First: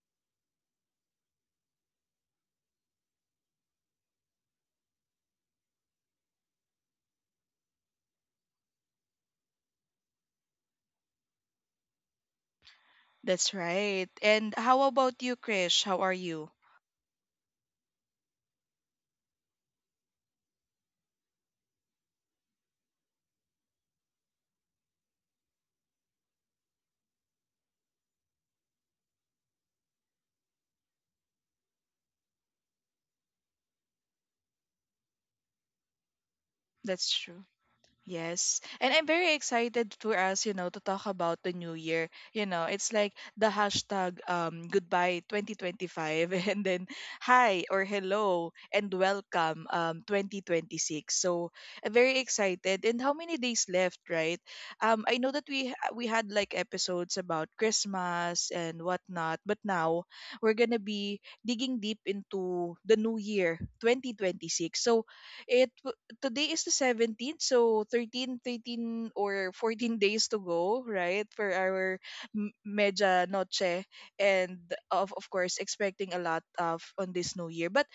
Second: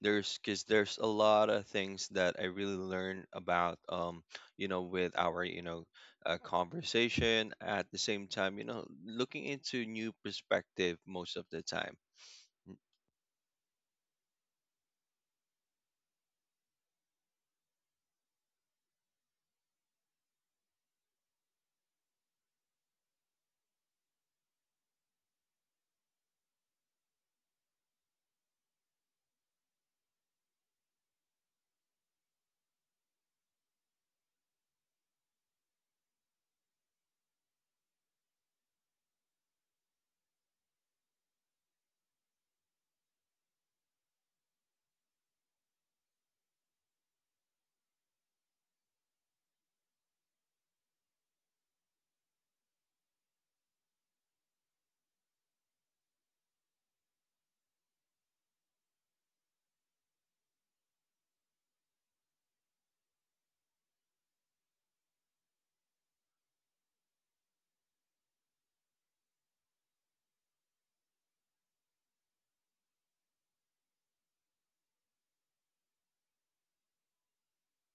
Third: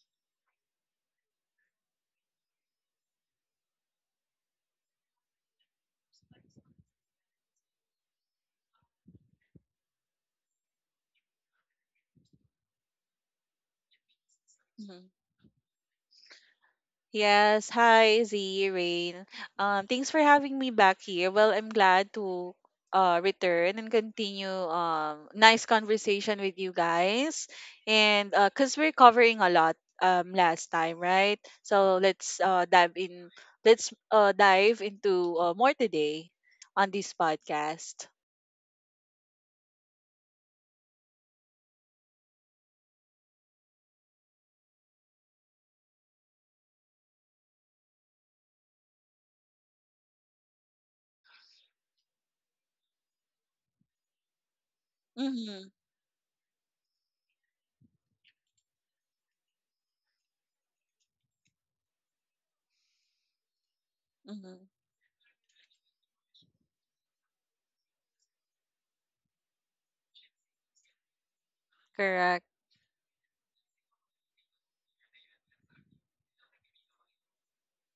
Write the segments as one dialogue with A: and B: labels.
A: There's because there's a lot of things that I really learn about. You know, with our conversation. At the same time, you know, looking into new perspective most of the time. Mm,
B: That's right. And how
C: hmm
B: about you, Krish? How are you?
C: Yes, hi Z, Rain. Thanks for having me back here. Well, I'm glad to return and continue nice conversation with you guys. And Cause we're covering a lot last time, right? So let's dive in. Let's dive into more today on
B: That's
C: this
B: true.
C: podcast.
B: Yes. And I'm very excited for us, you know, to talk about the new year. You know, it's like the hashtag goodbye 2025 and then hi or hello and welcome 2026. So I'm very excited. And how many days left, right? Um, I know that
C: Mm-hmm.
B: we had like episodes about Christmas and whatnot, but now we're gonna be digging deep into the new year
C: Mm-hmm.
B: 2026. So it today is the 17th, so 13 or 14 days to go, right, for our
C: Correct.
B: media noche. And of course, expecting a lot of on this new year. But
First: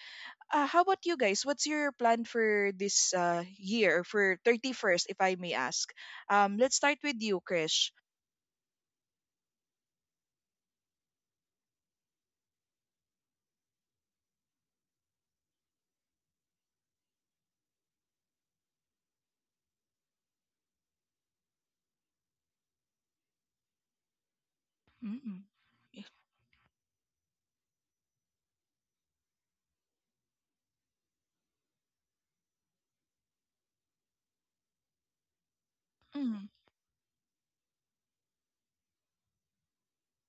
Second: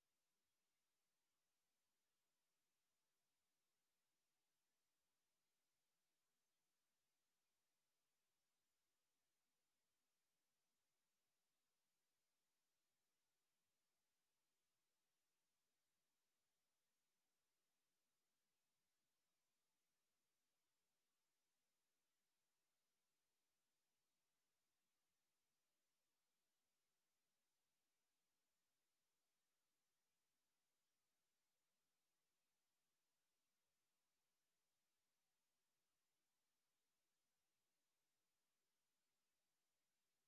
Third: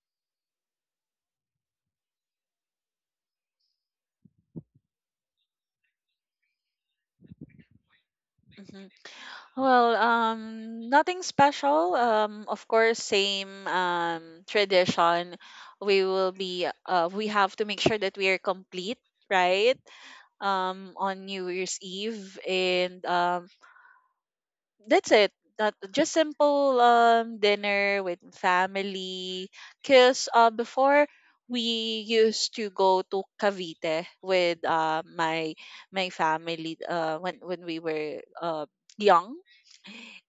B: how about you guys? What's your plan for this year, for 31st, if I may ask? Let's start with you, Krish.
C: Mm-hmm. Well, nothing special. Of course, same tradition. We will be. We have to make sure that we are complete, right? On New Year's Eve, and that's it.
B: Mm-mm.
C: Not just simple dinner with family. Cause before we used to go to Cavite with my
B: Mm.
C: family when we were young,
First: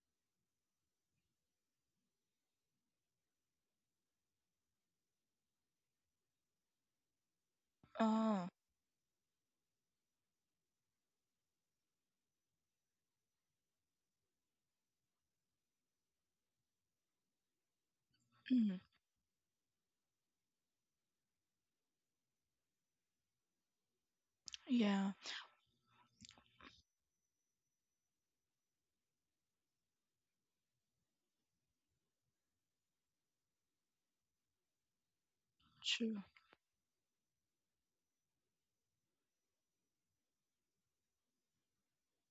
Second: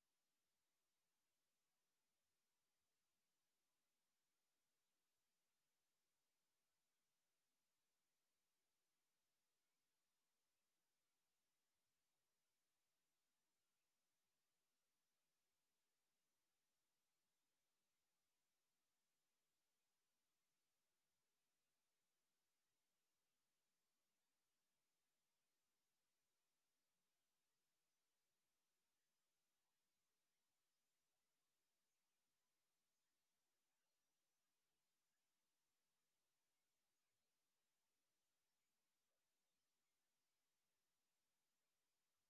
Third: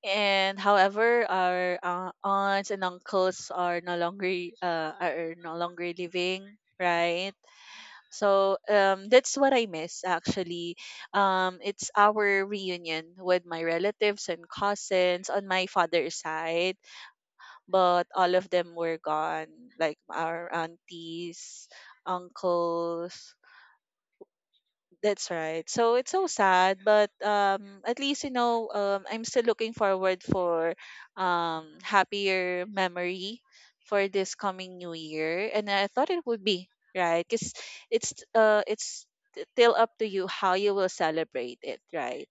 C: and however our aunts and uncles are no longer living, right?
B: Oh,
C: So that's what I miss, actually. It's our reunion with my relatives and cousins on my father's side, but all of them
B: mm,
C: were gone, like our aunties, uncles.
B: yeah,
C: That's right. So it's so sad, but at least you know, I'm still looking forward for happier memory for this coming new year, and I thought
B: true.
C: it would be right, because it's t- still up to you how you will celebrate it, right?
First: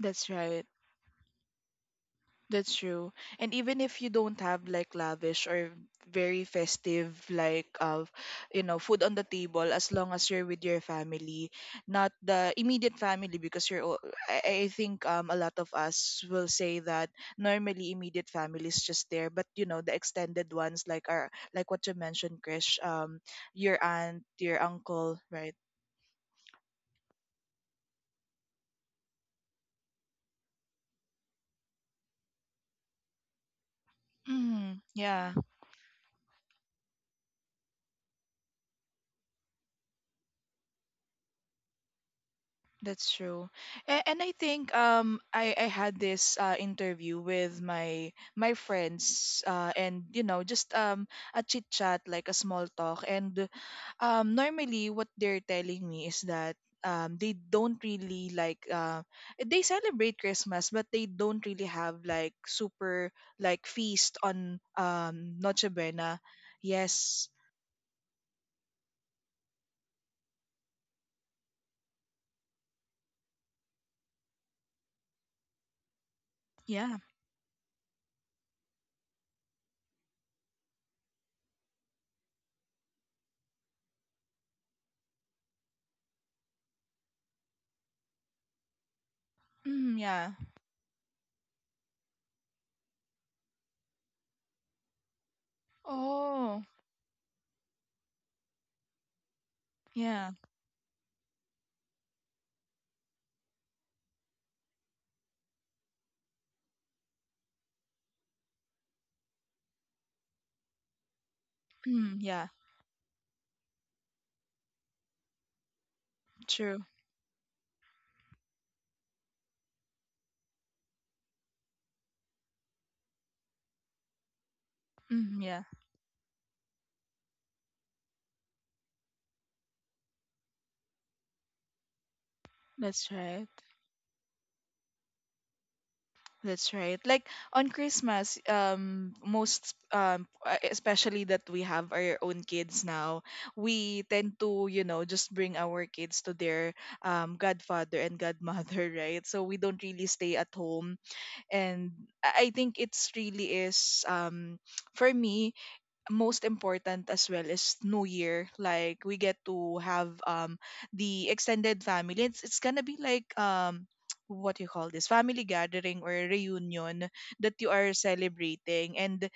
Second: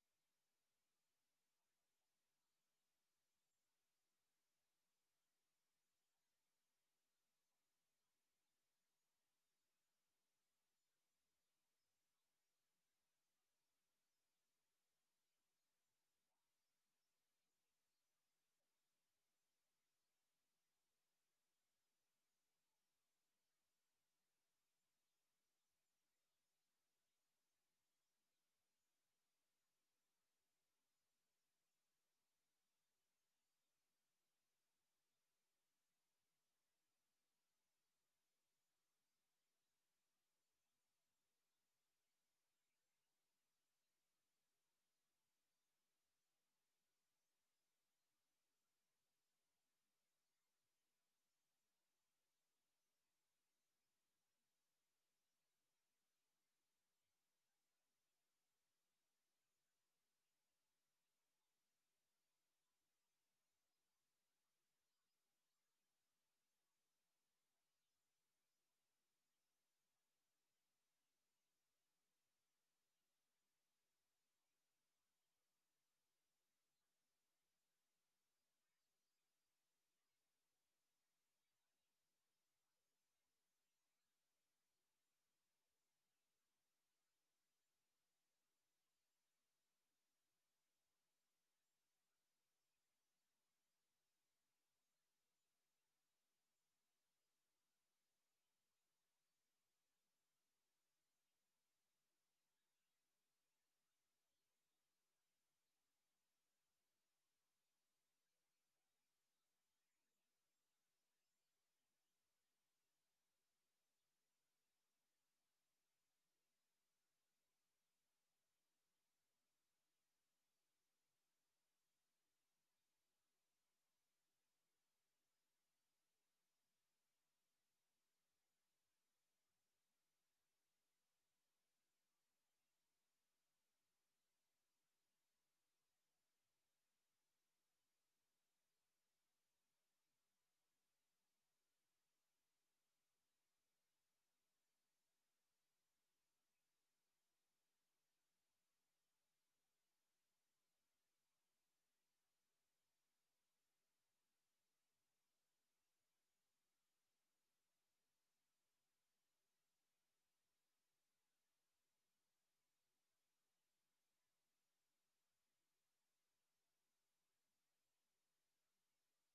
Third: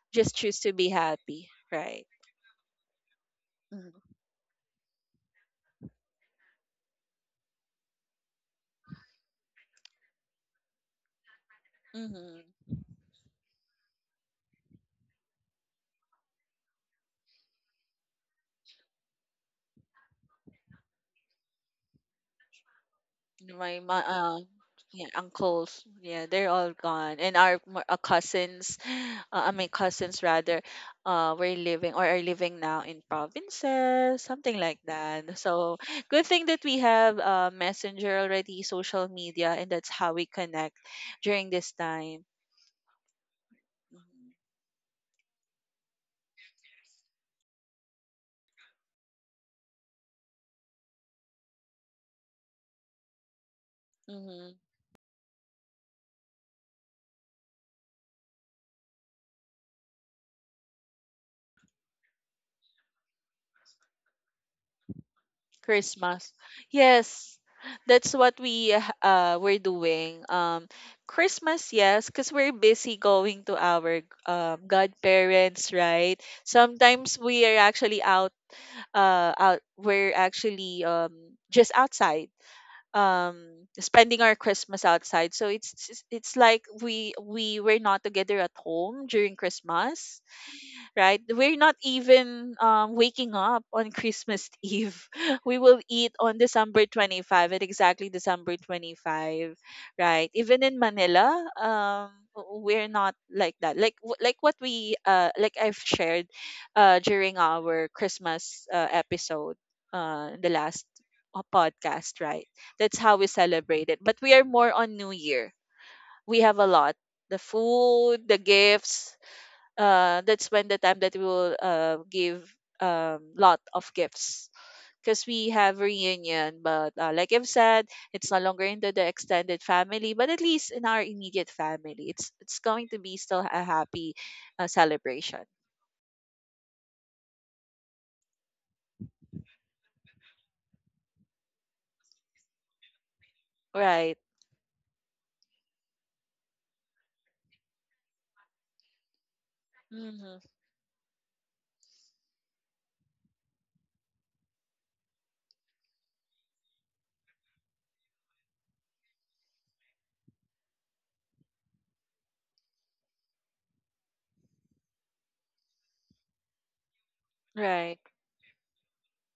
B: That's
C: Just choose
B: right.
C: to be happy, right?
B: That's true. And even if you don't have like lavish or very festive like of, you know, food on the table, as long as you're with your family, not the
C: Mm-hmm.
B: immediate family, because you're all, I think um, a lot of us will say that normally immediate family is just there, but you know the extended ones like are like what you mentioned, Krish. Um, your
C: my my
B: aunt,
C: uh
B: your
C: yeah,
B: uncle, right?
C: uncles, yeah, they're all gone, and our m- cousins, I mean cousins rather, were living, or are living now in provinces, something like
B: Mm, yeah.
C: that. So good thing that we have messenger already, social media, and that's how we connect during this time.
B: That's true. And
C: Mm-hmm.
B: I think um, I had this uh, interview with my my friends, and you know just um, a chit chat, like a small talk. And um,
C: Mm-hmm.
B: normally what they're telling me is that um, they don't really like they celebrate Christmas, but they don't really have like super like feast on um, Noche Buena.
C: Christmas.
B: Yes.
C: Yes. That's what we're doing. Christmas, yes, because we're busy going to our godparents, right?
B: Yeah.
C: Sometimes we are actually out we're actually just outside um spending our Christmas outside. So it's it's like we were not together at home during
B: Mm,
C: Christmas,
B: yeah.
C: right? We're not even waking up on Christmas Eve. We will eat on
B: Oh.
C: December 25, at exactly December 25, right?
B: Yeah.
C: Even in Manila, w- we're not like that. Like w- like what we like I've shared during our Christmas episode, the last
B: Mm,
C: podcast, right?
B: yeah,
C: That's how we celebrate it. But we are more on New Year. We have a
B: true.
C: lot, the food, the gifts, that's when the time that we will give lot of gifts, because
B: Mm,
C: we
B: yeah,
C: have reunion, but like I've said, it's no longer into the extended family, but at least in our immediate family, it's going to
B: that's
C: be still
B: right.
C: a happy celebration,
B: That's right. Like on Christmas, most especially that we have our own kids now, we
C: right.
B: tend to, you know, just bring our kids to their um, godfather and godmother, right? So we don't really stay
C: Mm-hmm.
B: at home, and I think it's really is um, for me, most important as well is new year, like we get to have um, the extended family. It's gonna be like um, what you call this, family gathering or reunion that you are
C: Right.
B: celebrating. And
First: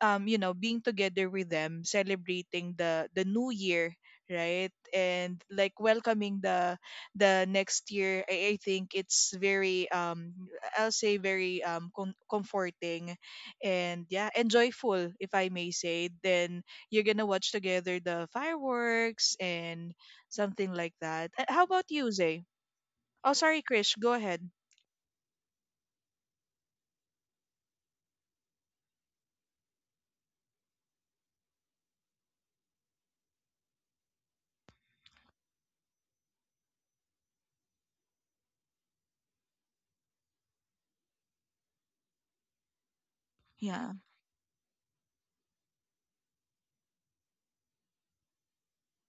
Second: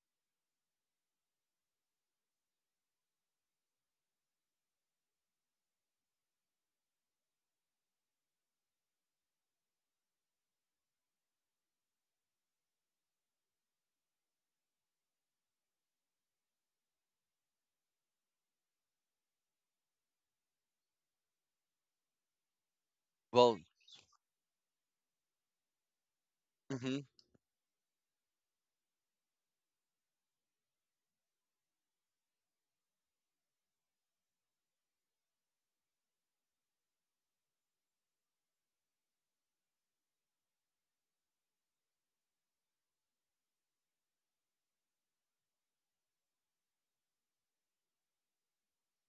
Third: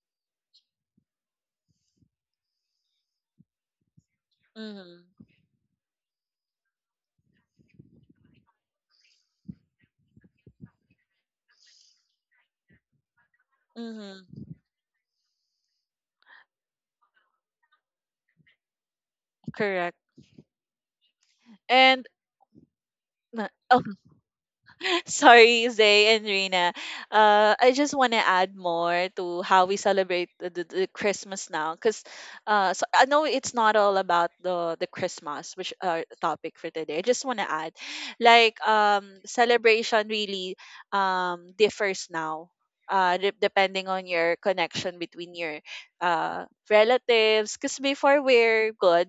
B: um, you know, being together with them, celebrating the new year, right?
C: Mm-hmm.
B: And like welcoming the next year, I think it's very um, I'll say very um, comforting and yeah,
C: Mm-hmm.
B: and joyful if I may say. Then you're gonna watch together the fireworks
C: Correct.
B: and something like that. How about
C: And
B: you, Zay? Oh,
A: Well,
B: sorry,
C: uh,
B: Krish, go ahead.
C: Sorry, Zay and Rina.
A: hmm
C: I just want to add more to how we celebrate the Christmas now, because so I know it's not all about the Christmas, which topic for today. I just want to add, like celebration really differs now. De- depending
B: Yeah,
C: on your connection between your uh, relatives, because before we're good,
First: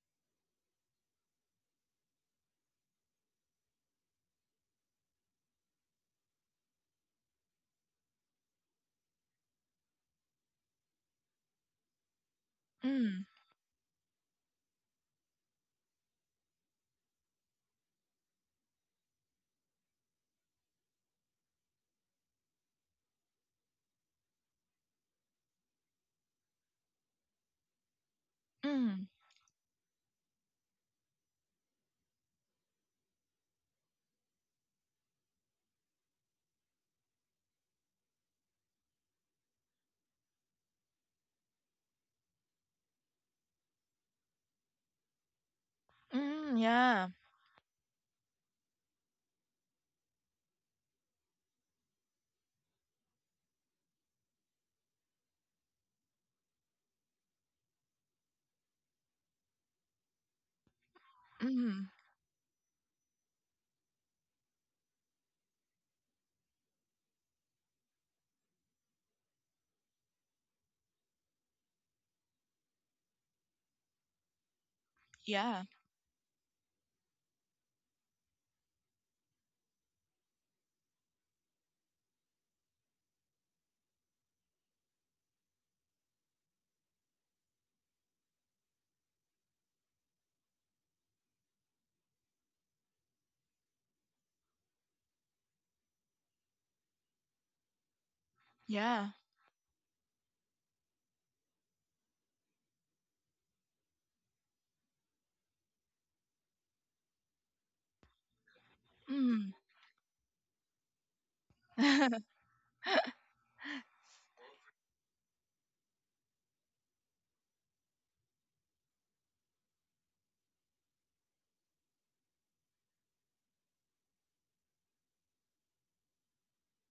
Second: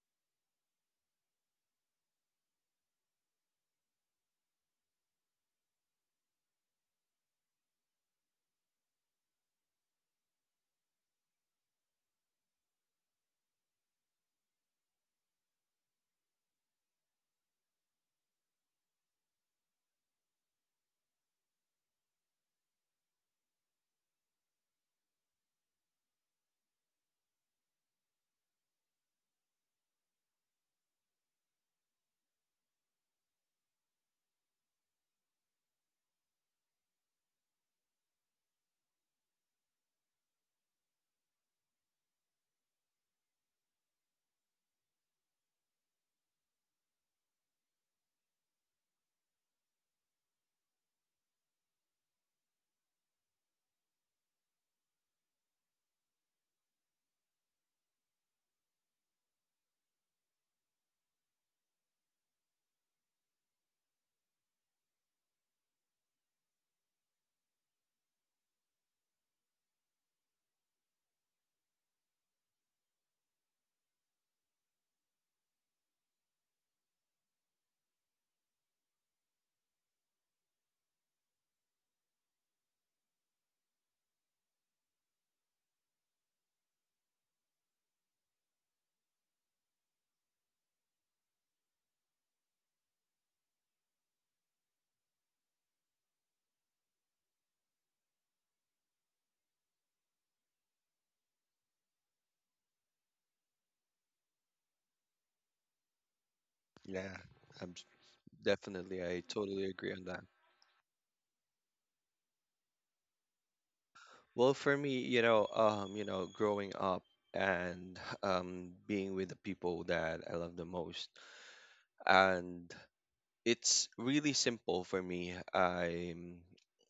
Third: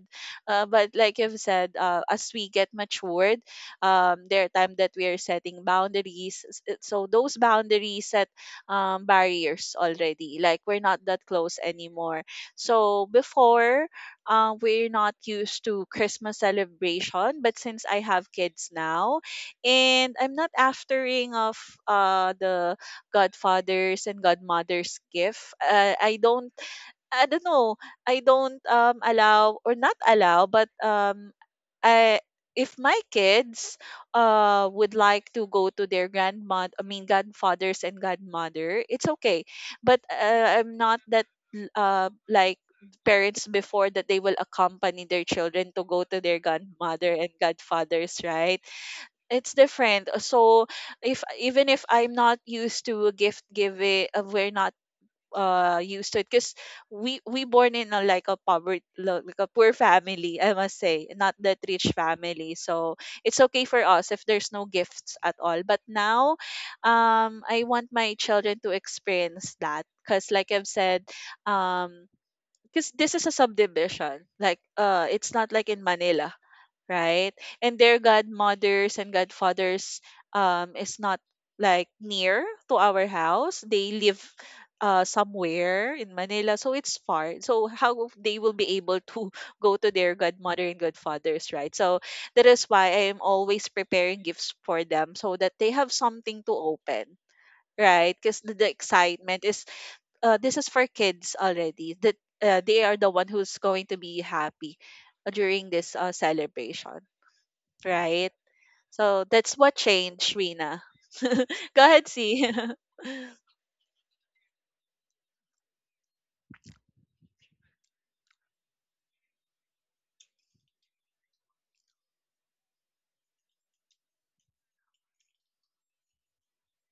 C: but like you've said, as we get matured, there are time that we are setting boundaries. S- it- so those boundaries set barriers already, like we're not that close anymore. So
B: mm,
C: before we're not used to Christmas celebration, but since I have kids now and I'm not aftering of the godfathers and godmothers gift, I don't know. I don't
B: mm,
C: allow or not allow, but I if my kids would like to go to their grandmother, I mean grandfathers and grandmother, it's okay. But I'm not that like parents before, that they will accompany their children to go to their
B: mm, yeah,
C: grandmother and godfathers, right? It's different. So if even if I'm not used to gift giving, we're not used to it, because we born in a like a poverty, like a poor family, I must say, not that rich
B: mm,
C: family. So it's okay for us if there's no gifts at all, but now I want my children to experience that, because like I've said, um because this is a subdivision, like it's not
B: yeah,
C: like in Manila, right? And their godmothers and godfathers is not like near to our house. They live somewhere in Manila, so it's far. So how they will be able to go to their godmother and godfathers, right? So that is why I am always preparing gifts for them, so that they have something to open. Right, because the
B: yeah.
C: excitement is this is for kids already. That they are the one who's going to be happy during this celebration.
A: yeah, I am
C: Right?
A: definitely. I
C: So that's
A: totally
C: what
A: agree on that.
C: changed, Rina. Go ahead, see.
A: Well, for me, you know, growing up and being with the people that I love the most, and it's really simple for me. I'm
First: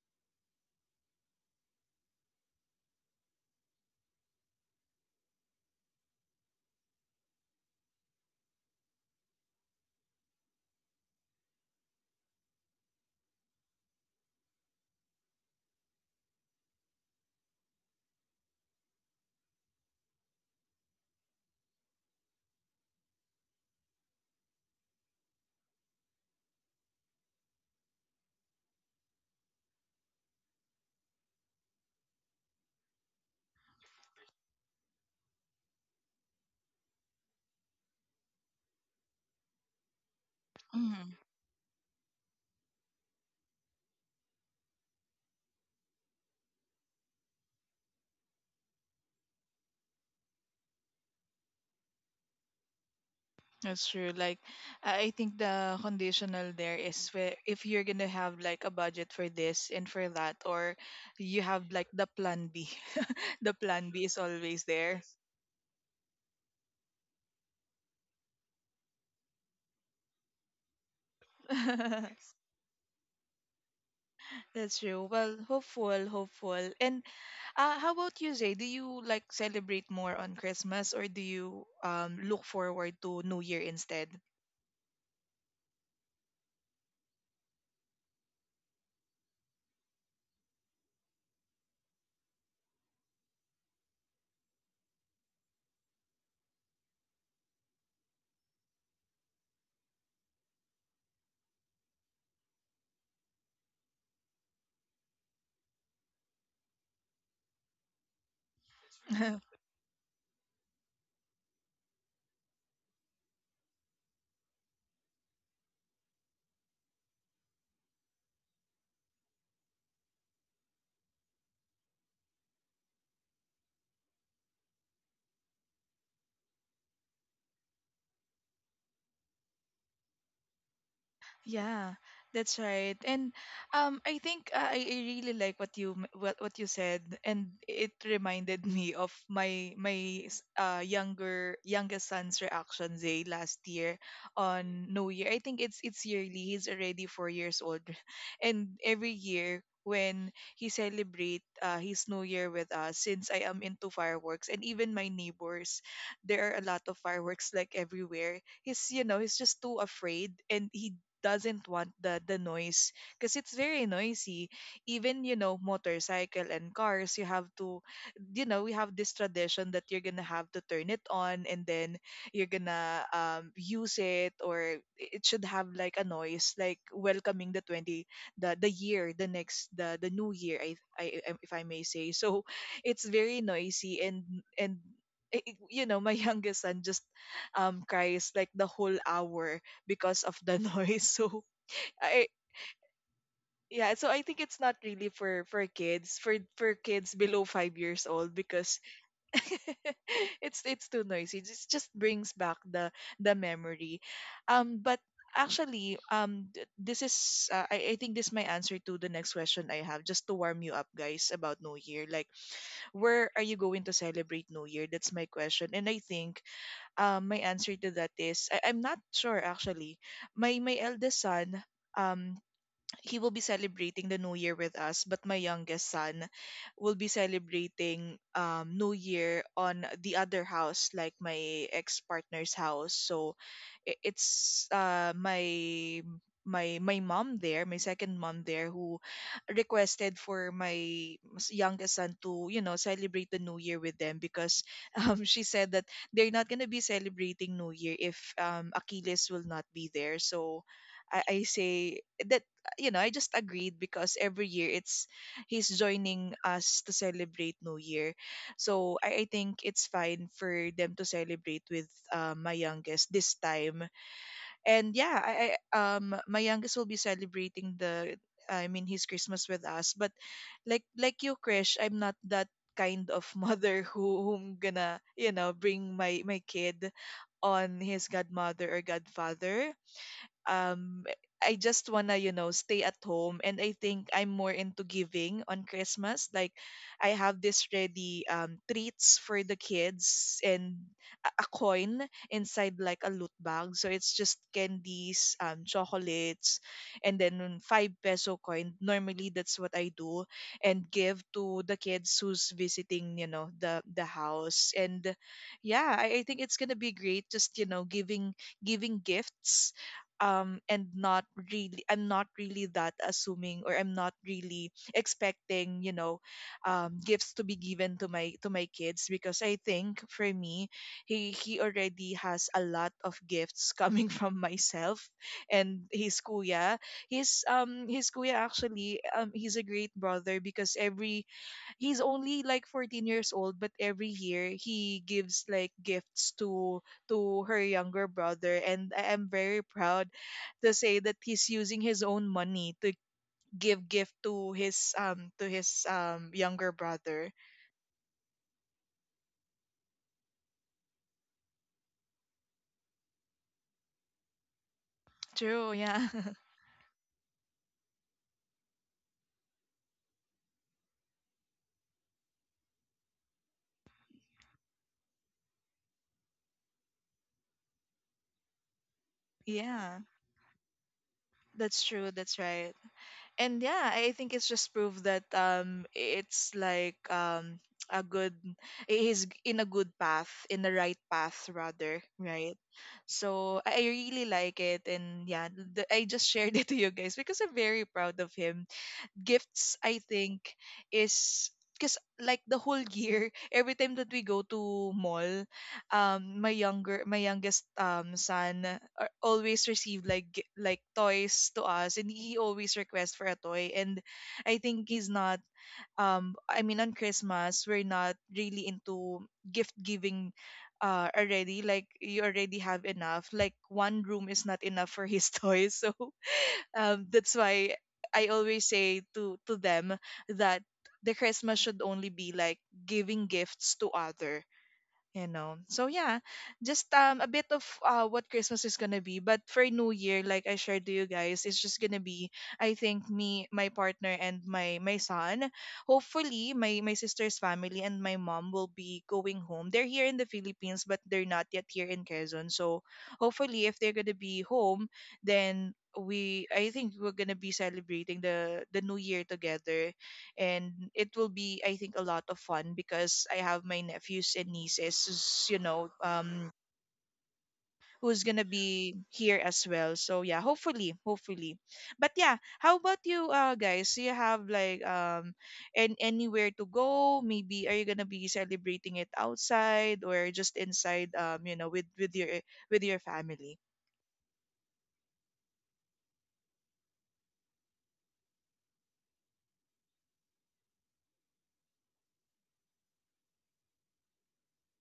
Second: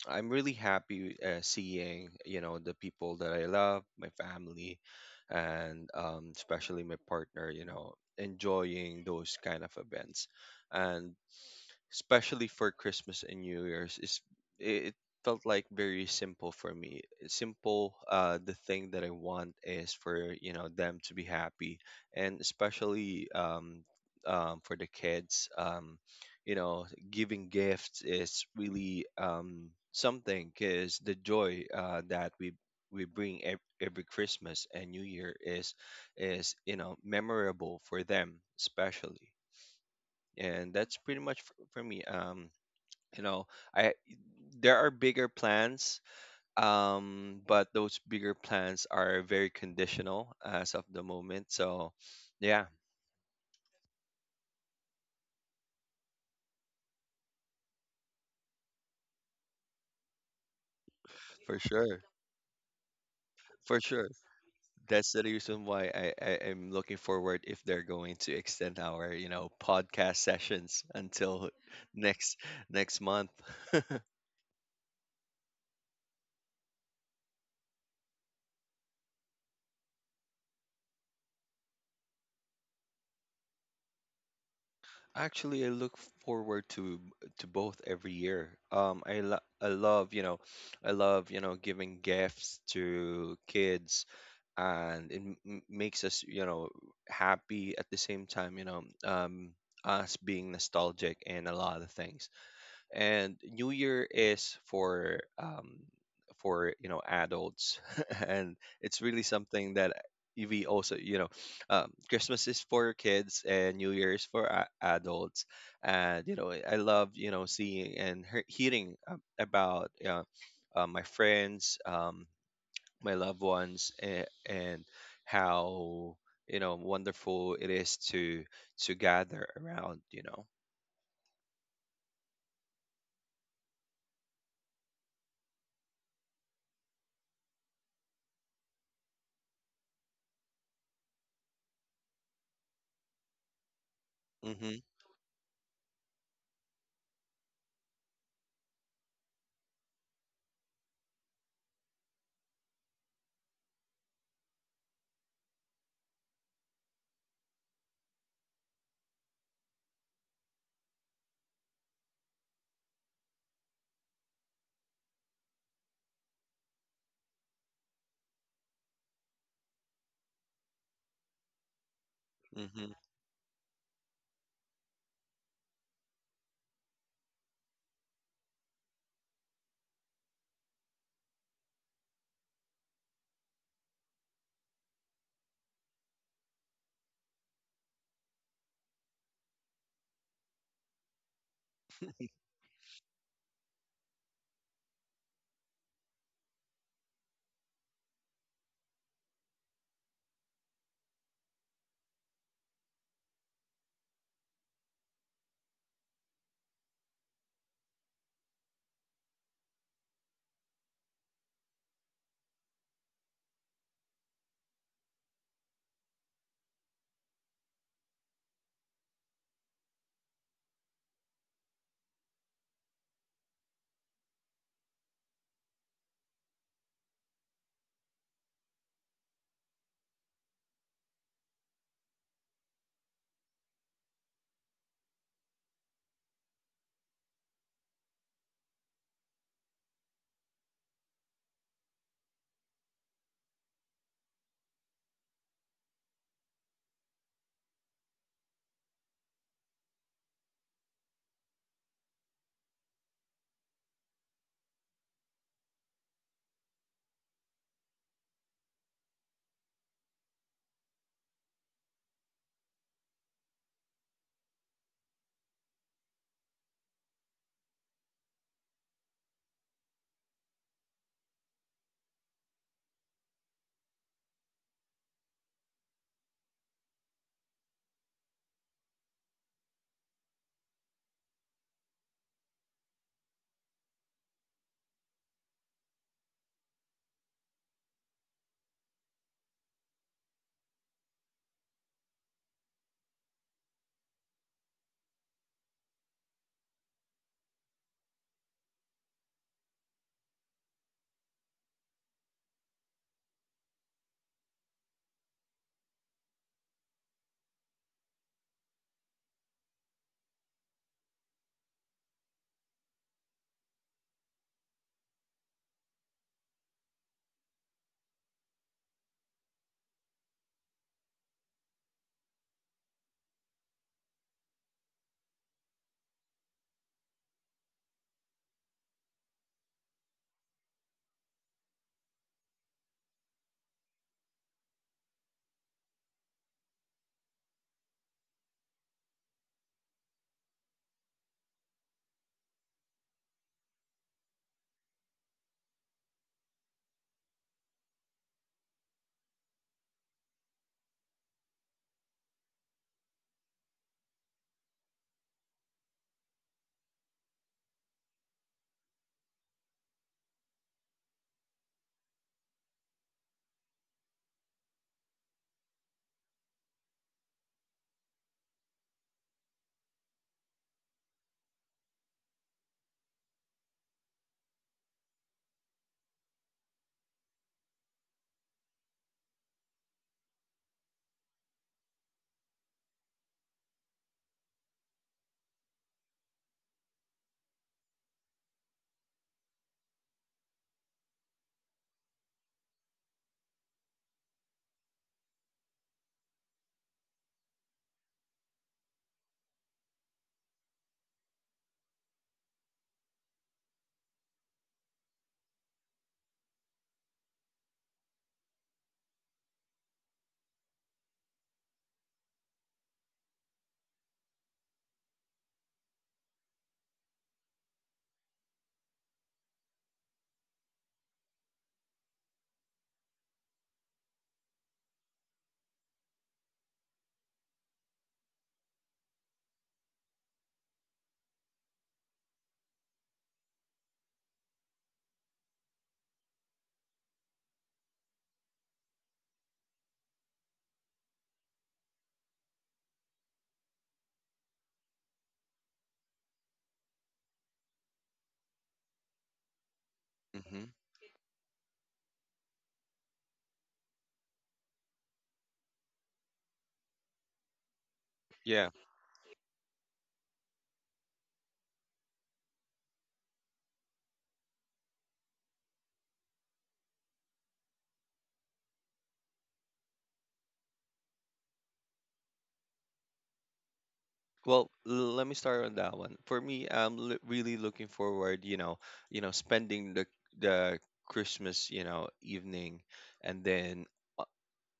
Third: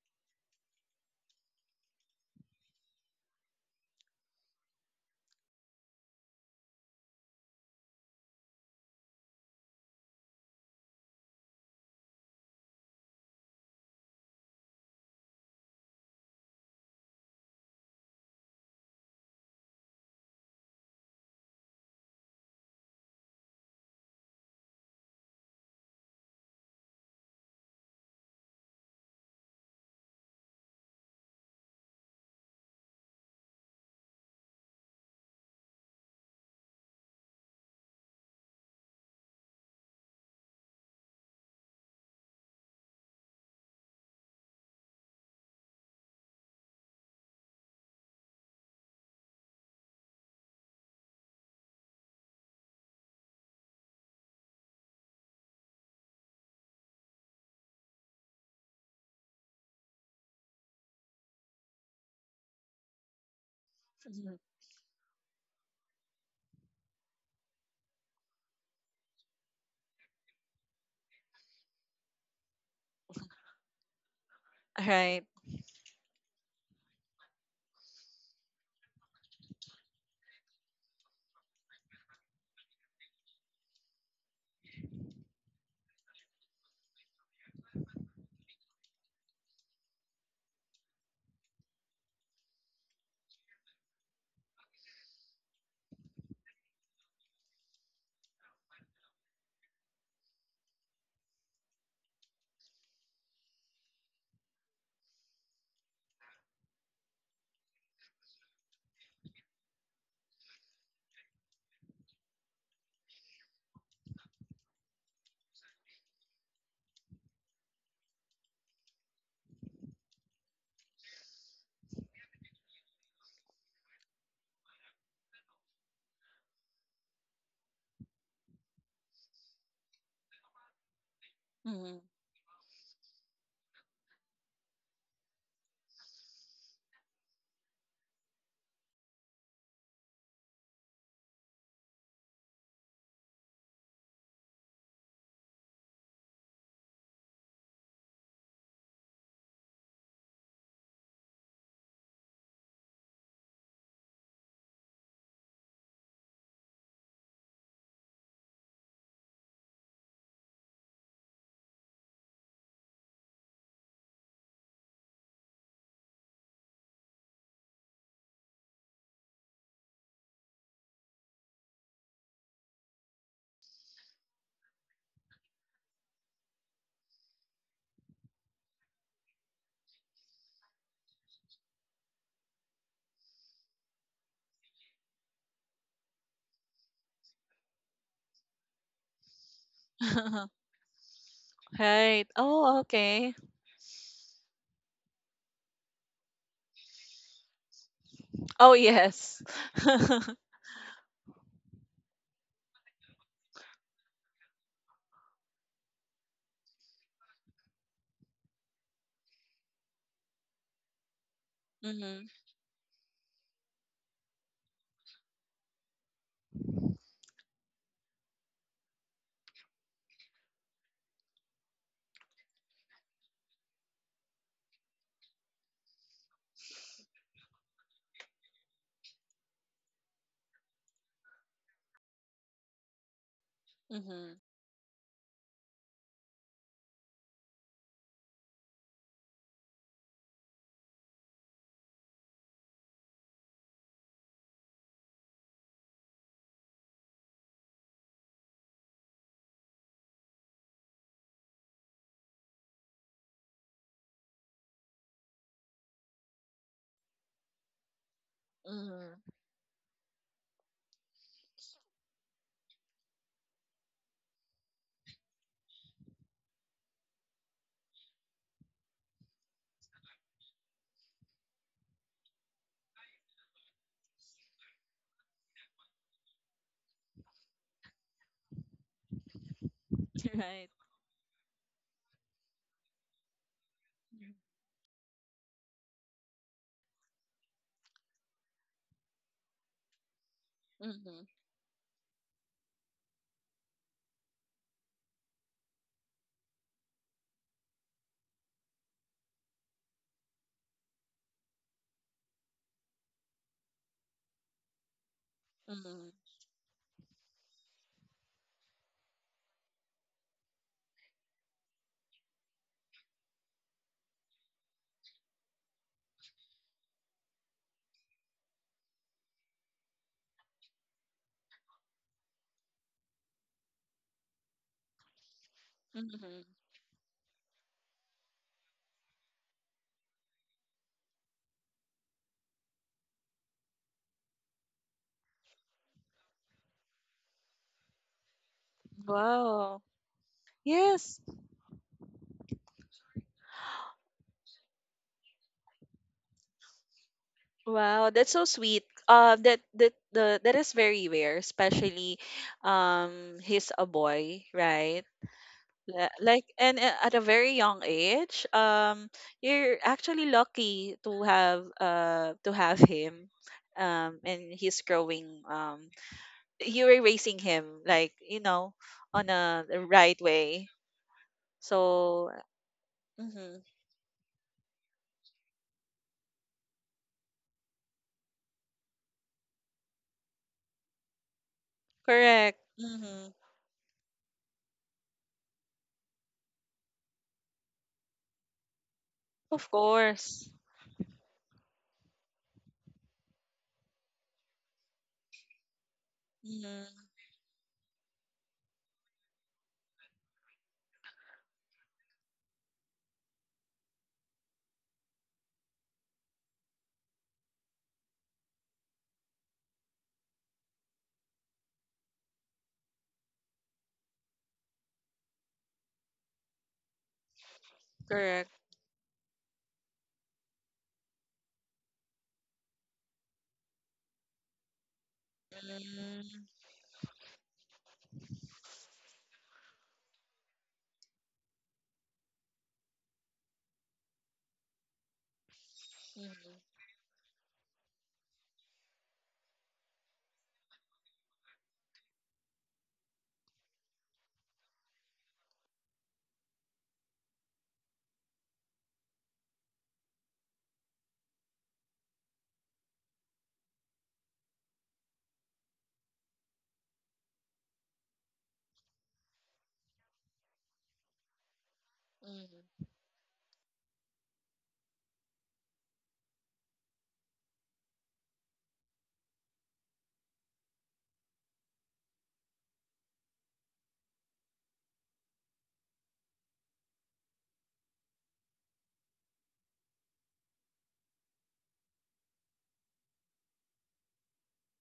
A: I'm really happy seeing you know the people that I love, my family, and especially my partner. You know, enjoying those kind of events, and especially for Christmas and New Year's, is, it felt like very simple for me. It's simple, the thing that I want is for you know them to be happy, and especially, for the kids, you know, giving gifts is really something, because the joy that we bring every Christmas and New Year is you know memorable for them especially, and that's
B: Mhm.
A: pretty much for me. You know I There are bigger plans, but those bigger plans are very conditional as of the moment. So yeah,
B: That's true. Like, I think the conditional there is where if you're gonna have like a budget for this and for that, or you
A: for
B: have like
A: sure,
B: the plan B. The
A: for
B: plan B
A: sure,
B: is
C: Mhm.
B: always there.
A: that's the reason why I am looking forward if they're going to extend our you know podcast sessions until next next month.
B: That's true.
C: Right.
B: Well, hopeful, hopeful. And how about you, Zay? Do you like celebrate more on Christmas, or do you um, look forward to New Year instead?
A: Actually, I look forward to both every year. I love, you know, I love, you know, giving gifts to kids, and it makes us, you know, happy at the same time, you know, us being nostalgic and a lot of things, and New Year is for you know adults, and it's really something that we also you know Christmas is for kids and New Year is for adults, and you know I love you know seeing and hearing about my friends, my loved ones, and how you know wonderful it is to gather around you know.
B: Yeah,
C: Mhm.
B: that's right. And I think I really like what you what you said, and it reminded me of my my s- younger youngest son's reaction day last year
A: Mm-hmm.
B: on New Year. I think it's yearly. He's already 4 years old, and every year when he celebrate his New Year with us, since I am into fireworks and even my neighbors, there are a lot of fireworks like everywhere. He's, you know, he's just too afraid, and he doesn't want the noise because it's very noisy. Even, you know, motorcycle and cars, you have to, you know, we have this tradition that you're gonna have to turn it on and then you're
A: Mm-hmm.
B: gonna um, use it, or it should have like a noise, like welcoming the 20 the the year the next the the new year, if I may say so. It's very noisy, and you know, my youngest son just um, cries like the whole hour because of the noise. So
C: Right.
B: I
C: Oh, okay.
B: yeah, so I think it's not really for for kids below 5 years old
C: Oh,
B: because
C: yes.
B: it's too noisy. It just brings back the memory. Um, but actually um, this is I think this is my answer to the next question I have, just to warm you up guys about new year.
C: Mhm.
B: Like, where are you going to celebrate new year? That's my question. And I think my answer to that is, I'm not sure actually. My eldest son um, he will be celebrating the new year with us, but my youngest son will be celebrating um, new year on the other house, like my ex-partner's house. So
C: Mhm.
B: it's uh, my my mom there, my second mom there, who requested for my youngest son to, you know, celebrate the new year with them, because um, she said that they're not going to be celebrating new year if um, Achilles will not be there. So I say that, you know, I just agreed because every year it's he's joining us to celebrate New Year. So
C: Mhm.
B: I think it's fine for them to celebrate with my youngest this time. And yeah, I my youngest will be celebrating the, I mean his Christmas with us. But like you, Krish, I'm not that kind of mother who whom gonna, you know, bring my my kid on his godmother or godfather.
C: Right.
B: Um, I just wanna, you know, stay at home, and I think I'm more into giving on Christmas. Like, I have this ready um, treats for the kids and
C: Mhm.
B: a coin inside, like a loot bag. So it's just candies, um, chocolates and then 5 peso coin. Normally that's what I do, and give to the kids who's visiting, you know, the house. And yeah,
C: Mhm.
B: I think it's going to be great, just, you know, giving gifts. Um, and not really, I'm not really that assuming or I'm not really expecting, you know, um, gifts to be given to my kids, because I think for me, he already has a lot of gifts coming from myself and his
C: Mhm.
B: kuya. His um, his kuya actually um, he's a great brother, because every he's only like 14 years old, but every year he gives like gifts to her younger brother, and I am very
C: Wow.
B: proud to say that
C: Yes.
B: he's using his own money to give gift to his um, to his um, younger brother.
C: Wow, that's so sweet. That that the that is very rare, especially he's a boy, right?
B: True,
C: Yeah,
B: yeah.
C: like, and at a very young age, you're actually lucky to have him, and he's growing. You were raising him, like, you know, on a the
B: Yeah,
C: right way.
B: that's true,
C: So,
B: that's right.
C: mm-hmm,
B: And yeah, I think it's just proof that um, it's like um, a good he's in a good path, in the right path rather, right?
C: correct. Mm-hmm,
B: So I really like it. And yeah, I just shared it to you guys because I'm very proud of him.
C: of
B: Gifts, I
C: course.
B: think, is, because like the whole year every time that we go to mall, um, my younger
C: Mm-hmm,
B: my youngest um, son always receive like like toys to us, and he always requests for a toy. And I think he's not um, I mean on Christmas, we're not really into gift giving already, like you already have enough, like one room is not enough for his toys. So that's why I
C: correct.
B: always say to them that the Christmas should only be like giving gifts to other, you know. So
C: Mm-hmm,
B: yeah,
C: mm-hmm.
B: just um, a bit of uh, what christmas is gonna be. But for new year, like I shared to you guys, it's just gonna be, I think, me, my partner and my son, hopefully
C: Mm-hmm.
B: my my sister's family and my mom will be going home. They're here in the Philippines, but They're not yet here in Quezon, so hopefully if they're gonna be home, then we I think we're gonna be celebrating the new year together.
A: Mm-hmm.
B: And it will be, I think, a lot of fun because I have my nephews and nieces who's who's gonna
A: Yeah.
B: be here as well, so yeah, hopefully, hopefully. But yeah, how about you guys, do you have like and anywhere to go? Maybe are you gonna be celebrating it outside or just inside, you know, with with your family?
A: Well, let me start on that one. For me, I'm really looking forward, you know, spending the Christmas, you know, evening, and then uh,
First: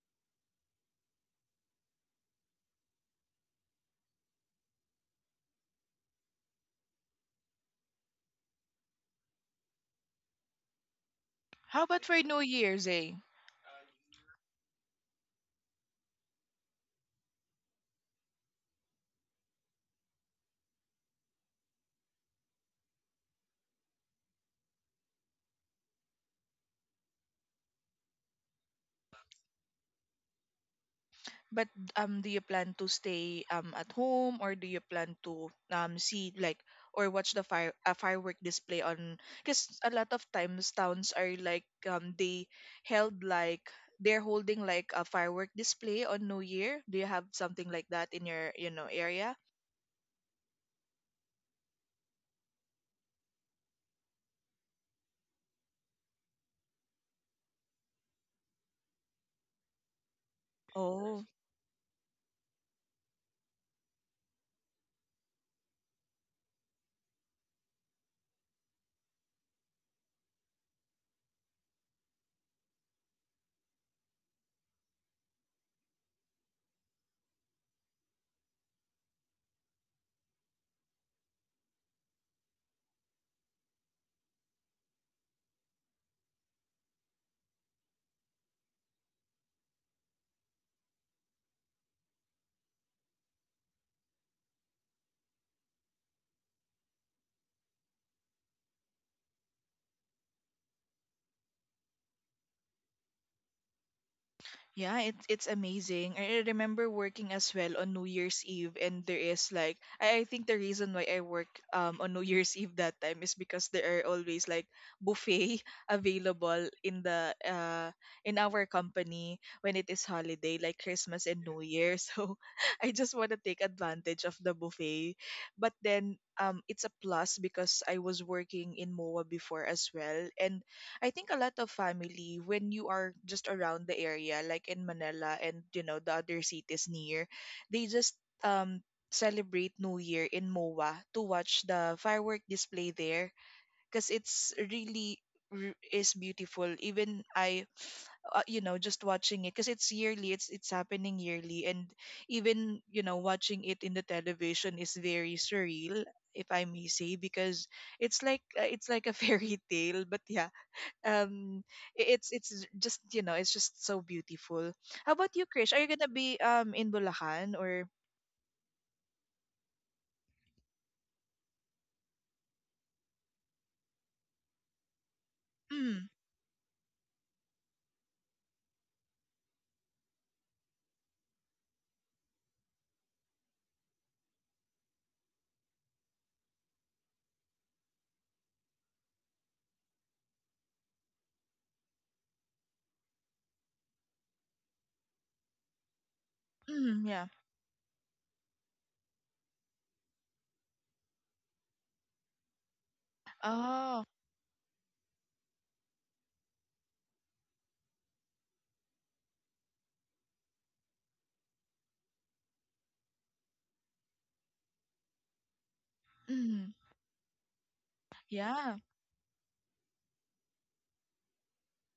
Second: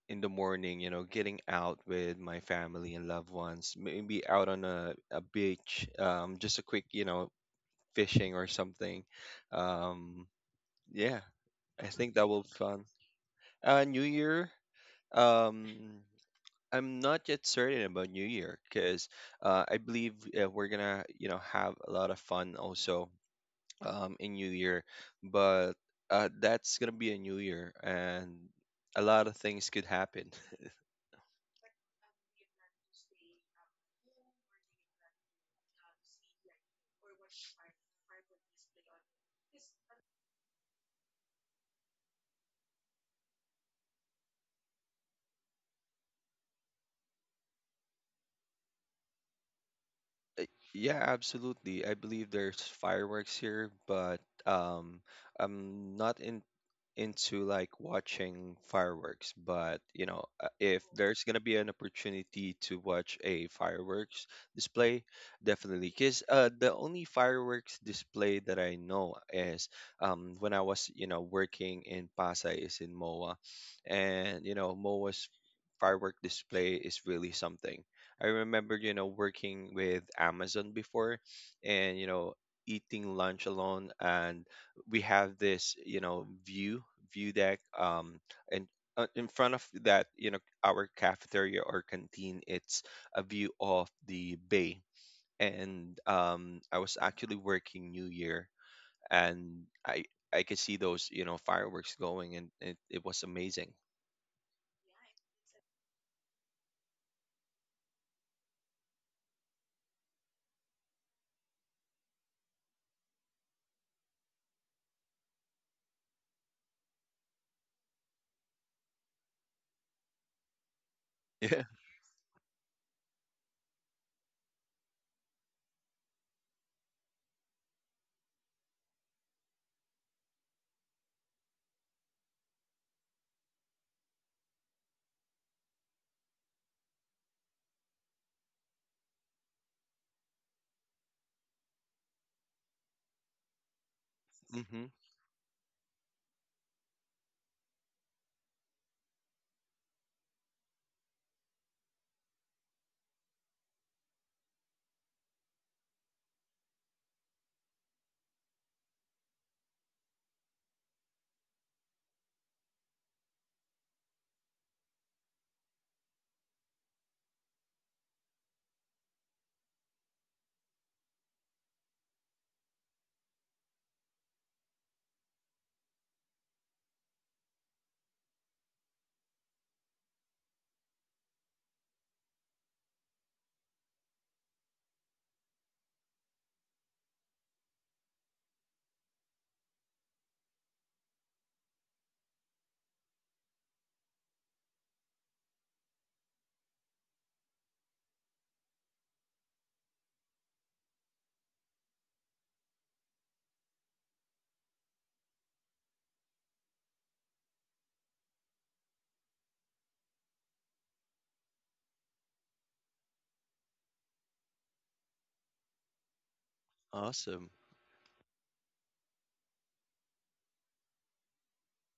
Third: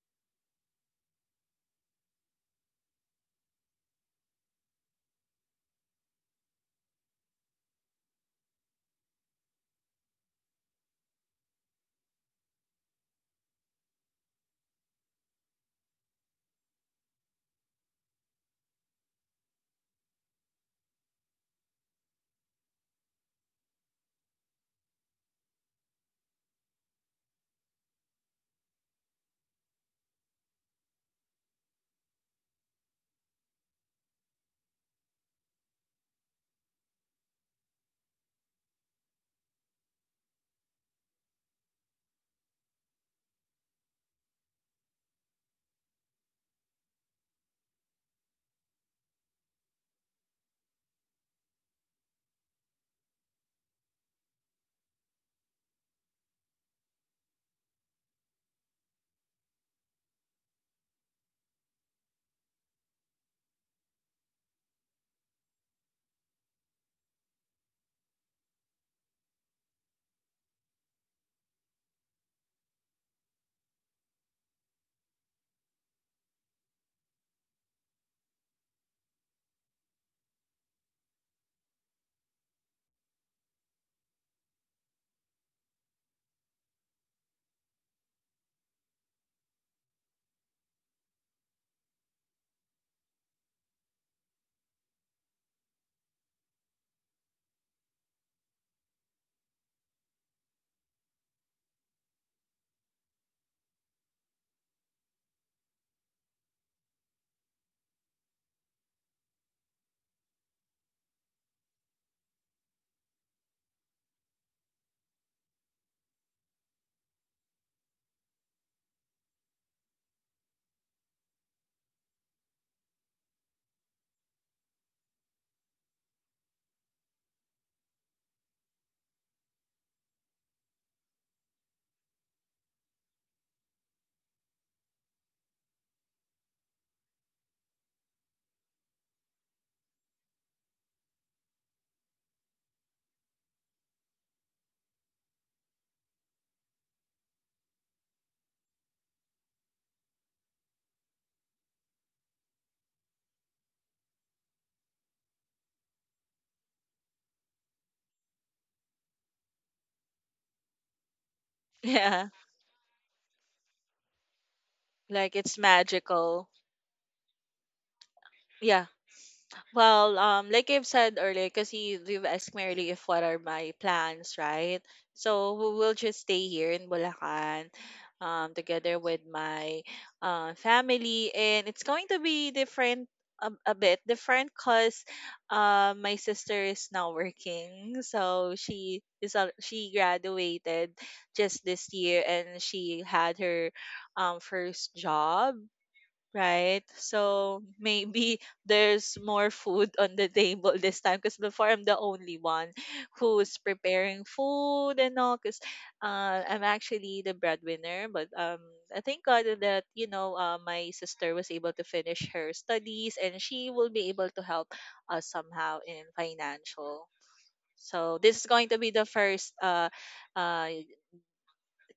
A: in the morning, you know, getting out with my family and loved ones. Maybe out on a beach, just a quick, you know, fishing or something. Um, yeah,
B: How
A: I
B: about
A: think
B: for
A: that
B: new
A: will be fun.
B: year's, eh?
A: New Year. Um, I'm not yet certain about New Year because I believe we're gonna, you know, have a lot of fun also in New Year, but that's gonna be a New Year, and a lot of things could happen.
B: But do you plan to stay at home, or do you plan to see like or watch the fire a firework display on? Because a lot of times towns are like, they held like, they're holding like a firework display on New Year. Do you have something like that in your, you know, area?
A: Uh, Yeah, absolutely. I believe there's fireworks here, but um, I'm not in into like watching fireworks. But you know, if there's
B: Oh.
A: gonna be an opportunity to watch a fireworks display, definitely. Because the only fireworks display that I know is when I was you know working in Pasay is in MOA, and you know MOA's firework display is really something. I remember, you know, working with Amazon before and, you know, eating lunch alone. And we have this, you know, view deck. And in front of that, you know, our cafeteria or canteen, it's a view of the bay. And I was actually working New Year, and I could see those, you know, fireworks going, and it was amazing.
B: Yeah, it's amazing. I remember working as well on New Year's Eve, and there is like, I think the reason why I work on New Year's Eve that time is because there are always like buffet available in the in our company when it is holiday, like Christmas and
A: Yeah.
B: New Year. So I just want to take advantage of the buffet, but then it's a plus because I was working in MOA before as well, and I think a lot of family, when you are just around the area, like in Manila and, you know, the other cities near, they just celebrate New Year in MOA to watch the firework display there because it's
A: Mm-hmm.
B: really is beautiful. Even I, you know, just watching it because it's yearly. It's happening yearly, and even, you know, watching it in the television is very surreal, if I may say, because it's like a fairy tale. But yeah, um
C: Yeah,
B: it's just, you know, it's just so beautiful. How about
C: like
B: you,
C: it's
B: Krish, are you gonna be
C: magical.
B: in Bulacan or?
C: Yeah. Well, like I've said earlier, because you've asked me earlier if what are my plans, right? So we will
B: Mm,
C: just stay here in Bulacan, together with my family, and it's going to be different, a bit different, cause my sister is now working, so she is al- she graduated just this year, and she had her first job, right?
B: mm, yeah.
C: So maybe there's more food on the table this time, because before I'm the only one who's
B: Oh.
C: preparing food and all. Because I'm actually the breadwinner, but I thank God that you know my sister was able to finish her studies, and she will be able to help us somehow in
B: Mm,
C: financial.
A: Awesome.
C: So this is going
B: yeah.
C: to be the first uh,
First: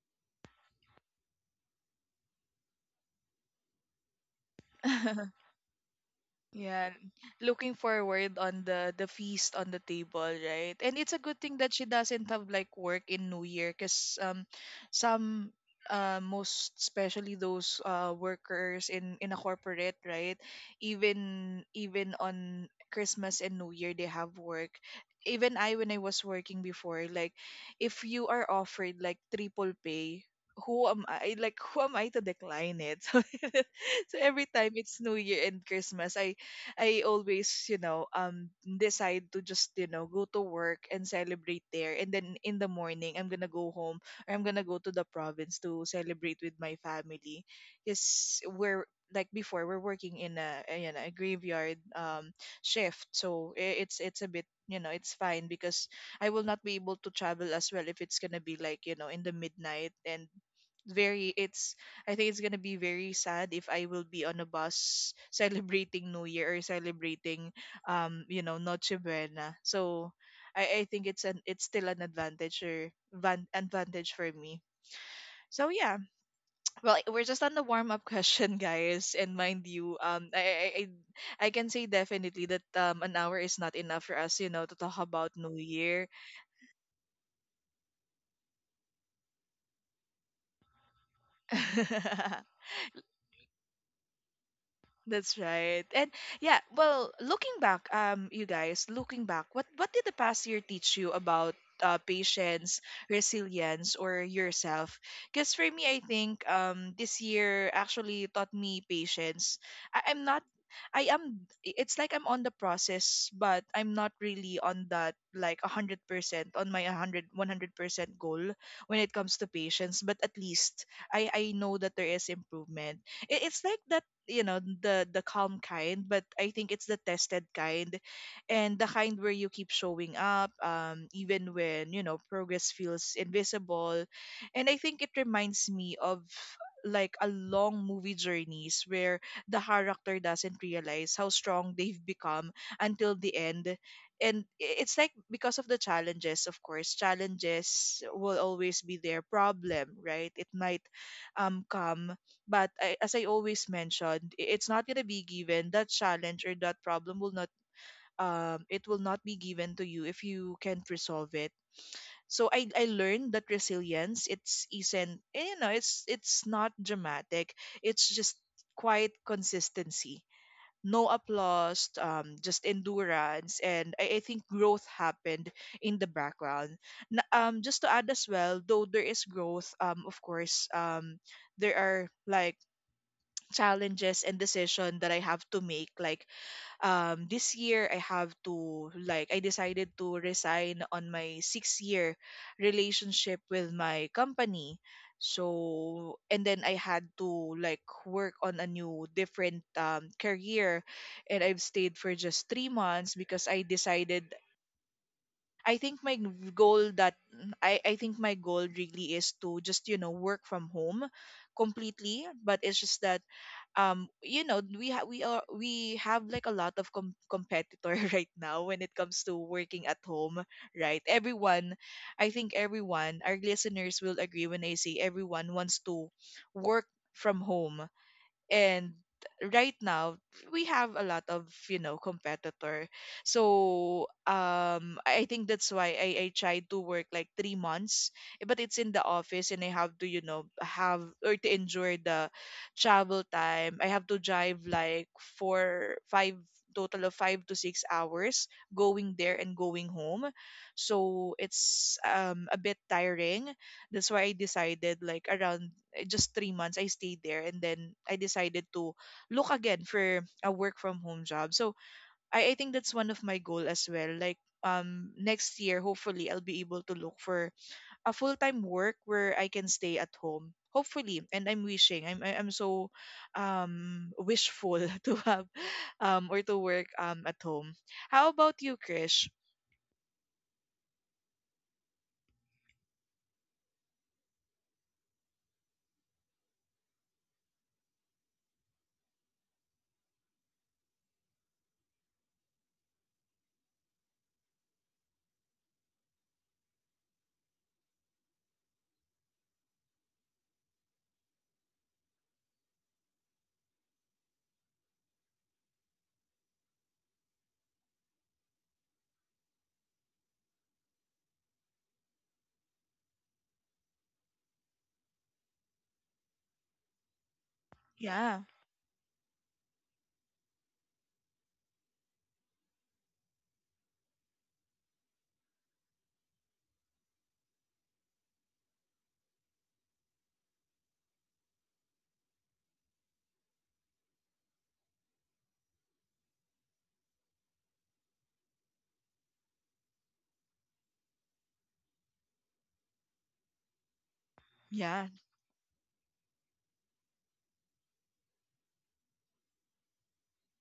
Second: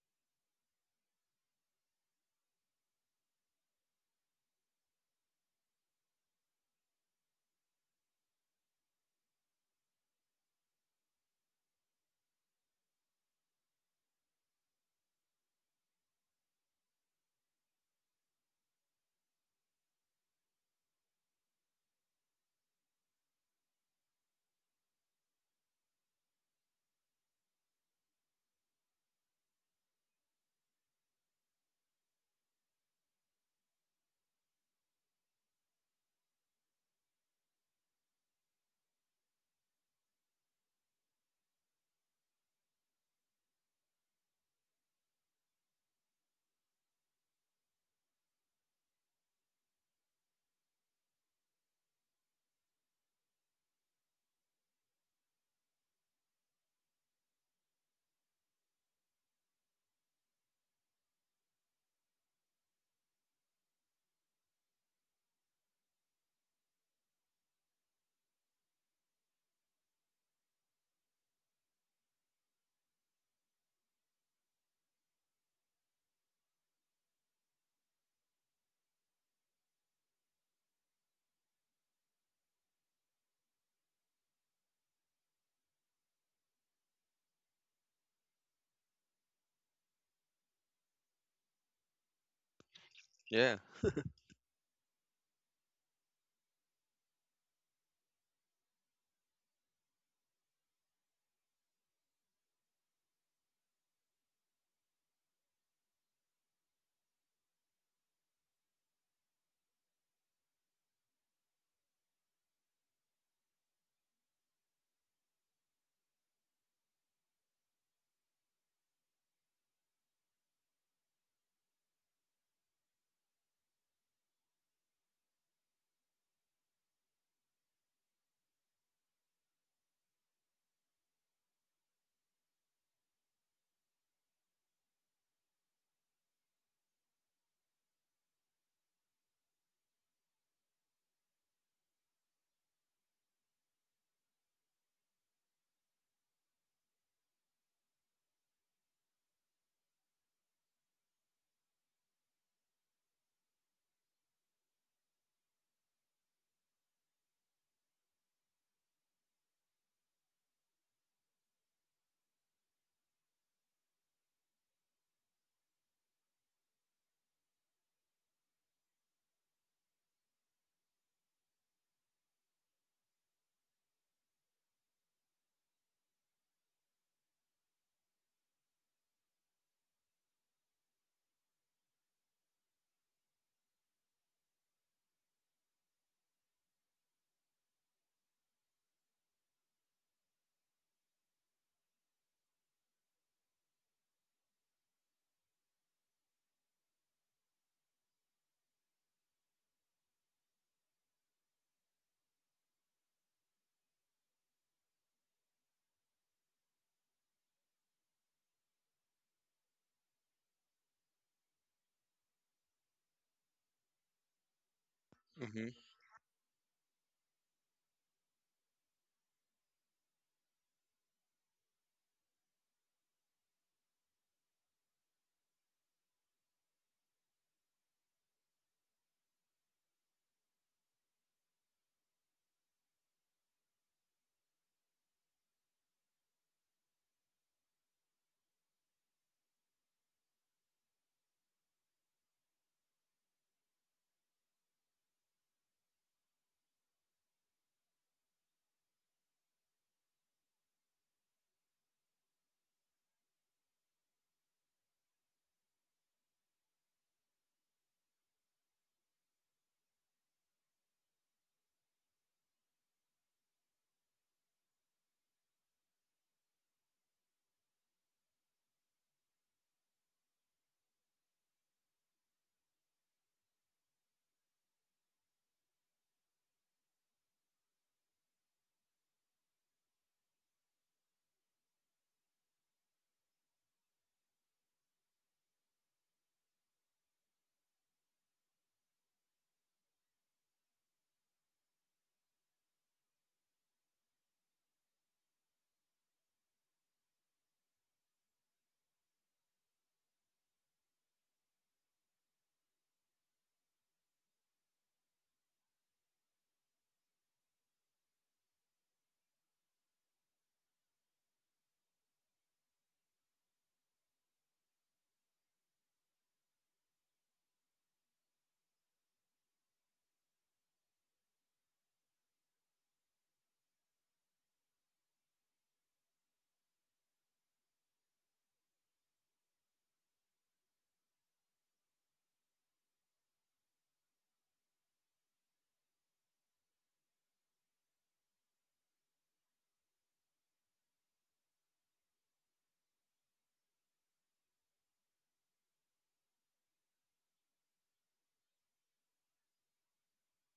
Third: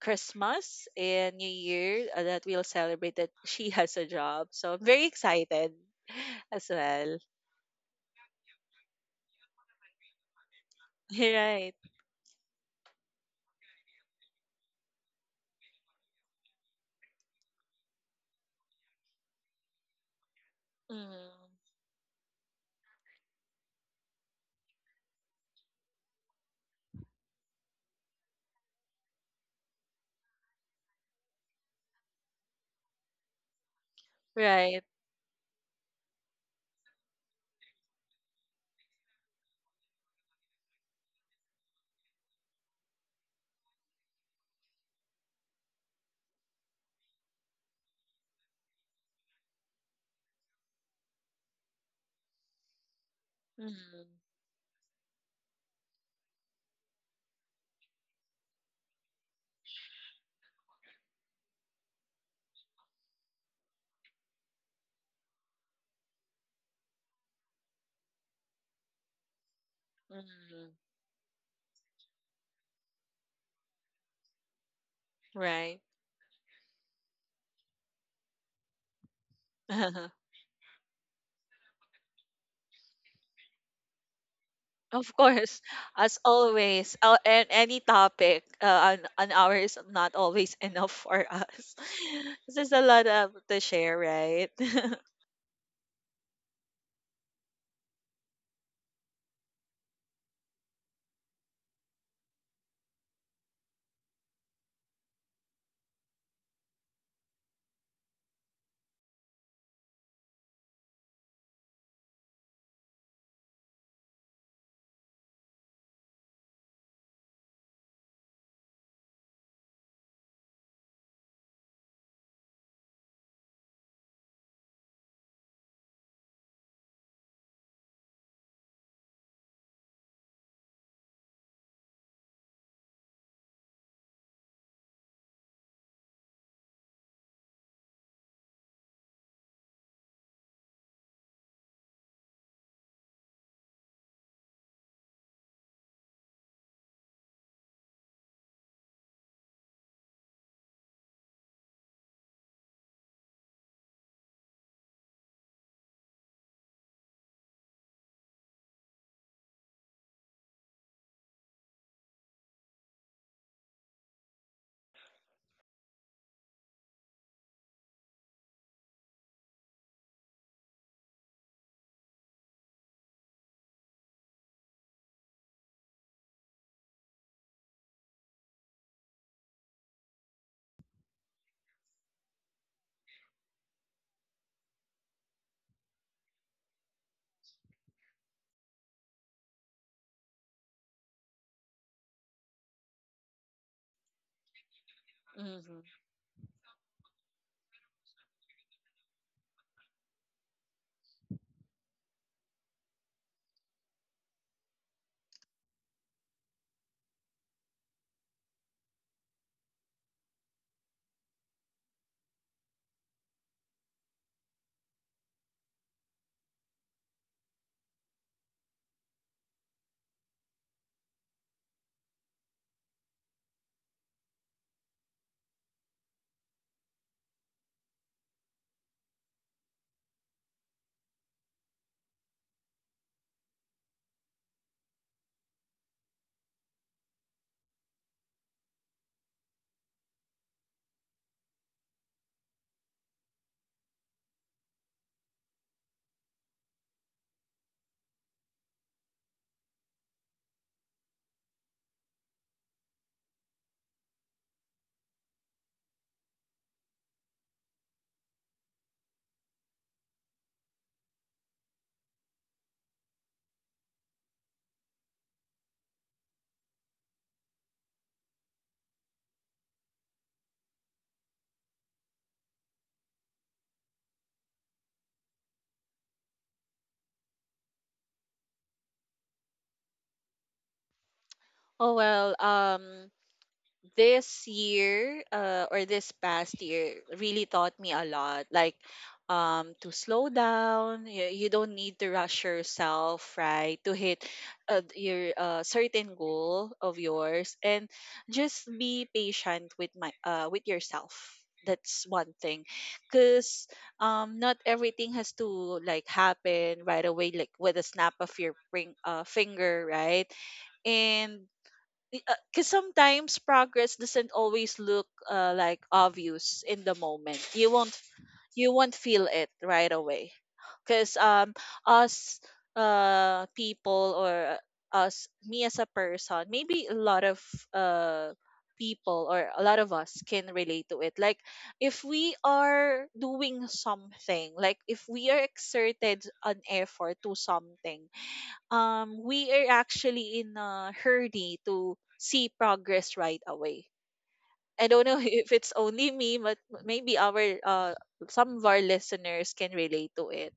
C: Christmas and New Year that we'll celebrate that she has a job. So I'm very excited as
B: Yeah,
C: well.
B: looking forward on the feast on the table, right? And it's a good thing that
C: Right.
B: she doesn't have like work in New Year, cause some, most especially those workers in a corporate, right?
C: Mm,
B: Even on Christmas and New Year they have work. Even I, when I was working before, like, if you are offered like triple pay. Who am I? Like, who am I to decline it? So every time
C: right.
B: it's New Year and Christmas, I always, you know, decide to just, you know, go to work and celebrate there. And then in the morning, I'm gonna go home or I'm gonna go to the province to celebrate with my family. Because we're, like before we're working in a, you know, a graveyard shift, so it's
C: Mm,
B: it's a bit, you know, it's fine because I will not be able to travel as well if it's gonna be like, you know, in the midnight, and very it's, I think it's gonna be very sad if I will be on a bus celebrating New Year or celebrating, you know, Noche Buena. So,
C: mm,
B: I think it's an, it's still an advantage or van, advantage for me. So
C: right.
B: yeah, well, eh, we're just on the warm up question, guys, and mind you, I can say definitely that an hour is not enough for us, you know, to talk
C: Of
B: about New
C: course,
B: Year.
C: as always, and any topic an hour is not always enough for us. There's a lot of
A: Yeah.
C: to share, right?
B: That's right. And yeah, well, looking back, you guys, looking back, what did the past year teach you about patience, resilience, or yourself? Because for me, I think this year actually taught me patience. I, I'm not. I am. It's like I'm on the process, but I'm not really on that, like, 100% on my 100 100% goal when it comes to patience. But at least I know that there is improvement. It, it's like that, you know, the calm kind, but I think it's the tested kind, and the kind where you keep showing up, even when, you know, progress feels invisible. And I think it reminds me of like a long movie journeys where the character doesn't realize how strong they've become until the end. And it's like, because of the challenges, of course, challenges will always be their problem, right? It might come, but I, as I always mentioned, it's not going to be given that challenge, or that problem will not it will not be given to you if you can't resolve it. So I learned that resilience, it's isn't, you know, it's not dramatic. It's just quiet consistency. No applause, just endurance, and I think growth happened in the background. Just to add as well, though there is growth, of course, there are like challenges and decision that I have to make. Like this year I have to, like, I decided to resign on my 6 year relationship with my company.
C: hmm
B: So and then I had to like work on a new different career, and I've stayed for just 3 months because I decided, I think my goal that, I think my goal really is to just, you know, work from home completely. But it's just that you know, we ha- we are we have like a lot of competitor right now when it comes to working at home, right? Everyone, I think everyone, our listeners will agree when I say everyone wants to work from home. And right now we have a lot of, you know, competitor. So I think that's why I tried to work like 3 months, eh, but it's in the office, and I have to, you know, have or to endure the travel time. I have to drive like 4 5, total of 5 to 6 hours, going there and going home. So it's a bit tiring. That's why I decided like around just 3 months I stayed there, and then I decided to look again for a work from home job. So I think that's one of my goal as well. Like next year, hopefully I'll be able to look for a full time work where I can stay at home. Hopefully, and I'm wishing. I'm so wishful to have or to work at home. How about you, Krish?
C: Oh well, this year or this past year really taught me a lot, like to slow down. You don't need to rush yourself, right, to hit your certain goal of yours, and just be patient with my with yourself. That's one thing, because not everything has to like happen right away, like with a snap of your ring, finger, right? And because sometimes progress doesn't always look like obvious in the moment. You won't
B: Yeah,
C: you won't feel it right away, because us people, or us, me as a person, maybe a lot of uh people or a lot of us can relate to it. Like if we are doing something, like if we are exerted an effort to something, we are actually in a hurry to see progress right away. I
B: yeah.
C: don't know if it's only me, but maybe our some of our listeners can relate to it.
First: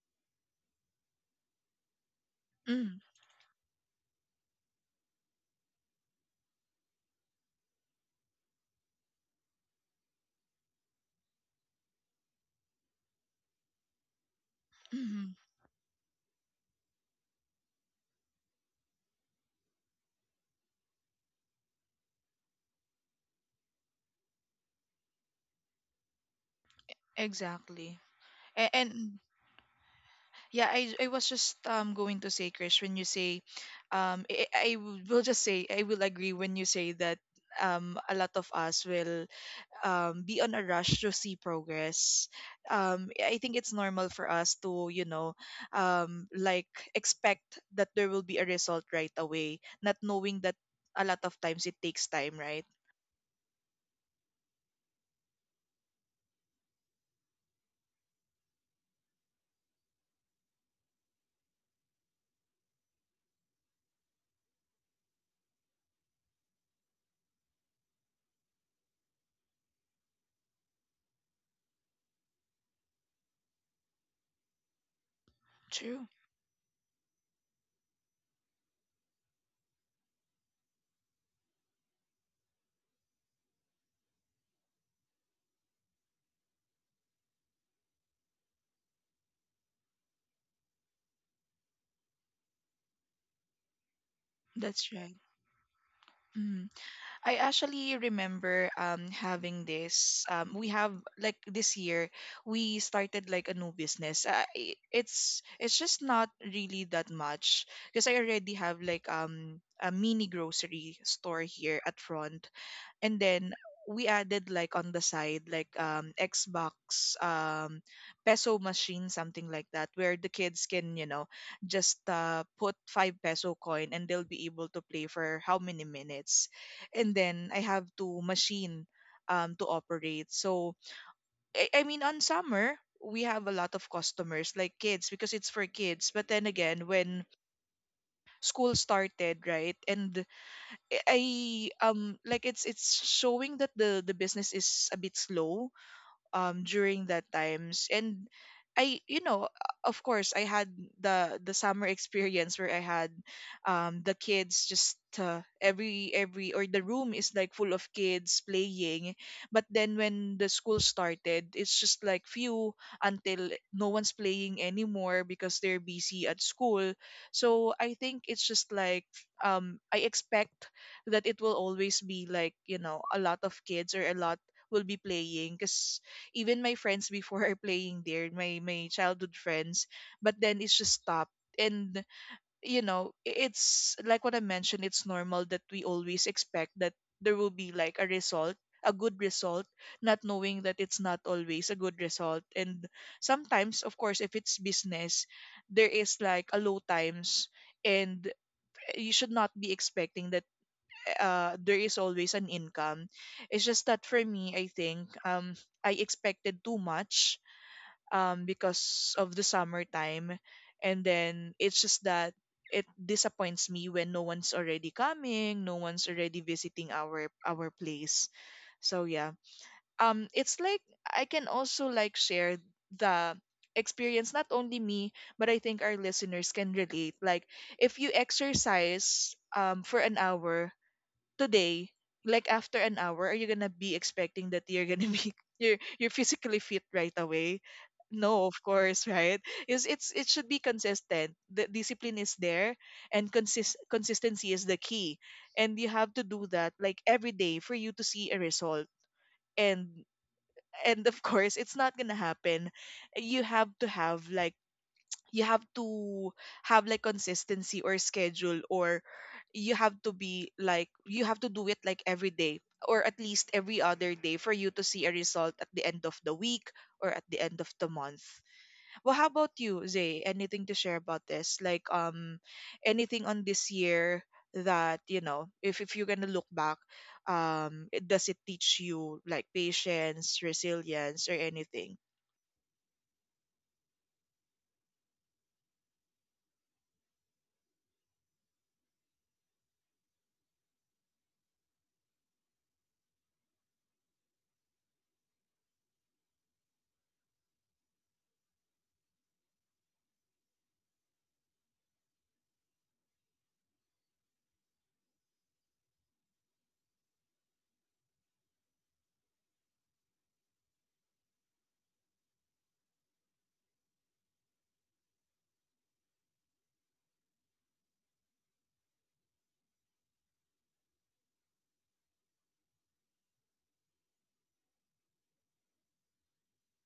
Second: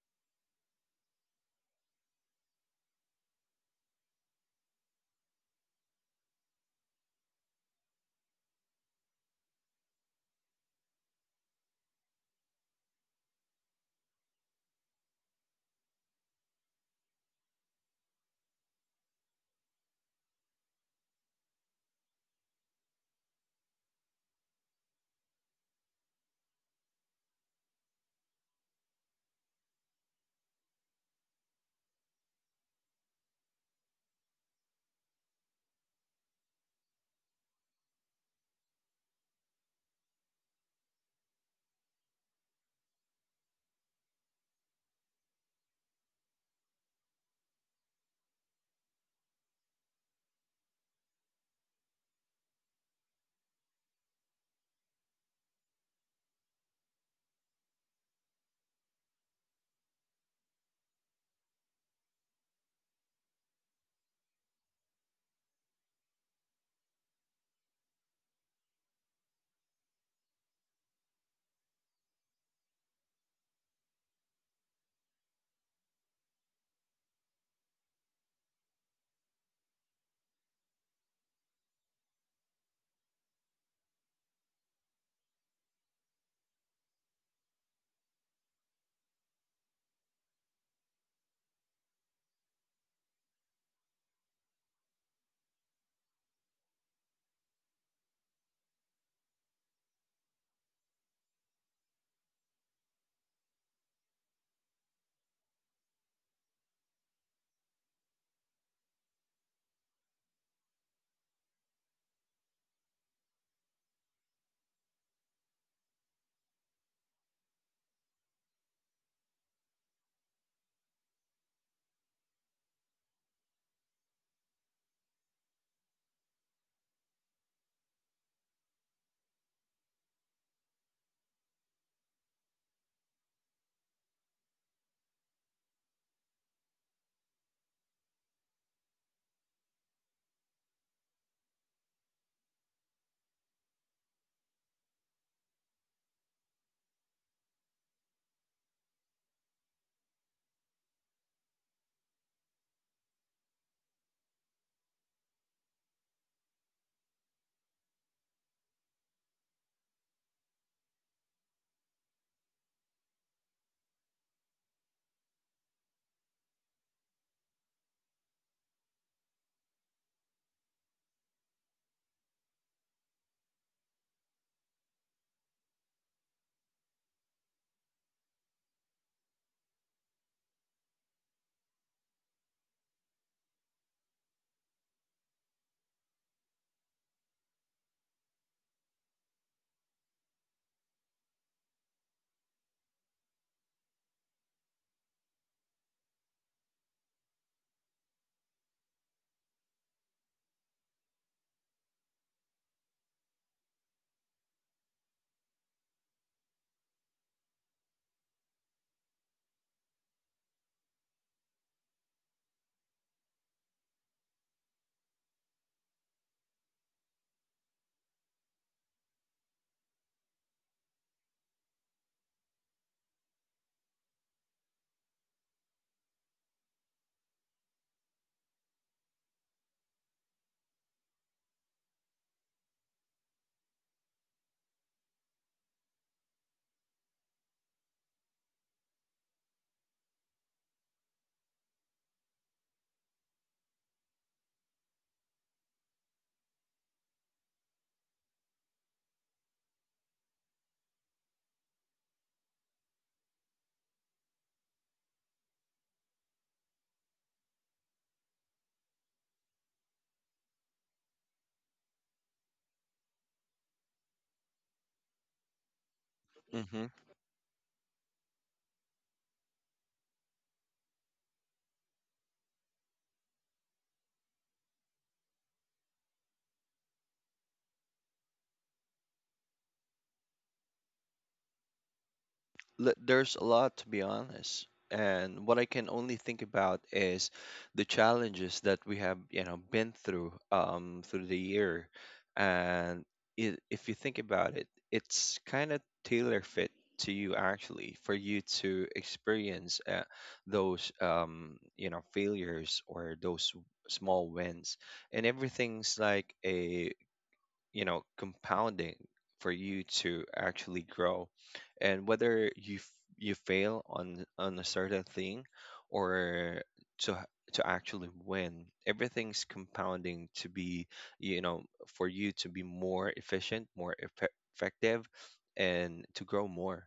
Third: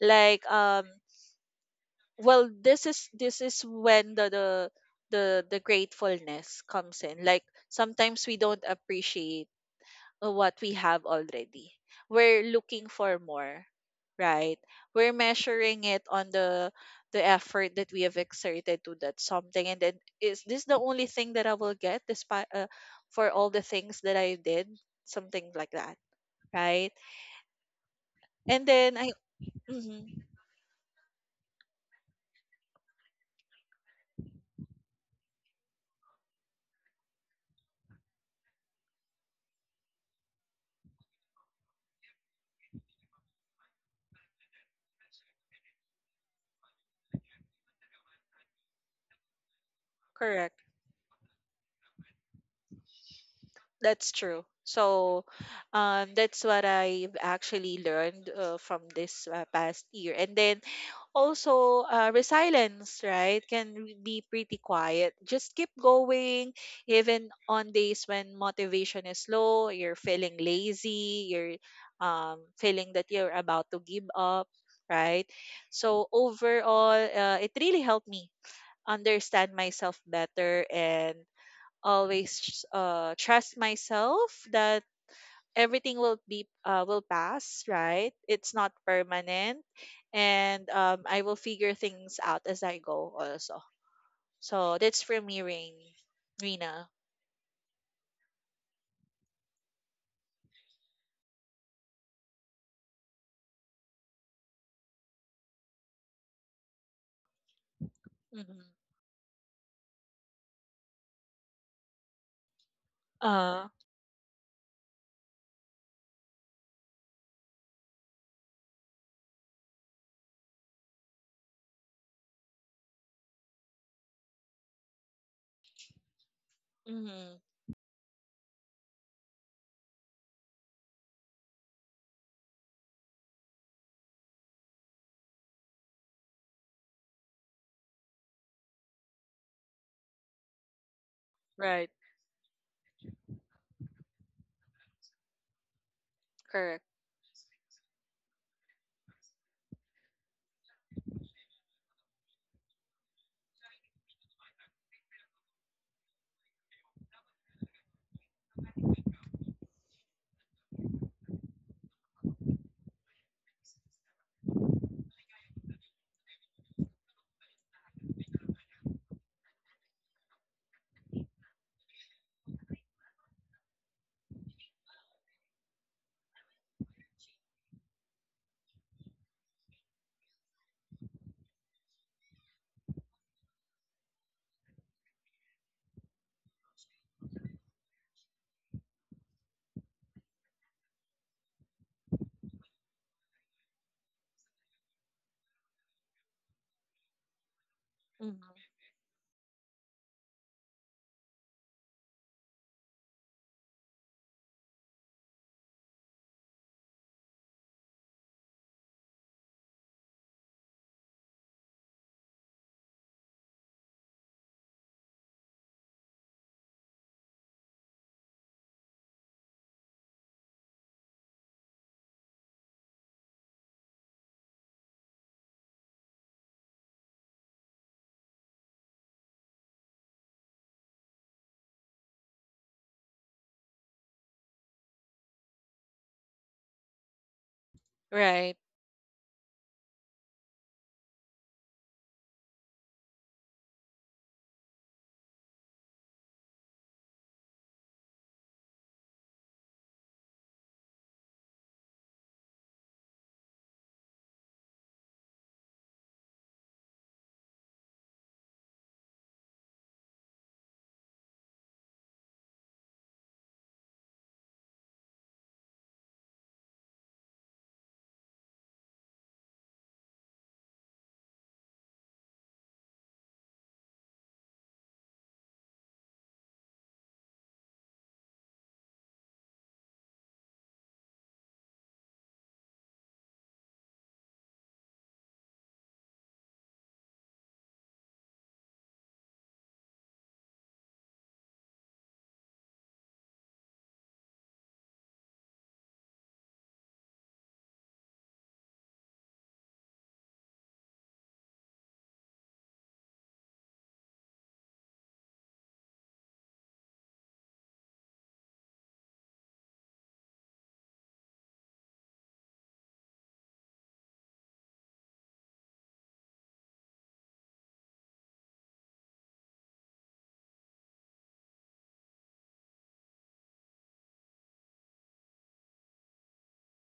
C: Like, well,
B: Mm,
C: this is when the gratefulness comes in. Like sometimes we don't appreciate what we have already. We're looking for more, right? We're
B: mhm.
C: measuring it on the effort that we have exerted to that something, and then is this the only thing that I will get, despite for all the things that I did, something like that, right?
B: Exactly.
C: And
B: And,
C: then I,
B: and
C: mhm,
B: yeah, I was just going to say, Krish, when you say, um, I, I will just say I will agree when you say that a lot of us will be on a rush to see progress. I think it's normal for us to, you know, like, expect that there will be a result right away, not knowing that
C: correct,
B: a lot of times it takes time, right?
C: that's true. So that's what I've actually learned from this past year. And then also resilience, right, can re- be pretty quiet, just keep going even on days when motivation is low, you're feeling lazy, you're feeling that you're about to give up, right?
B: True.
C: So overall, it really helped me understand myself better, and always trust myself that everything will be will pass, right, it's not permanent. And I will figure things out as I go also. So
B: That's
C: that's
B: right.
C: for me, rain Rina.
B: I actually remember having this, we have like this year we started like a new business. It's just not really that much because I already
C: Mm-hmm.
B: have like a mini grocery store here at front, and then
C: Uh,
B: we added like on the side, like, xbox, peso machine, something like that, where the kids can, you know, just put five peso coin and they'll be able to play for how many minutes. And
C: Mm-hmm.
B: then I have to machine to operate. So I mean, on summer we have a lot of customers like kids, because it's for kids, but then again when school started, right, and I
C: Right.
B: like, it's showing that the business is a bit slow
C: Correct.
B: during that times. And I, you know, of course I had the summer experience where I had the kids just every or the room is like full of kids playing. But then when the school started, it's just like few, until no one's playing anymore because they're busy at school. So I think it's just like, I expect that it will always be like, you know, a lot of kids, or a lot will be playing because even my friends before are playing there, my childhood friends. But then it's just stopped. And, you know, it's like what I mentioned, it's normal that we always expect that there will be like a result, a good result, not knowing that it's not always a good result. And sometimes, of course, if it's business, there is like a low times, and
C: Mm-hmm.
B: you should not be expecting that there is always an income. It's just that for me, I think I expected too much because of the summertime. And then it's just that it disappoints me when no one's already coming, no one's already visiting our place. So yeah. It's like I can also like share the experience, not only me but I think our listeners can relate. Like if you exercise for an hour today, like after an hour, are you gonna be expecting that you're gonna be you're physically fit right away? No,
C: Right.
B: of course, right? Is it's it should be consistent. The discipline is there, and consistency is the key, and you have to do that like every day for you to see a result. And and of course, it's not gonna happen. You have to have like you have to consistency or schedule or you have to do it like every day or at least every other day for you to see a result at the end of the week
A: Mm-hmm.
B: or at the end of the month. Well, how about you, Zay? Anything to share about this? Like anything on this year that, you know, if you're going to look back, does it teach you like patience, resilience or anything?
A: There's a lot to be honest, and what I can only think about is the challenges that we have you know been through through the year. And if you think about it, it's kind of tailor fit to you, actually, for you to experience those you know failures or those small wins, and everything's like a you know compounding for you to actually grow. And whether you fail on a certain thing, or to actually win, everything's compounding to be you know for you to be more efficient, effective, and to grow more.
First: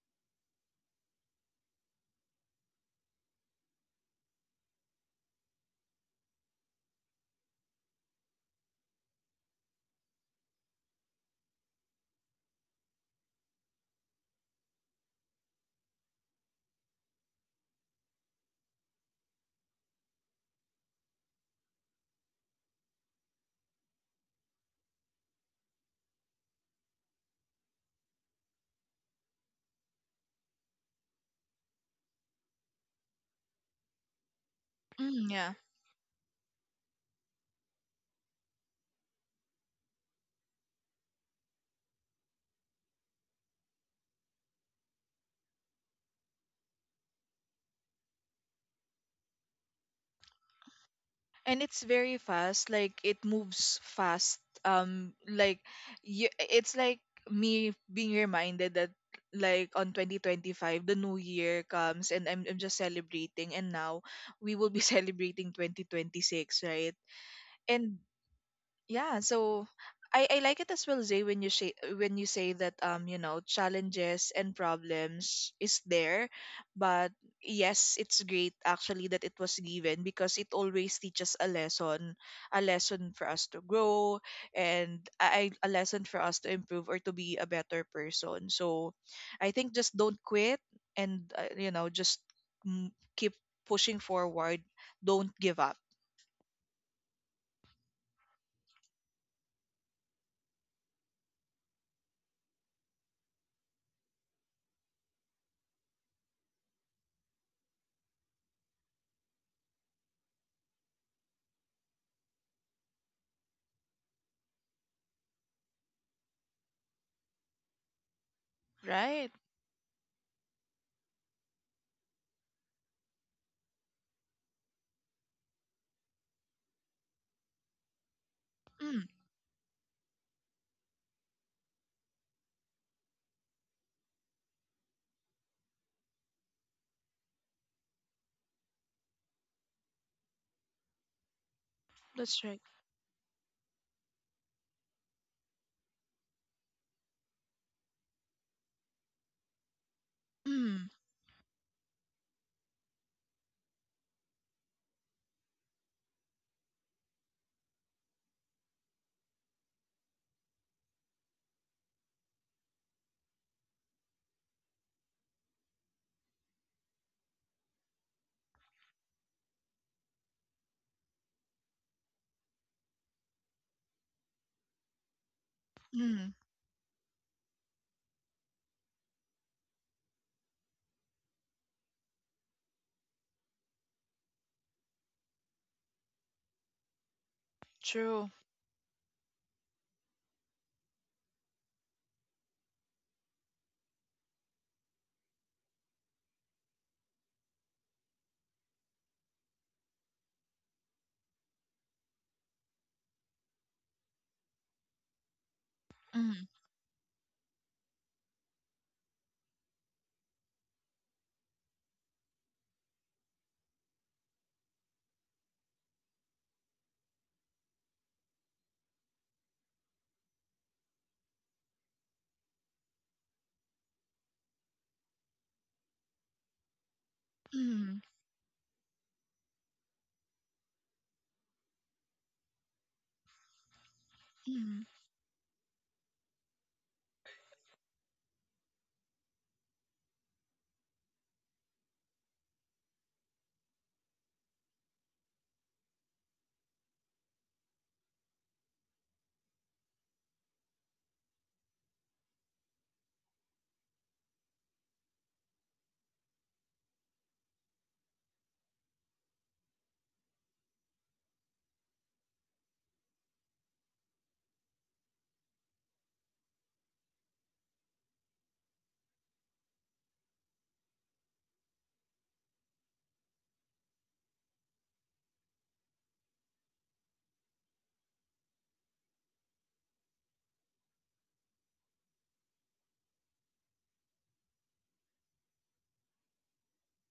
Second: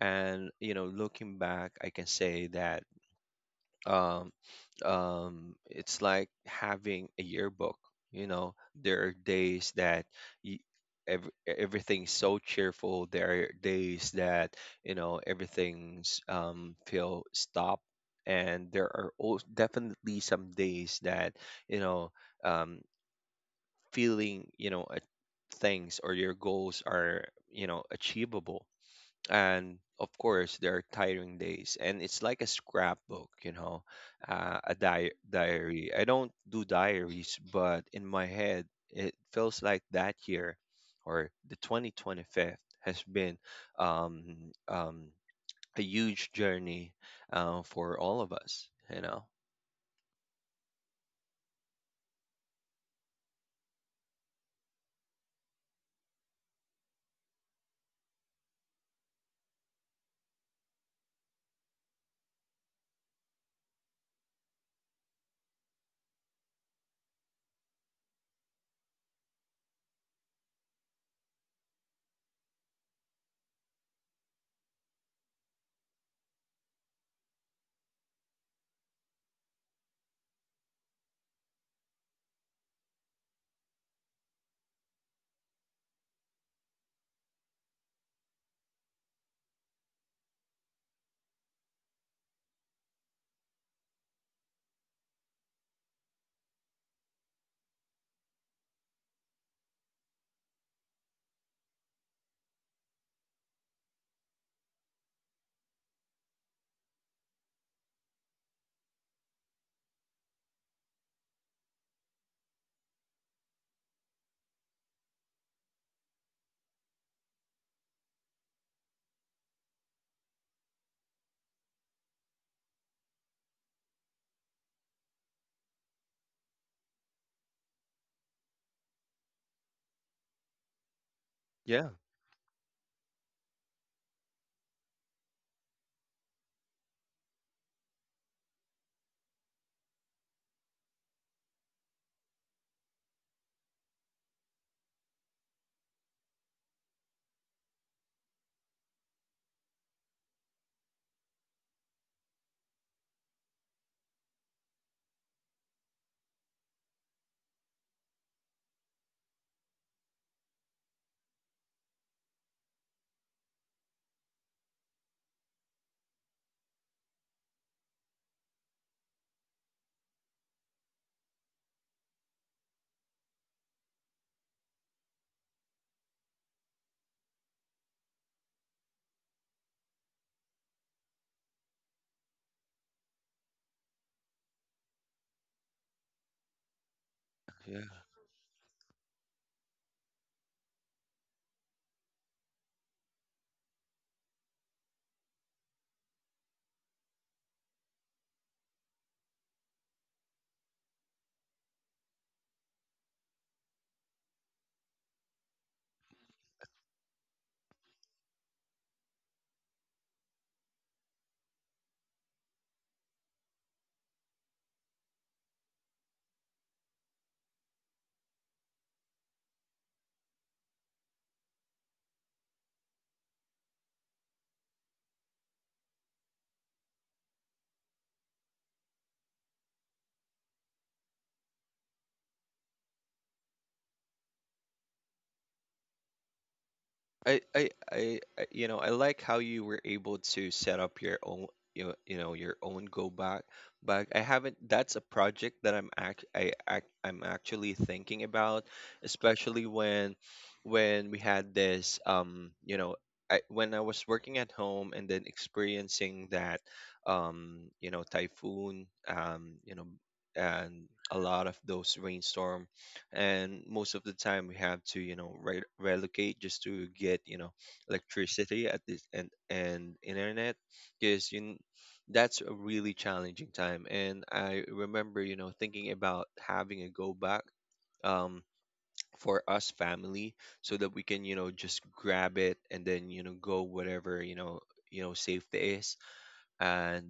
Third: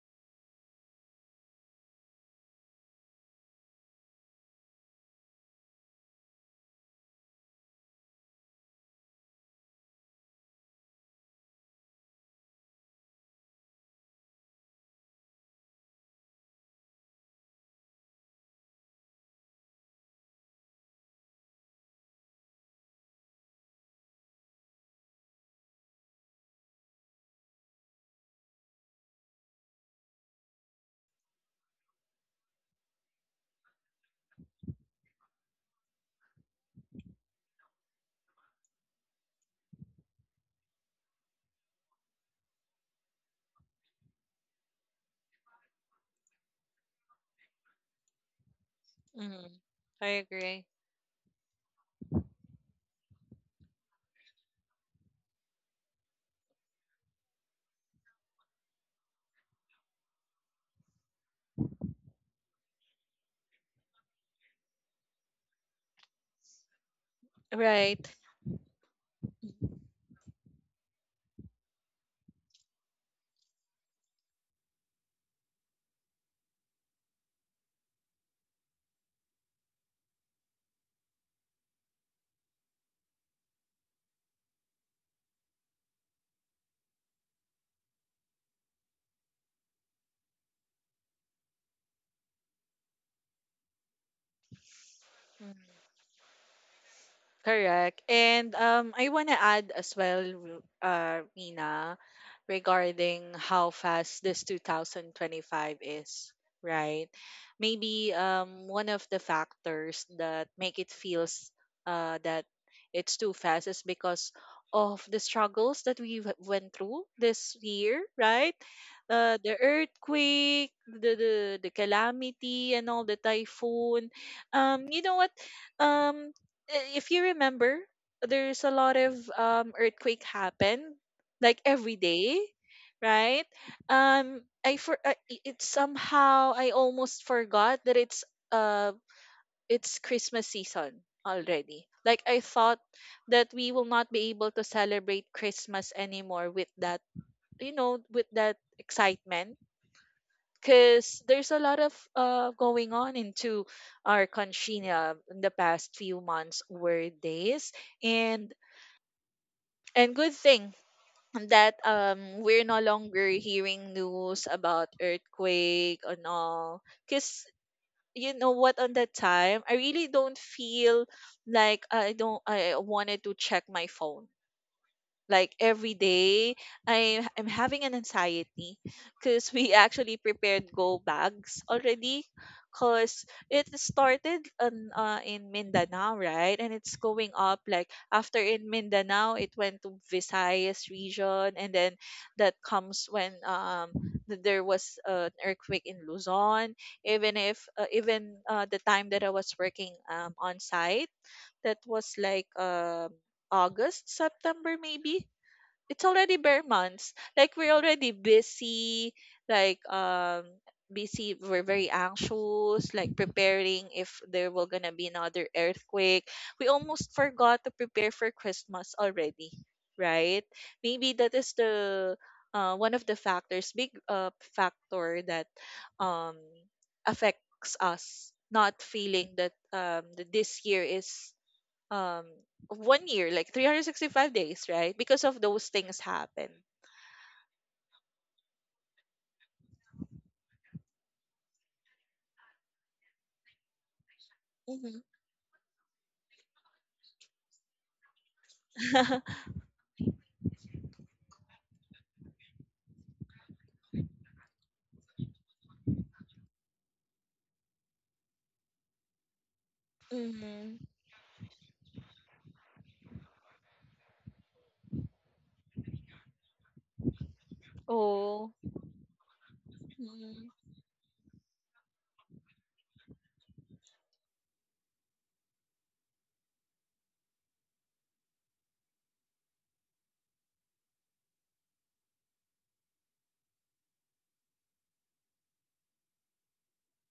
A: And you know, looking back, I can say that um it's like having a yearbook. You know, there are days that y ev everything's so cheerful. There are days that, you know, everything's feel stopped. And there are definitely some days that, you know, um, feeling, you know, things or your goals are, you know, achievable. And of course there are tiring days, and it's like a scrapbook, you know, a
B: Mm, yeah.
A: diary. I don't do diaries, but in my head it feels like that year, or the 2025th, has been um, um, a huge journey for all of us you know.
C: Mm-hmm. I agree.
B: And it's very fast, like it moves fast, like, it's like me being reminded that like on 2025 the new year comes, and I'm just celebrating, and now we will be celebrating 2026, right? And
C: Right.
B: yeah, so I like it as well, Zay, when you say that you know challenges and problems is there, but yes, it's great actually that it was given because it always teaches a lesson for us to grow, and I a lesson for us to improve or to be a better person. So I think just don't quit, and you know just, keep pushing forward. Don't give
C: Mm-hmm.
B: up.
C: Correct. And I want to add as well, Mina, regarding how fast this 2025 is, right? Maybe one of the factors that make it feels that it's too fast is because of the struggles that we w- went through this year, right?
B: Right?
C: The earthquake, the calamity, and all the typhoon. You know what? Um, if you remember, there's a lot
B: Mm,
C: of earthquake happen like
A: Yeah.
C: every day, right? It somehow I almost forgot that uh it's Christmas season already. Like I
B: that's right.
C: thought that we will not be able to celebrate Christmas anymore with that, you know, with that excitement
B: Mm.
C: because there's a lot of going on into our country in the past few months or days, and and good thing that we're no longer hearing news about earthquake and all, because you know what, on that time I really don't feel like I don't I wanted to check my phone like every
B: Mm,
C: day. I am having an anxiety because we actually prepared go bags already, because it started on, in Mindanao, right? And it's going up
A: Yeah.
C: like
B: true.
C: after in Mindanao, it went to Visayas region, and then that comes when there was an earthquake in Luzon. Even if even the time that I was working on site, that was like August, September maybe, it's already
B: Mm,
C: bare months. Like we're already busy, like busy, we're very anxious, like preparing if there will gonna be another earthquake. We almost forgot to prepare for Christmas already, right? Maybe that is the one of the factors, big factor that um affects
B: mm,
C: us not feeling that this year is um 1 year like 365 days,
B: mm,
C: right? Because of those things happen.
A: You know, I like how you were able to set up your own, you know, your own go back. But I haven't. That's a project that I'm actually thinking about,
C: Mm-hmm.
A: especially when we had this, you know, when I was working at home and then experiencing that, you know, typhoon, you know,
C: Mm-hmm.
A: and a lot of those rainstorm, and most of the time we have to you know relocate just to get you know
C: Oh.
A: electricity at this and
C: Mm.
A: internet. Because that's a really challenging time, and I remember you know thinking about having a go back um for us family, so that we can you know just grab it and then you know go whatever you know safety is. And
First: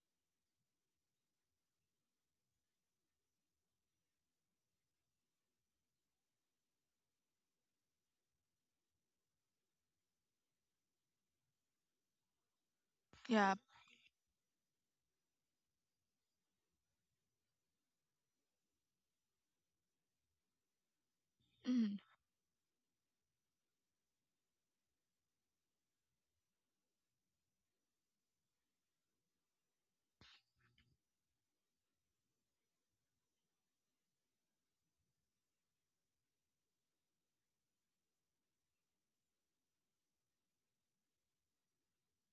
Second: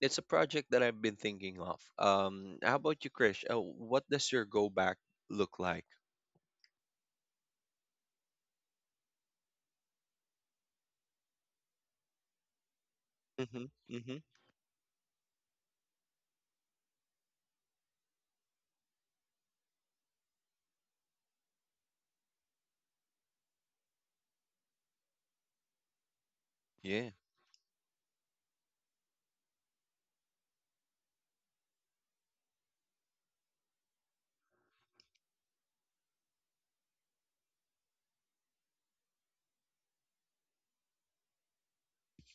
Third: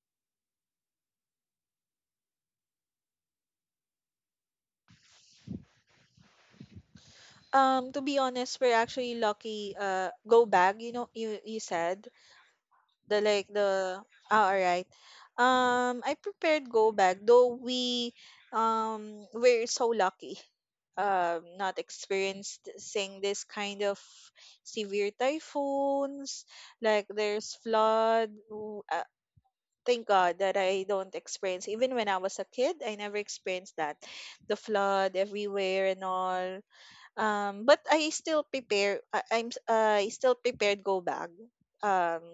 A: it's a project that I've been thinking of. How about you, Krish? Oh, what does your go back look like?
C: To be honest, we're actually lucky. Go back. You know, you said the like
B: yeah.
A: Mhm.
C: the.
A: Mhm.
C: Oh, all right. I prepared go back though. We we're so lucky. Not
B: Mm,
C: experiencing this kind of severe typhoons.
A: Yeah.
C: Like there's flood. Thank God that I don't experience. Even when I was a kid, I never experienced that. The flood everywhere and all. But I still prepare. I still prepared go bag. Um,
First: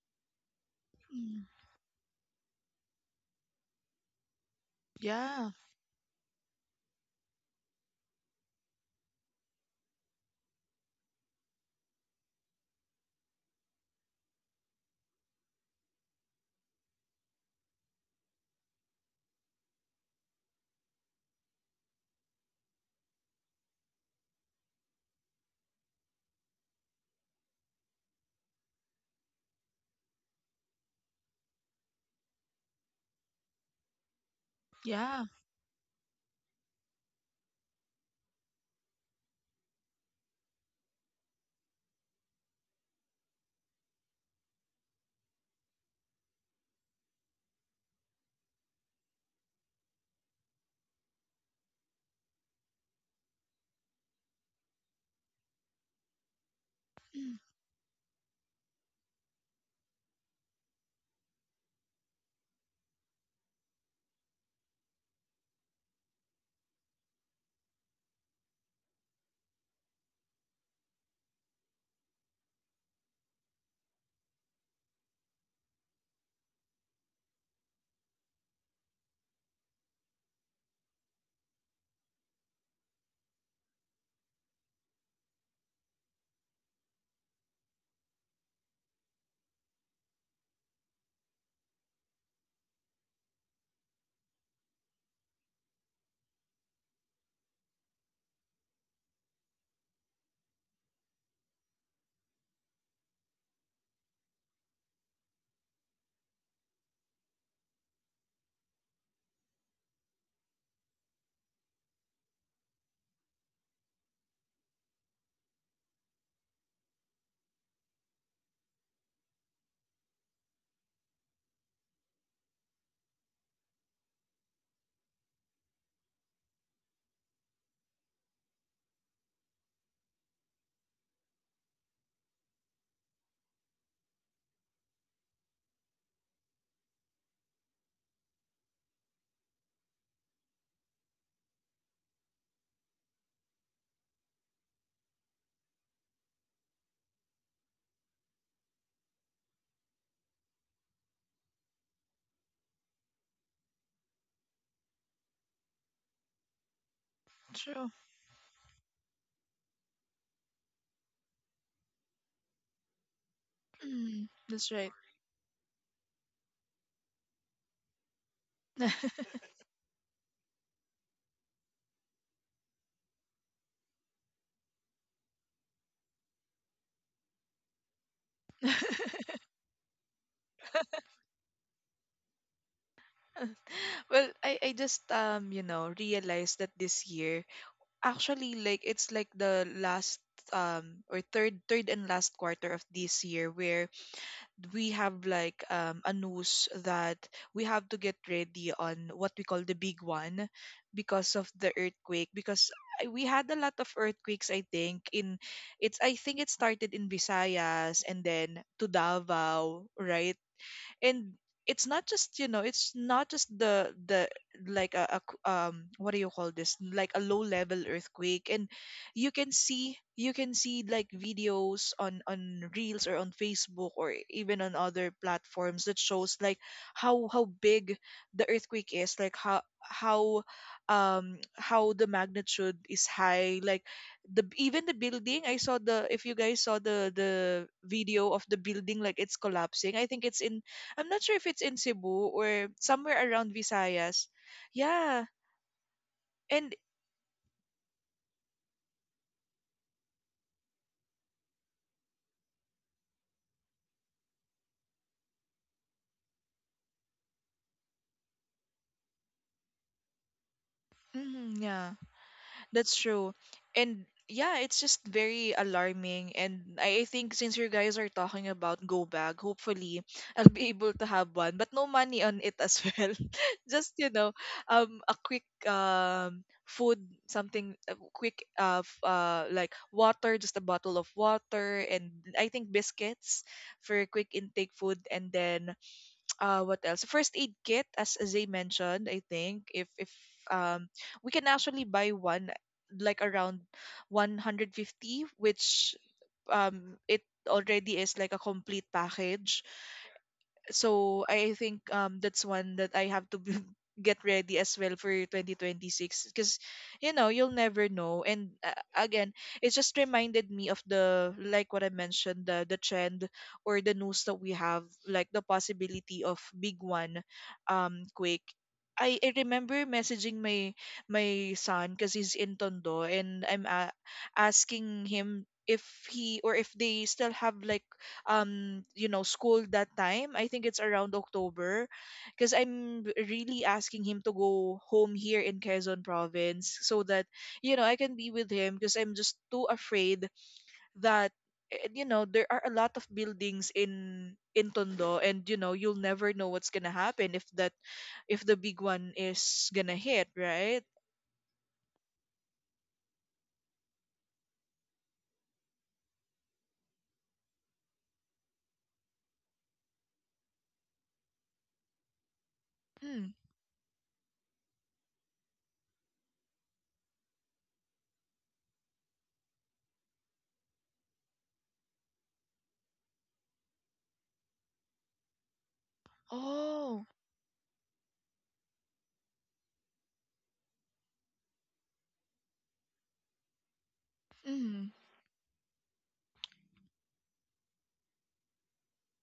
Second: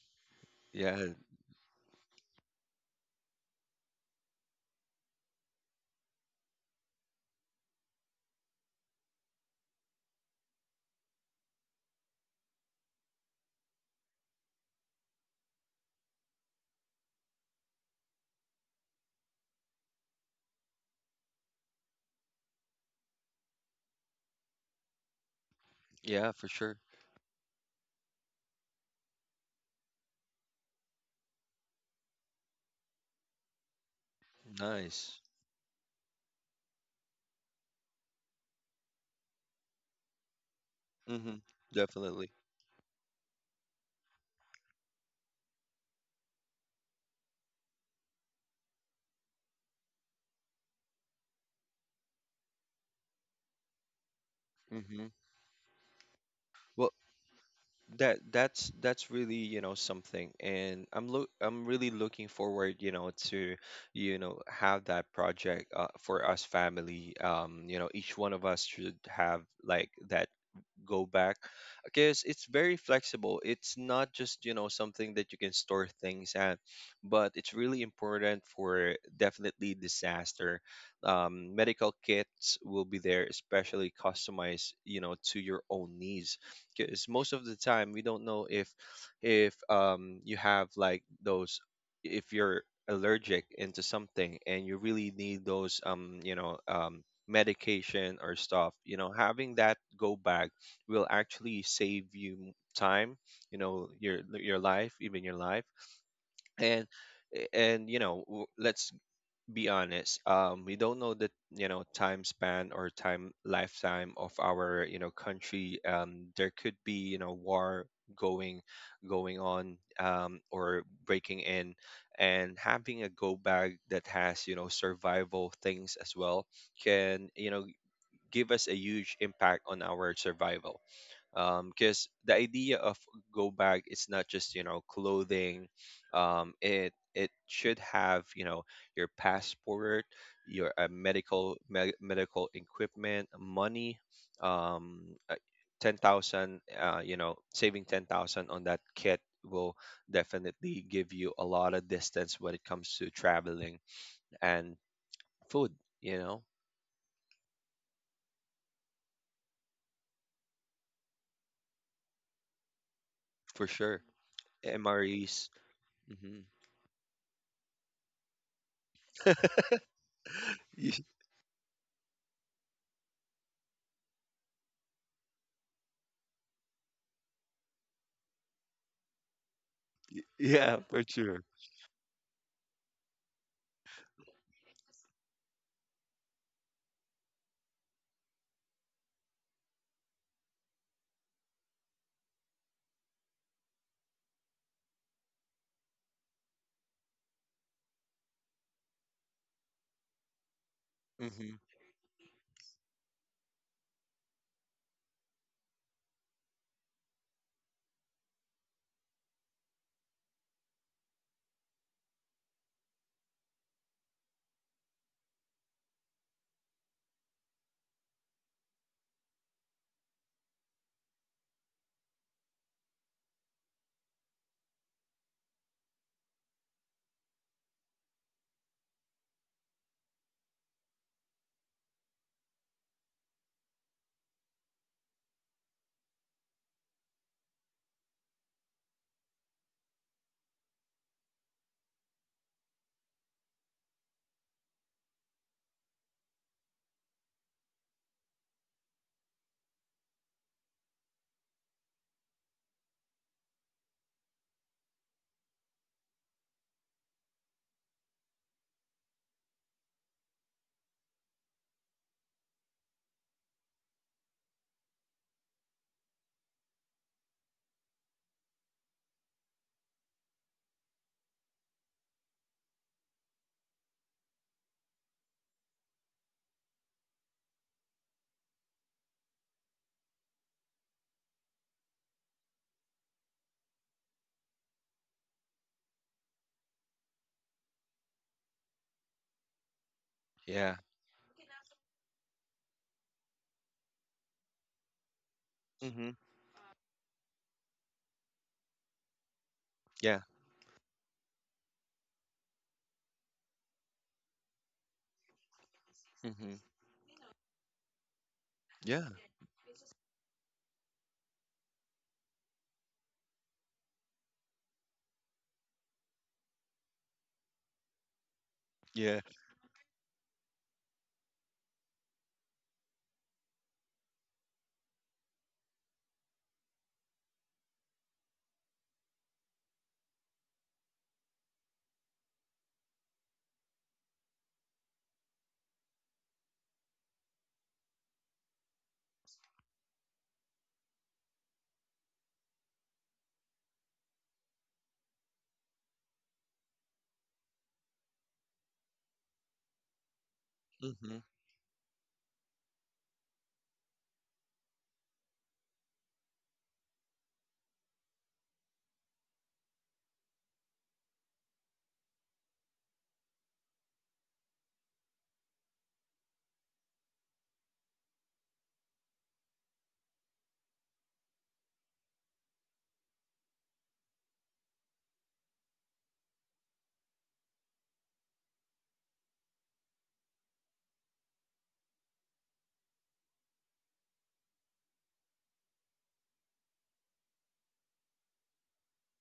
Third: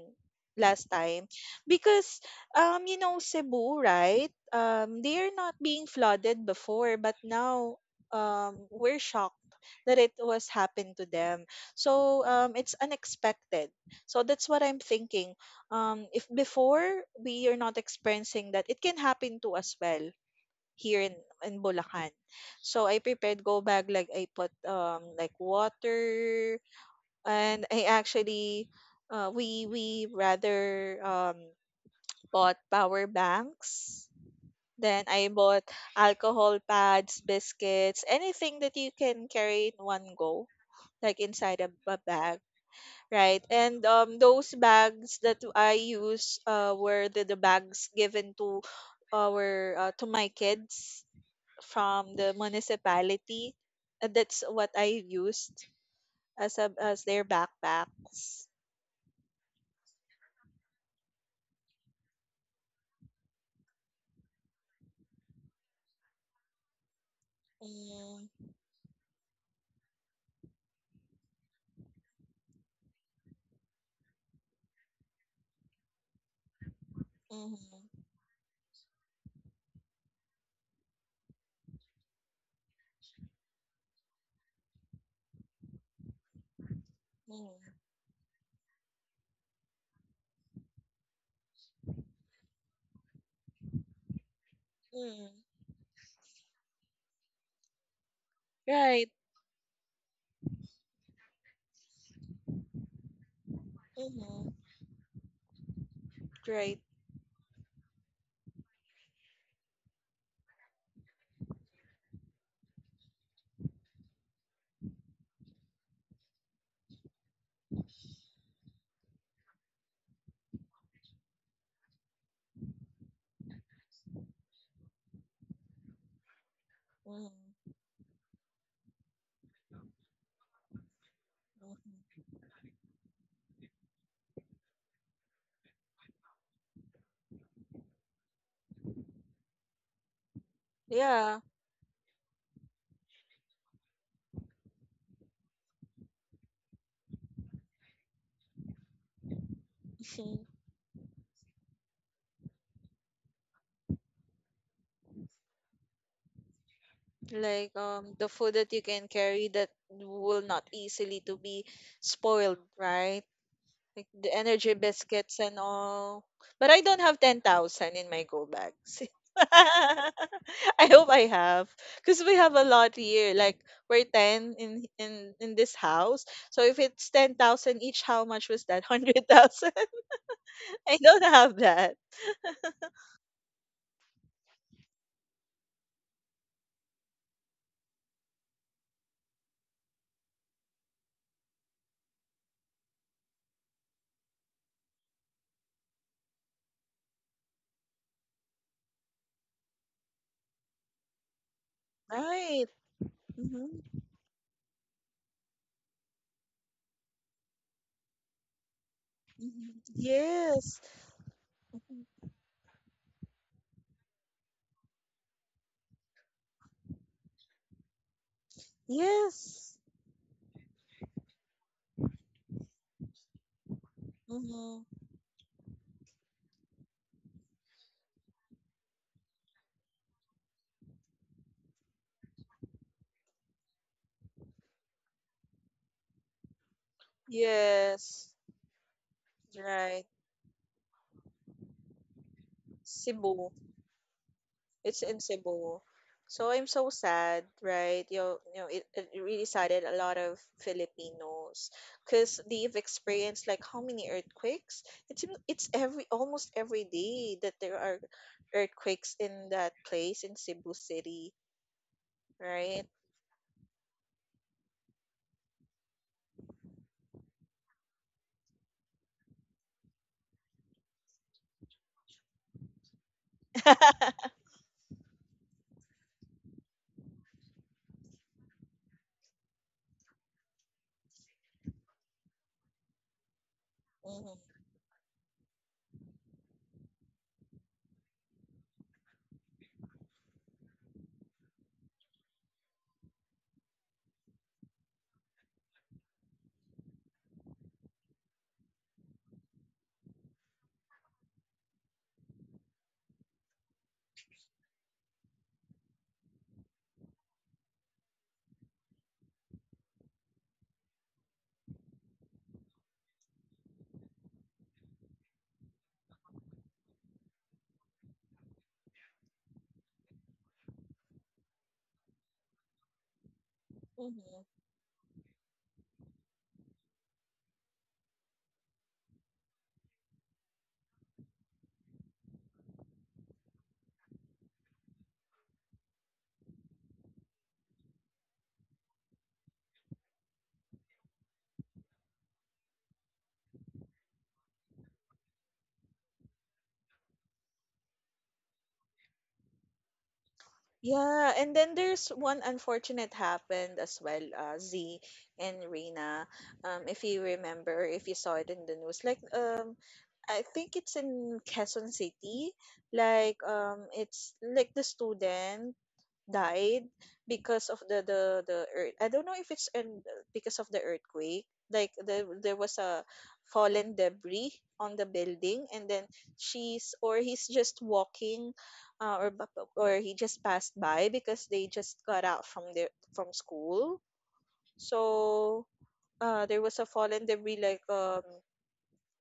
C: last
A: Yeah.
C: time,
B: mm,
C: because you know, Cebu, right? They are
B: yeah.
C: not being flooded before, but now we're shocked that it was happened to them, so it's unexpected, so that's what I'm thinking. Um, if before we are not experiencing that, it can happen to us. Well, here in Bulacan. So I prepared go bag, like I put like
A: Yeah. For
C: water,
A: sure.
C: and I actually we rather bought power banks. Then
A: Nice.
B: Yeah.
C: I bought alcohol pads, biscuits, anything that you can carry in one go, like
A: Mhm.
C: inside a
A: Definitely.
C: bag, right? And those bags that I use were the bags given to our to my kids from the municipality. That's what I
A: Mhm.
C: used as a,
A: Well,
C: as their
A: that
C: backpacks.
A: that's really you know something, and I'm really looking forward you know to you know have that project for us family. You know, each
C: Mm,
A: one of us should have like that go back, because it's very flexible. It's not just you know something that you can store things at, but it's
C: mm,
A: really important for definitely disaster. Medical kits will be there, especially customized you know to your own needs, because most of the
C: mm,
A: time we don't know if you have like those, if you're allergic into something and you really
C: mm.
A: need those you know medication or stuff, you know
C: Right.
A: having that go bag will actually save you time, you know,
C: Mm-hmm.
A: your life, even your life.
C: Right.
A: And and you know, let's be honest. We don't know the you know time span or time lifetime of our you know country. There could be you know war going going on, or breaking in, and having a go bag that has you know survival things as well
C: Mm-hmm.
A: can you know give us a huge impact on our survival, um, because
C: Mm-hmm.
A: the idea of go bag is not just you know clothing. It it should have you know your passport, your
C: Yeah.
A: medical medical equipment, money, um uh, 10,000. You know, saving 10,000 on that kit will
C: Mhm.
A: definitely give you a lot of distance when it comes to traveling, and food, you know.
C: Like
B: True.
C: the food that you can carry that will not easily to be spoiled, right?
A: For sure.
C: Like
B: Mm,
C: the
B: that's
C: energy
B: right.
C: biscuits
A: MREs.
C: and all.
A: Hmm.
C: But I don't have 10,000 in my go bags. I hope I have, because we have a lot here. Like we're 10 in this house. So if it's 10,000 each, how much was that? 100,000?
A: Yeah,
C: I
A: for
C: don't
A: sure.
C: have that.
B: Well, I just you know realized that this year actually like it's like the last, or third and last quarter of this year, where we have like a news that we have to get ready on what we call the big one, because of
A: Hmm.
B: the earthquake,
C: Right.
B: because we had a lot of
C: Mm-hmm.
B: earthquakes, I think in, it's I think it started in Visayas and then to
C: Hmm.
B: Davao, right?
C: Yes.
B: And it's not just, you know, it's not just the like what do you call this, like a low level earthquake, and
C: Yes.
B: you can see like videos on reels or on Facebook or even on
C: Mm-hmm.
B: other platforms that shows like how big the earthquake is, like how the magnitude is high, like the even the building, I saw the if you guys saw the
C: Yes.
B: video of the building, like it's collapsing, I
C: Right.
B: think it's in, I'm not sure if it's in Cebu or somewhere
C: Cebu.
B: around Visayas.
C: It's in
B: Yeah.
C: Cebu. So I'm
B: And
C: so sad, right? You know it, it really saddened a lot of Filipinos, because they've experienced like how many earthquakes? It's every almost every day that there are earthquakes in that place in Cebu City,
B: mhm, yeah,
C: right?
B: that's true. And yeah, it's just very alarming. And I think since you guys are talking about go bag, hopefully I'll be able to have one, but no money on it as well. Just, you know, a quick food, something a quick like water, just a bottle of water, and I think biscuits for quick intake food. And then what else, first aid kit, as Zay mentioned. I think if
A: Yeah.
B: um we can actually buy one like around 150, which
A: Hmm.
B: it already is like a complete package.
A: Yeah.
B: So I think that's one that I have to get ready as well for 2026,
A: Hmm.
B: because you know you'll never know. And
A: Yeah.
B: again, it just reminded me of the, like what I mentioned, the trend or the news that we have, like the possibility of big one quake. I,
A: Yeah.
B: I remember messaging my son because he's in Tondo, and I'm
C: Hmm.
B: asking him if he or if they still have like you know school that time. I think it's around October. Because I'm really asking him to go home here in Quezon Province, so that you know I can be with him, because I'm just too afraid that, you know, there are a lot of buildings in Tondo, and you know you'll never know what's gonna happen if that if the big one is gonna hit, right?
A: Hmm.
C: Yeah, and then there's one unfortunate happened as well, Z and Rina. If you remember, if you saw it in the news, like I think it's in Quezon City.
B: Mm.
C: Like it's like the student died because of the the earth. I don't know if it's in, because of the earthquake. Like there was a fallen debris on the building, and then she's
B: Oh.
C: or he's just walking, uh, or bu- or he just passed by because they just got out from their from school.
B: Mm.
C: So there was a fallen debris like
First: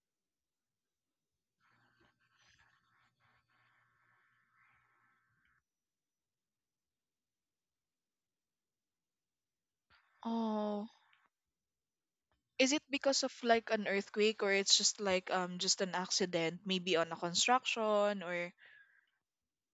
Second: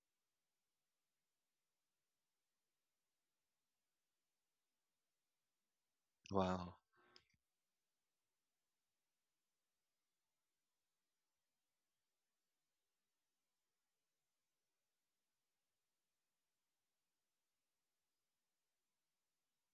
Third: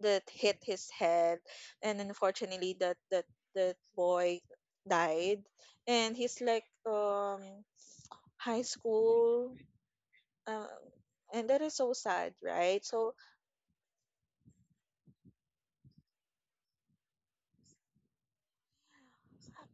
C: that hit his head, and unfortunately that boy died, and he's like
A: Wow.
C: high school, um,
B: Oh.
C: and that is so sad,
B: Is it
C: right? So
B: because of like an earthquake, or it's just like just an accident, maybe on a construction, or?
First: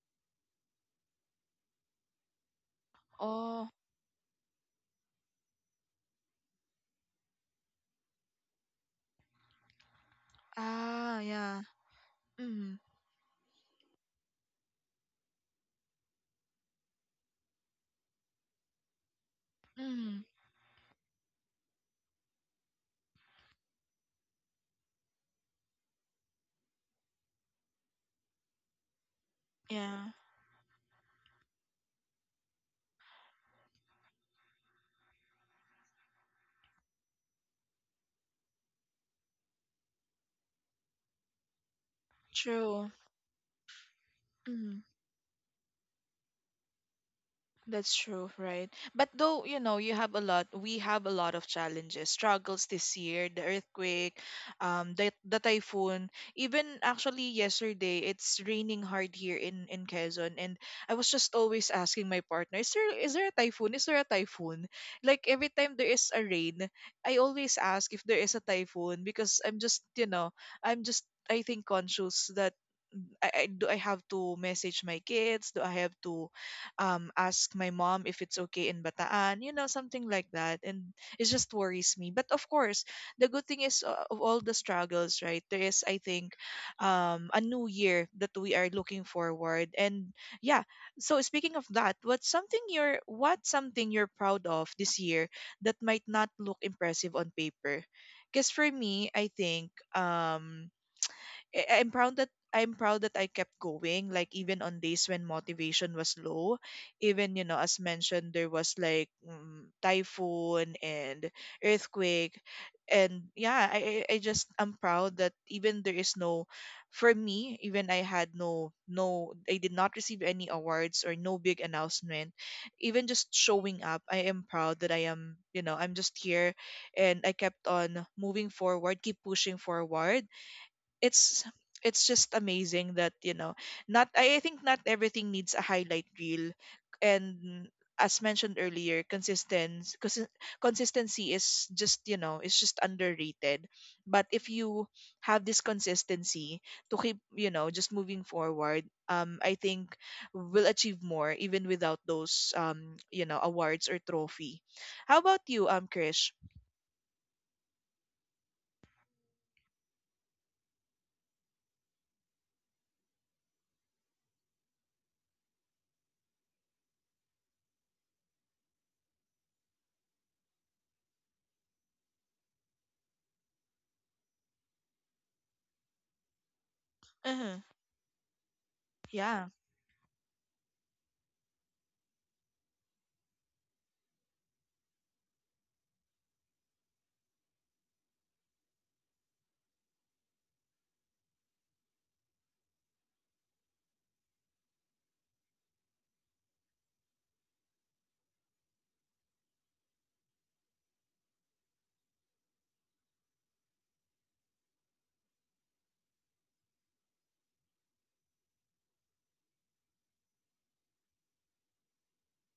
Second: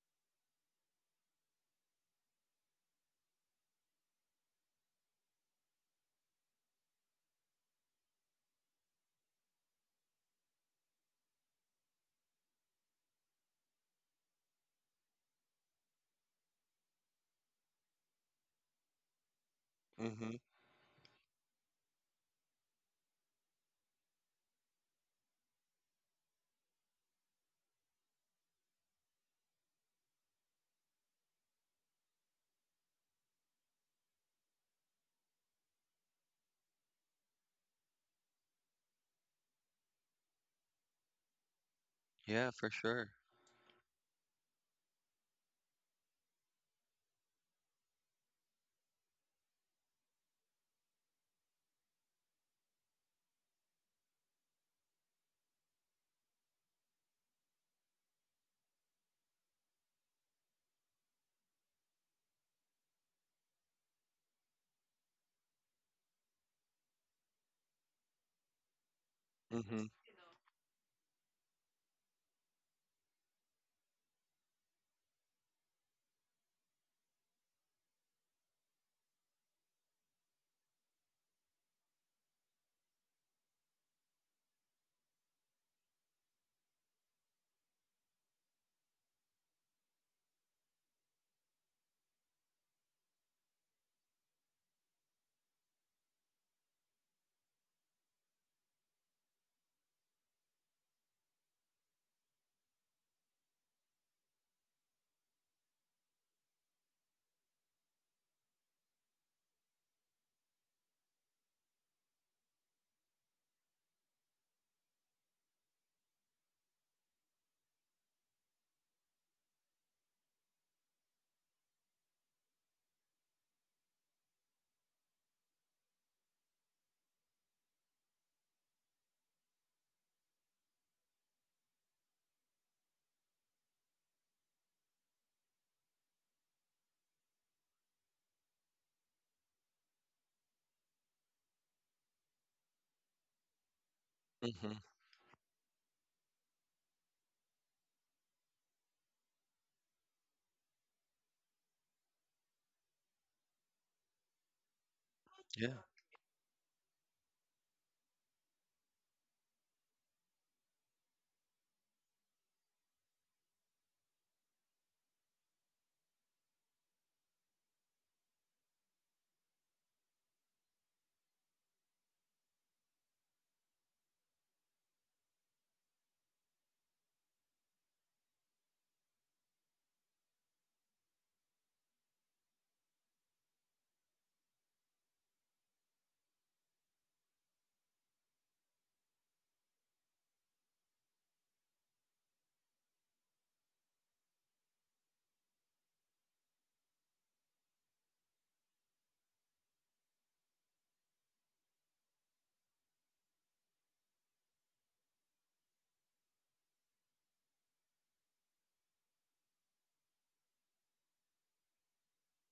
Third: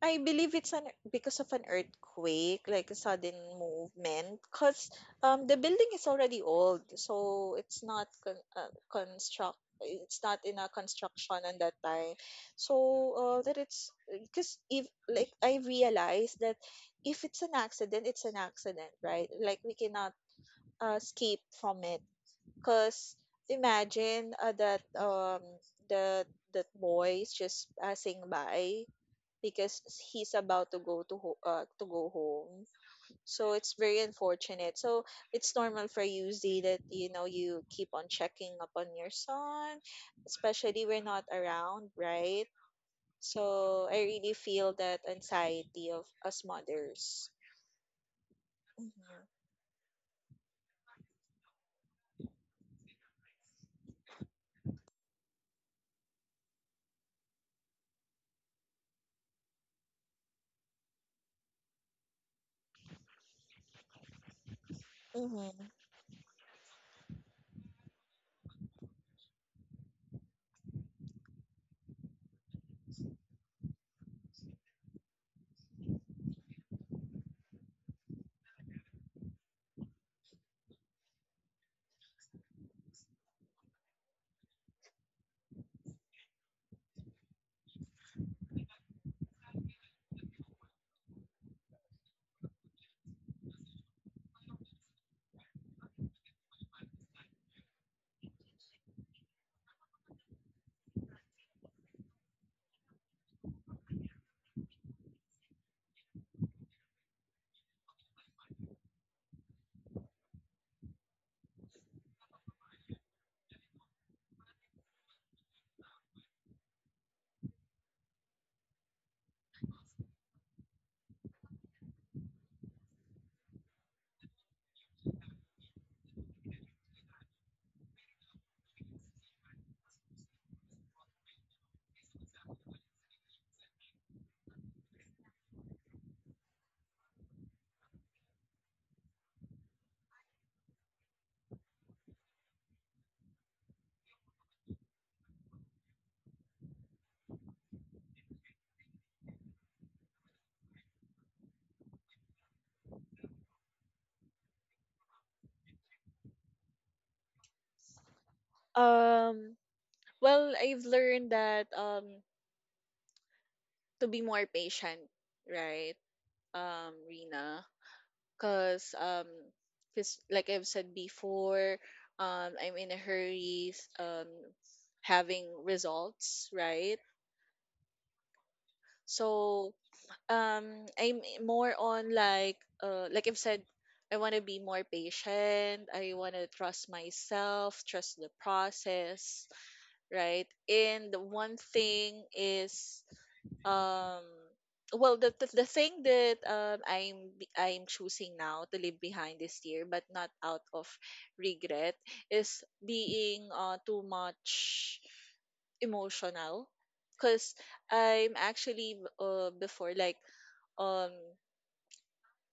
C: I believe it's an because of an earthquake, like a sudden
B: Oh.
C: movement, because the building is already old, so it's not construct, it's not in a
B: Ah,
C: construction at
B: yeah.
C: that time.
B: Mm.
C: So that it's because if like I realized that if it's an accident, it's an accident, right? Like we cannot
B: Mm.
A: Hmm.
C: escape from it. Cause imagine that the that boy's just passing by because
B: Yeah.
C: he's about to go to go home. So it's very unfortunate. So it's normal for you, Z, that you know you keep on checking up on your son, especially we're not around, right?
A: Yeah, for
B: True.
A: sure.
C: So I really feel
B: Mm-hmm.
C: that anxiety of us mothers.
B: That's true, right? But
C: Hmm.
B: though, you know, you have a lot, we have a lot of challenges, struggles this year, the earthquake, the typhoon. Even actually yesterday, it's raining hard here in, Quezon. And I was just always asking my partner, is there a typhoon? Is there a typhoon? Like every
C: Hmm.
B: time there is a rain, I always ask if there is a typhoon, because
A: Hmm.
B: I'm just, I think, conscious that, I do I have to message my kids? Do I have to ask my mom if it's okay in Bataan, you know, something like that. And it just worries me. But of course, the good thing is, of all the struggles, right? There is, I think, a new year that we are looking forward. And yeah, so speaking of that, what's something you're proud of this year that might not look impressive on paper? Because for me, I think I'm proud that I kept going, like even on days when motivation was low, even you know as mentioned there was like, typhoon and earthquake. And yeah, I'm proud that even there is no, for me, even I had no I did not receive any awards or no big announcement, even just showing up I am proud that I am you know I'm just here, and I kept on moving forward, keep pushing forward. It's it's just amazing that, you know, not I, I think not everything needs a highlight reel. And as mentioned earlier, consistency is just, you know, it's just underrated. But if
A: Hmm.
B: you have this consistency to keep, you know, just moving forward, I think we'll achieve more even without those you know awards or trophy. How about you,
A: Yeah,
B: Krish?
C: Um. Well, I've learned that to be more patient, right? Rina, because cause like I've said before, I'm in a hurry, um, having results, right?
B: Uh-huh. Yeah.
C: So um I'm more on like I've said, I want to be more patient. I want to trust myself, trust the process, right? And the one thing is um well the the thing that I'm choosing now to leave behind this year but not out of regret is being too much emotional, because I'm actually before like um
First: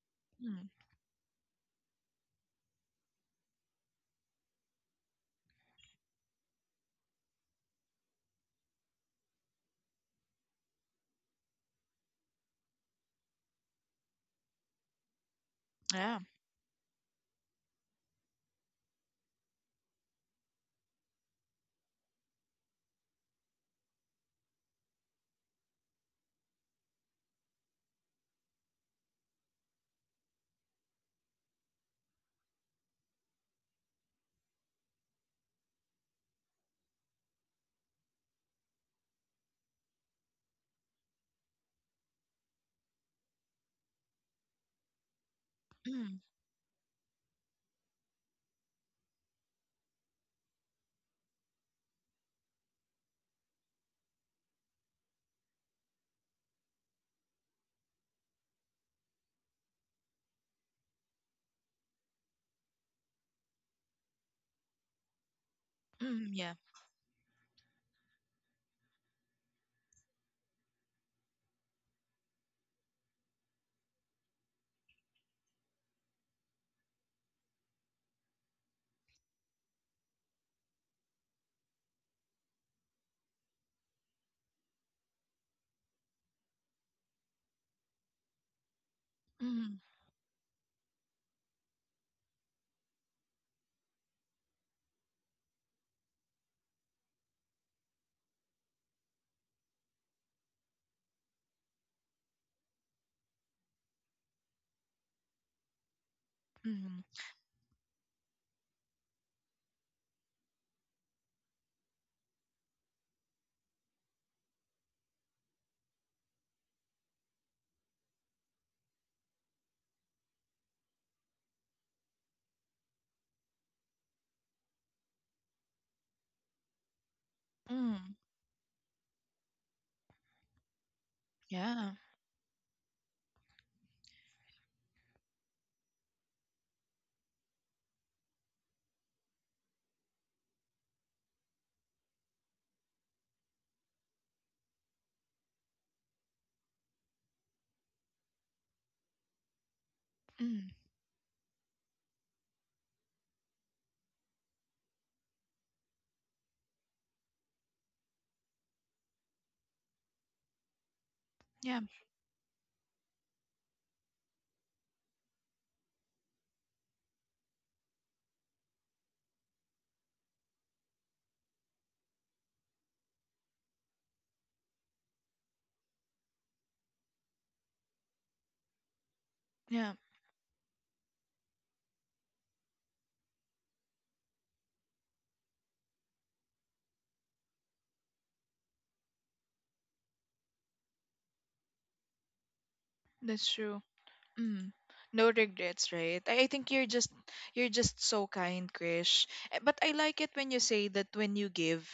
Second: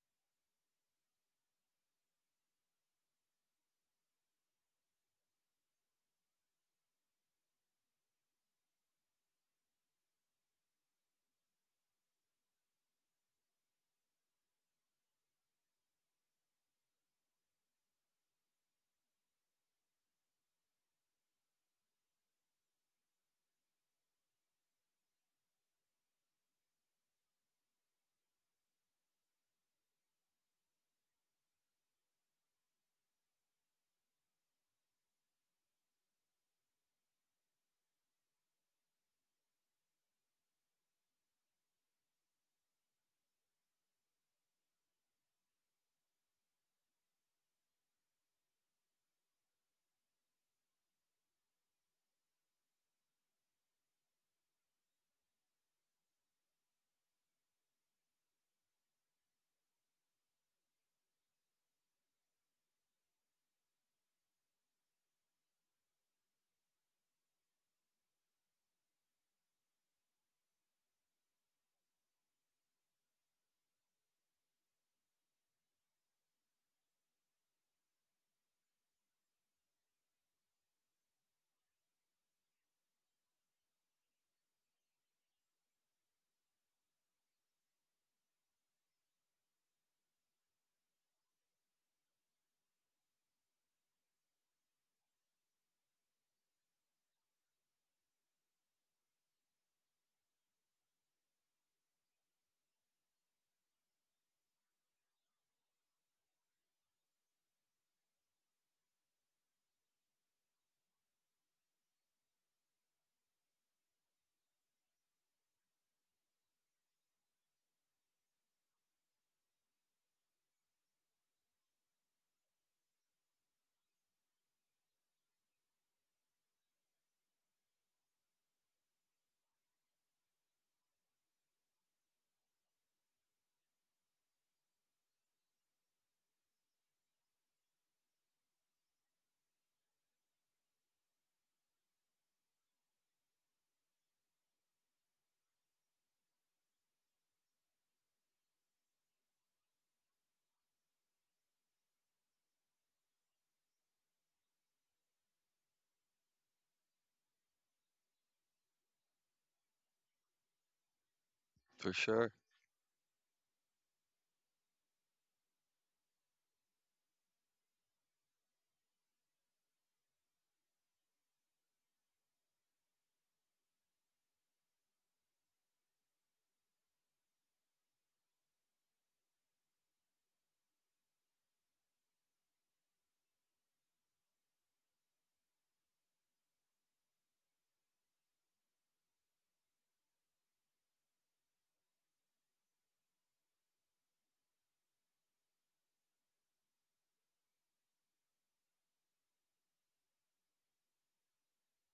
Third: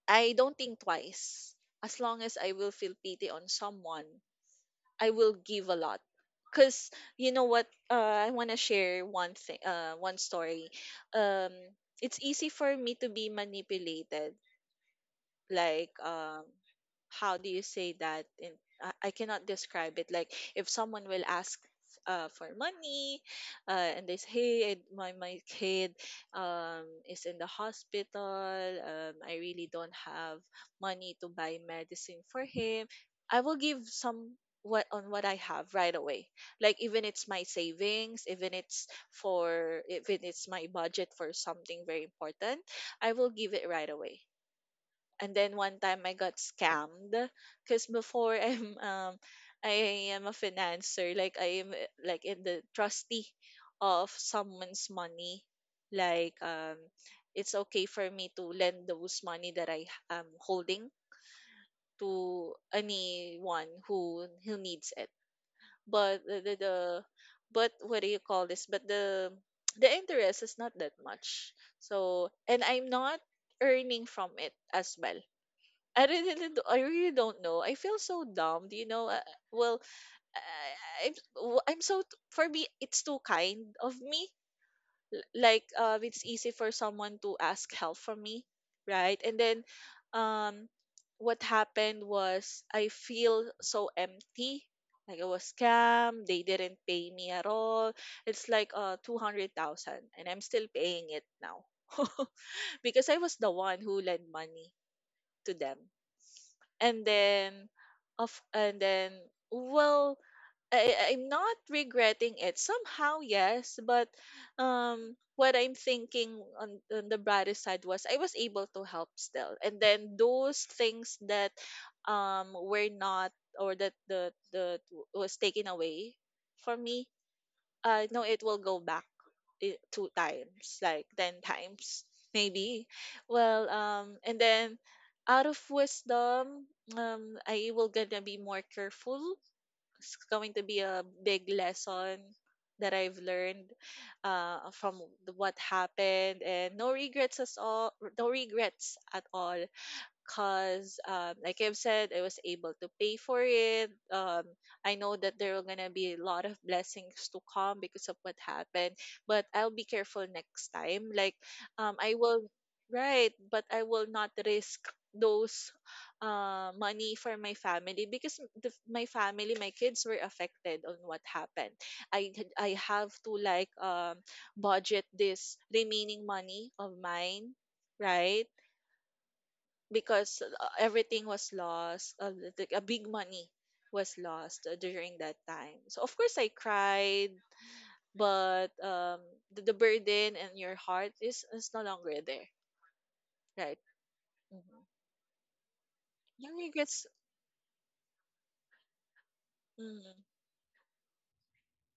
C: I don't
B: Mm.
C: think twice. As long as I will feel pity on someone, I will give a lot. Cause you know what? I wanna share one thing. One story. Um, it's easy for me to be manipulated, like
B: Yeah.
C: how do you say that in, I cannot describe it. Like if someone will ask for money and they say, hey, my kid is in the hospital, I really don't have money to buy medicine for him, I will give some what on what I have right away, like even it's my savings, even it's for, even it's my budget for something very important, I will give it right away. And then one time I
B: Mm.
C: got scammed because before I am a financer, like I am like in the trustee of someone's money, like it's okay for me to lend those money that I am holding to anyone who needs it, but
B: Mm.
C: the,
B: Yeah.
C: the but what do you call this, but the the interest is not that much, so and I'm not earning from it as well. I really don't- I really don't know. I feel so dumb. Do you know? Well, I, I'm, w- I'm so. For me, it's too kind of me. Like, it's easy for someone to ask help from me, right? And then, um, what happened was I feel so empty. Like I was scammed. They didn't pay me at all. It's like 200,000, and I'm still paying it now because I was the one who lent money to them. and
B: Mm,
C: then of and then well, I'm not regretting it somehow, yes, but what I'm thinking on the brighter side was I was able to help still. And then those things that were not, or that the was taken away from me,
B: mm,
C: no, it will go back two times, like 10
B: yeah,
C: times, maybe. Well, and then out of wisdom, um, I will gonna be more careful. It's going to be a big lesson that I've learned from the what happened, and no regrets at all. No regrets at all.
B: mm,
C: Cause like I've said, I was able to pay for it. I know that there are gonna be a lot of blessings to come because of what happened. But I'll be careful next time. Like
B: yeah,
A: for
C: I
A: sure.
C: will, right, but I will not risk those money for my family, because the, my family, my kids were affected on what happened. I have to like budget this remaining money of mine, right?
B: yeah,
C: Because everything was lost like a big money was lost during that time, so of course I cried. But the burden and your heart is no longer there,
B: that's
C: right?
B: true. Mm.
C: Mm-hmm.
B: No regrets, right? I
C: Your
B: think
C: regrets.
B: you're just so kind, Krish. But I
C: Mm-hmm.
B: like it when you say that when you give,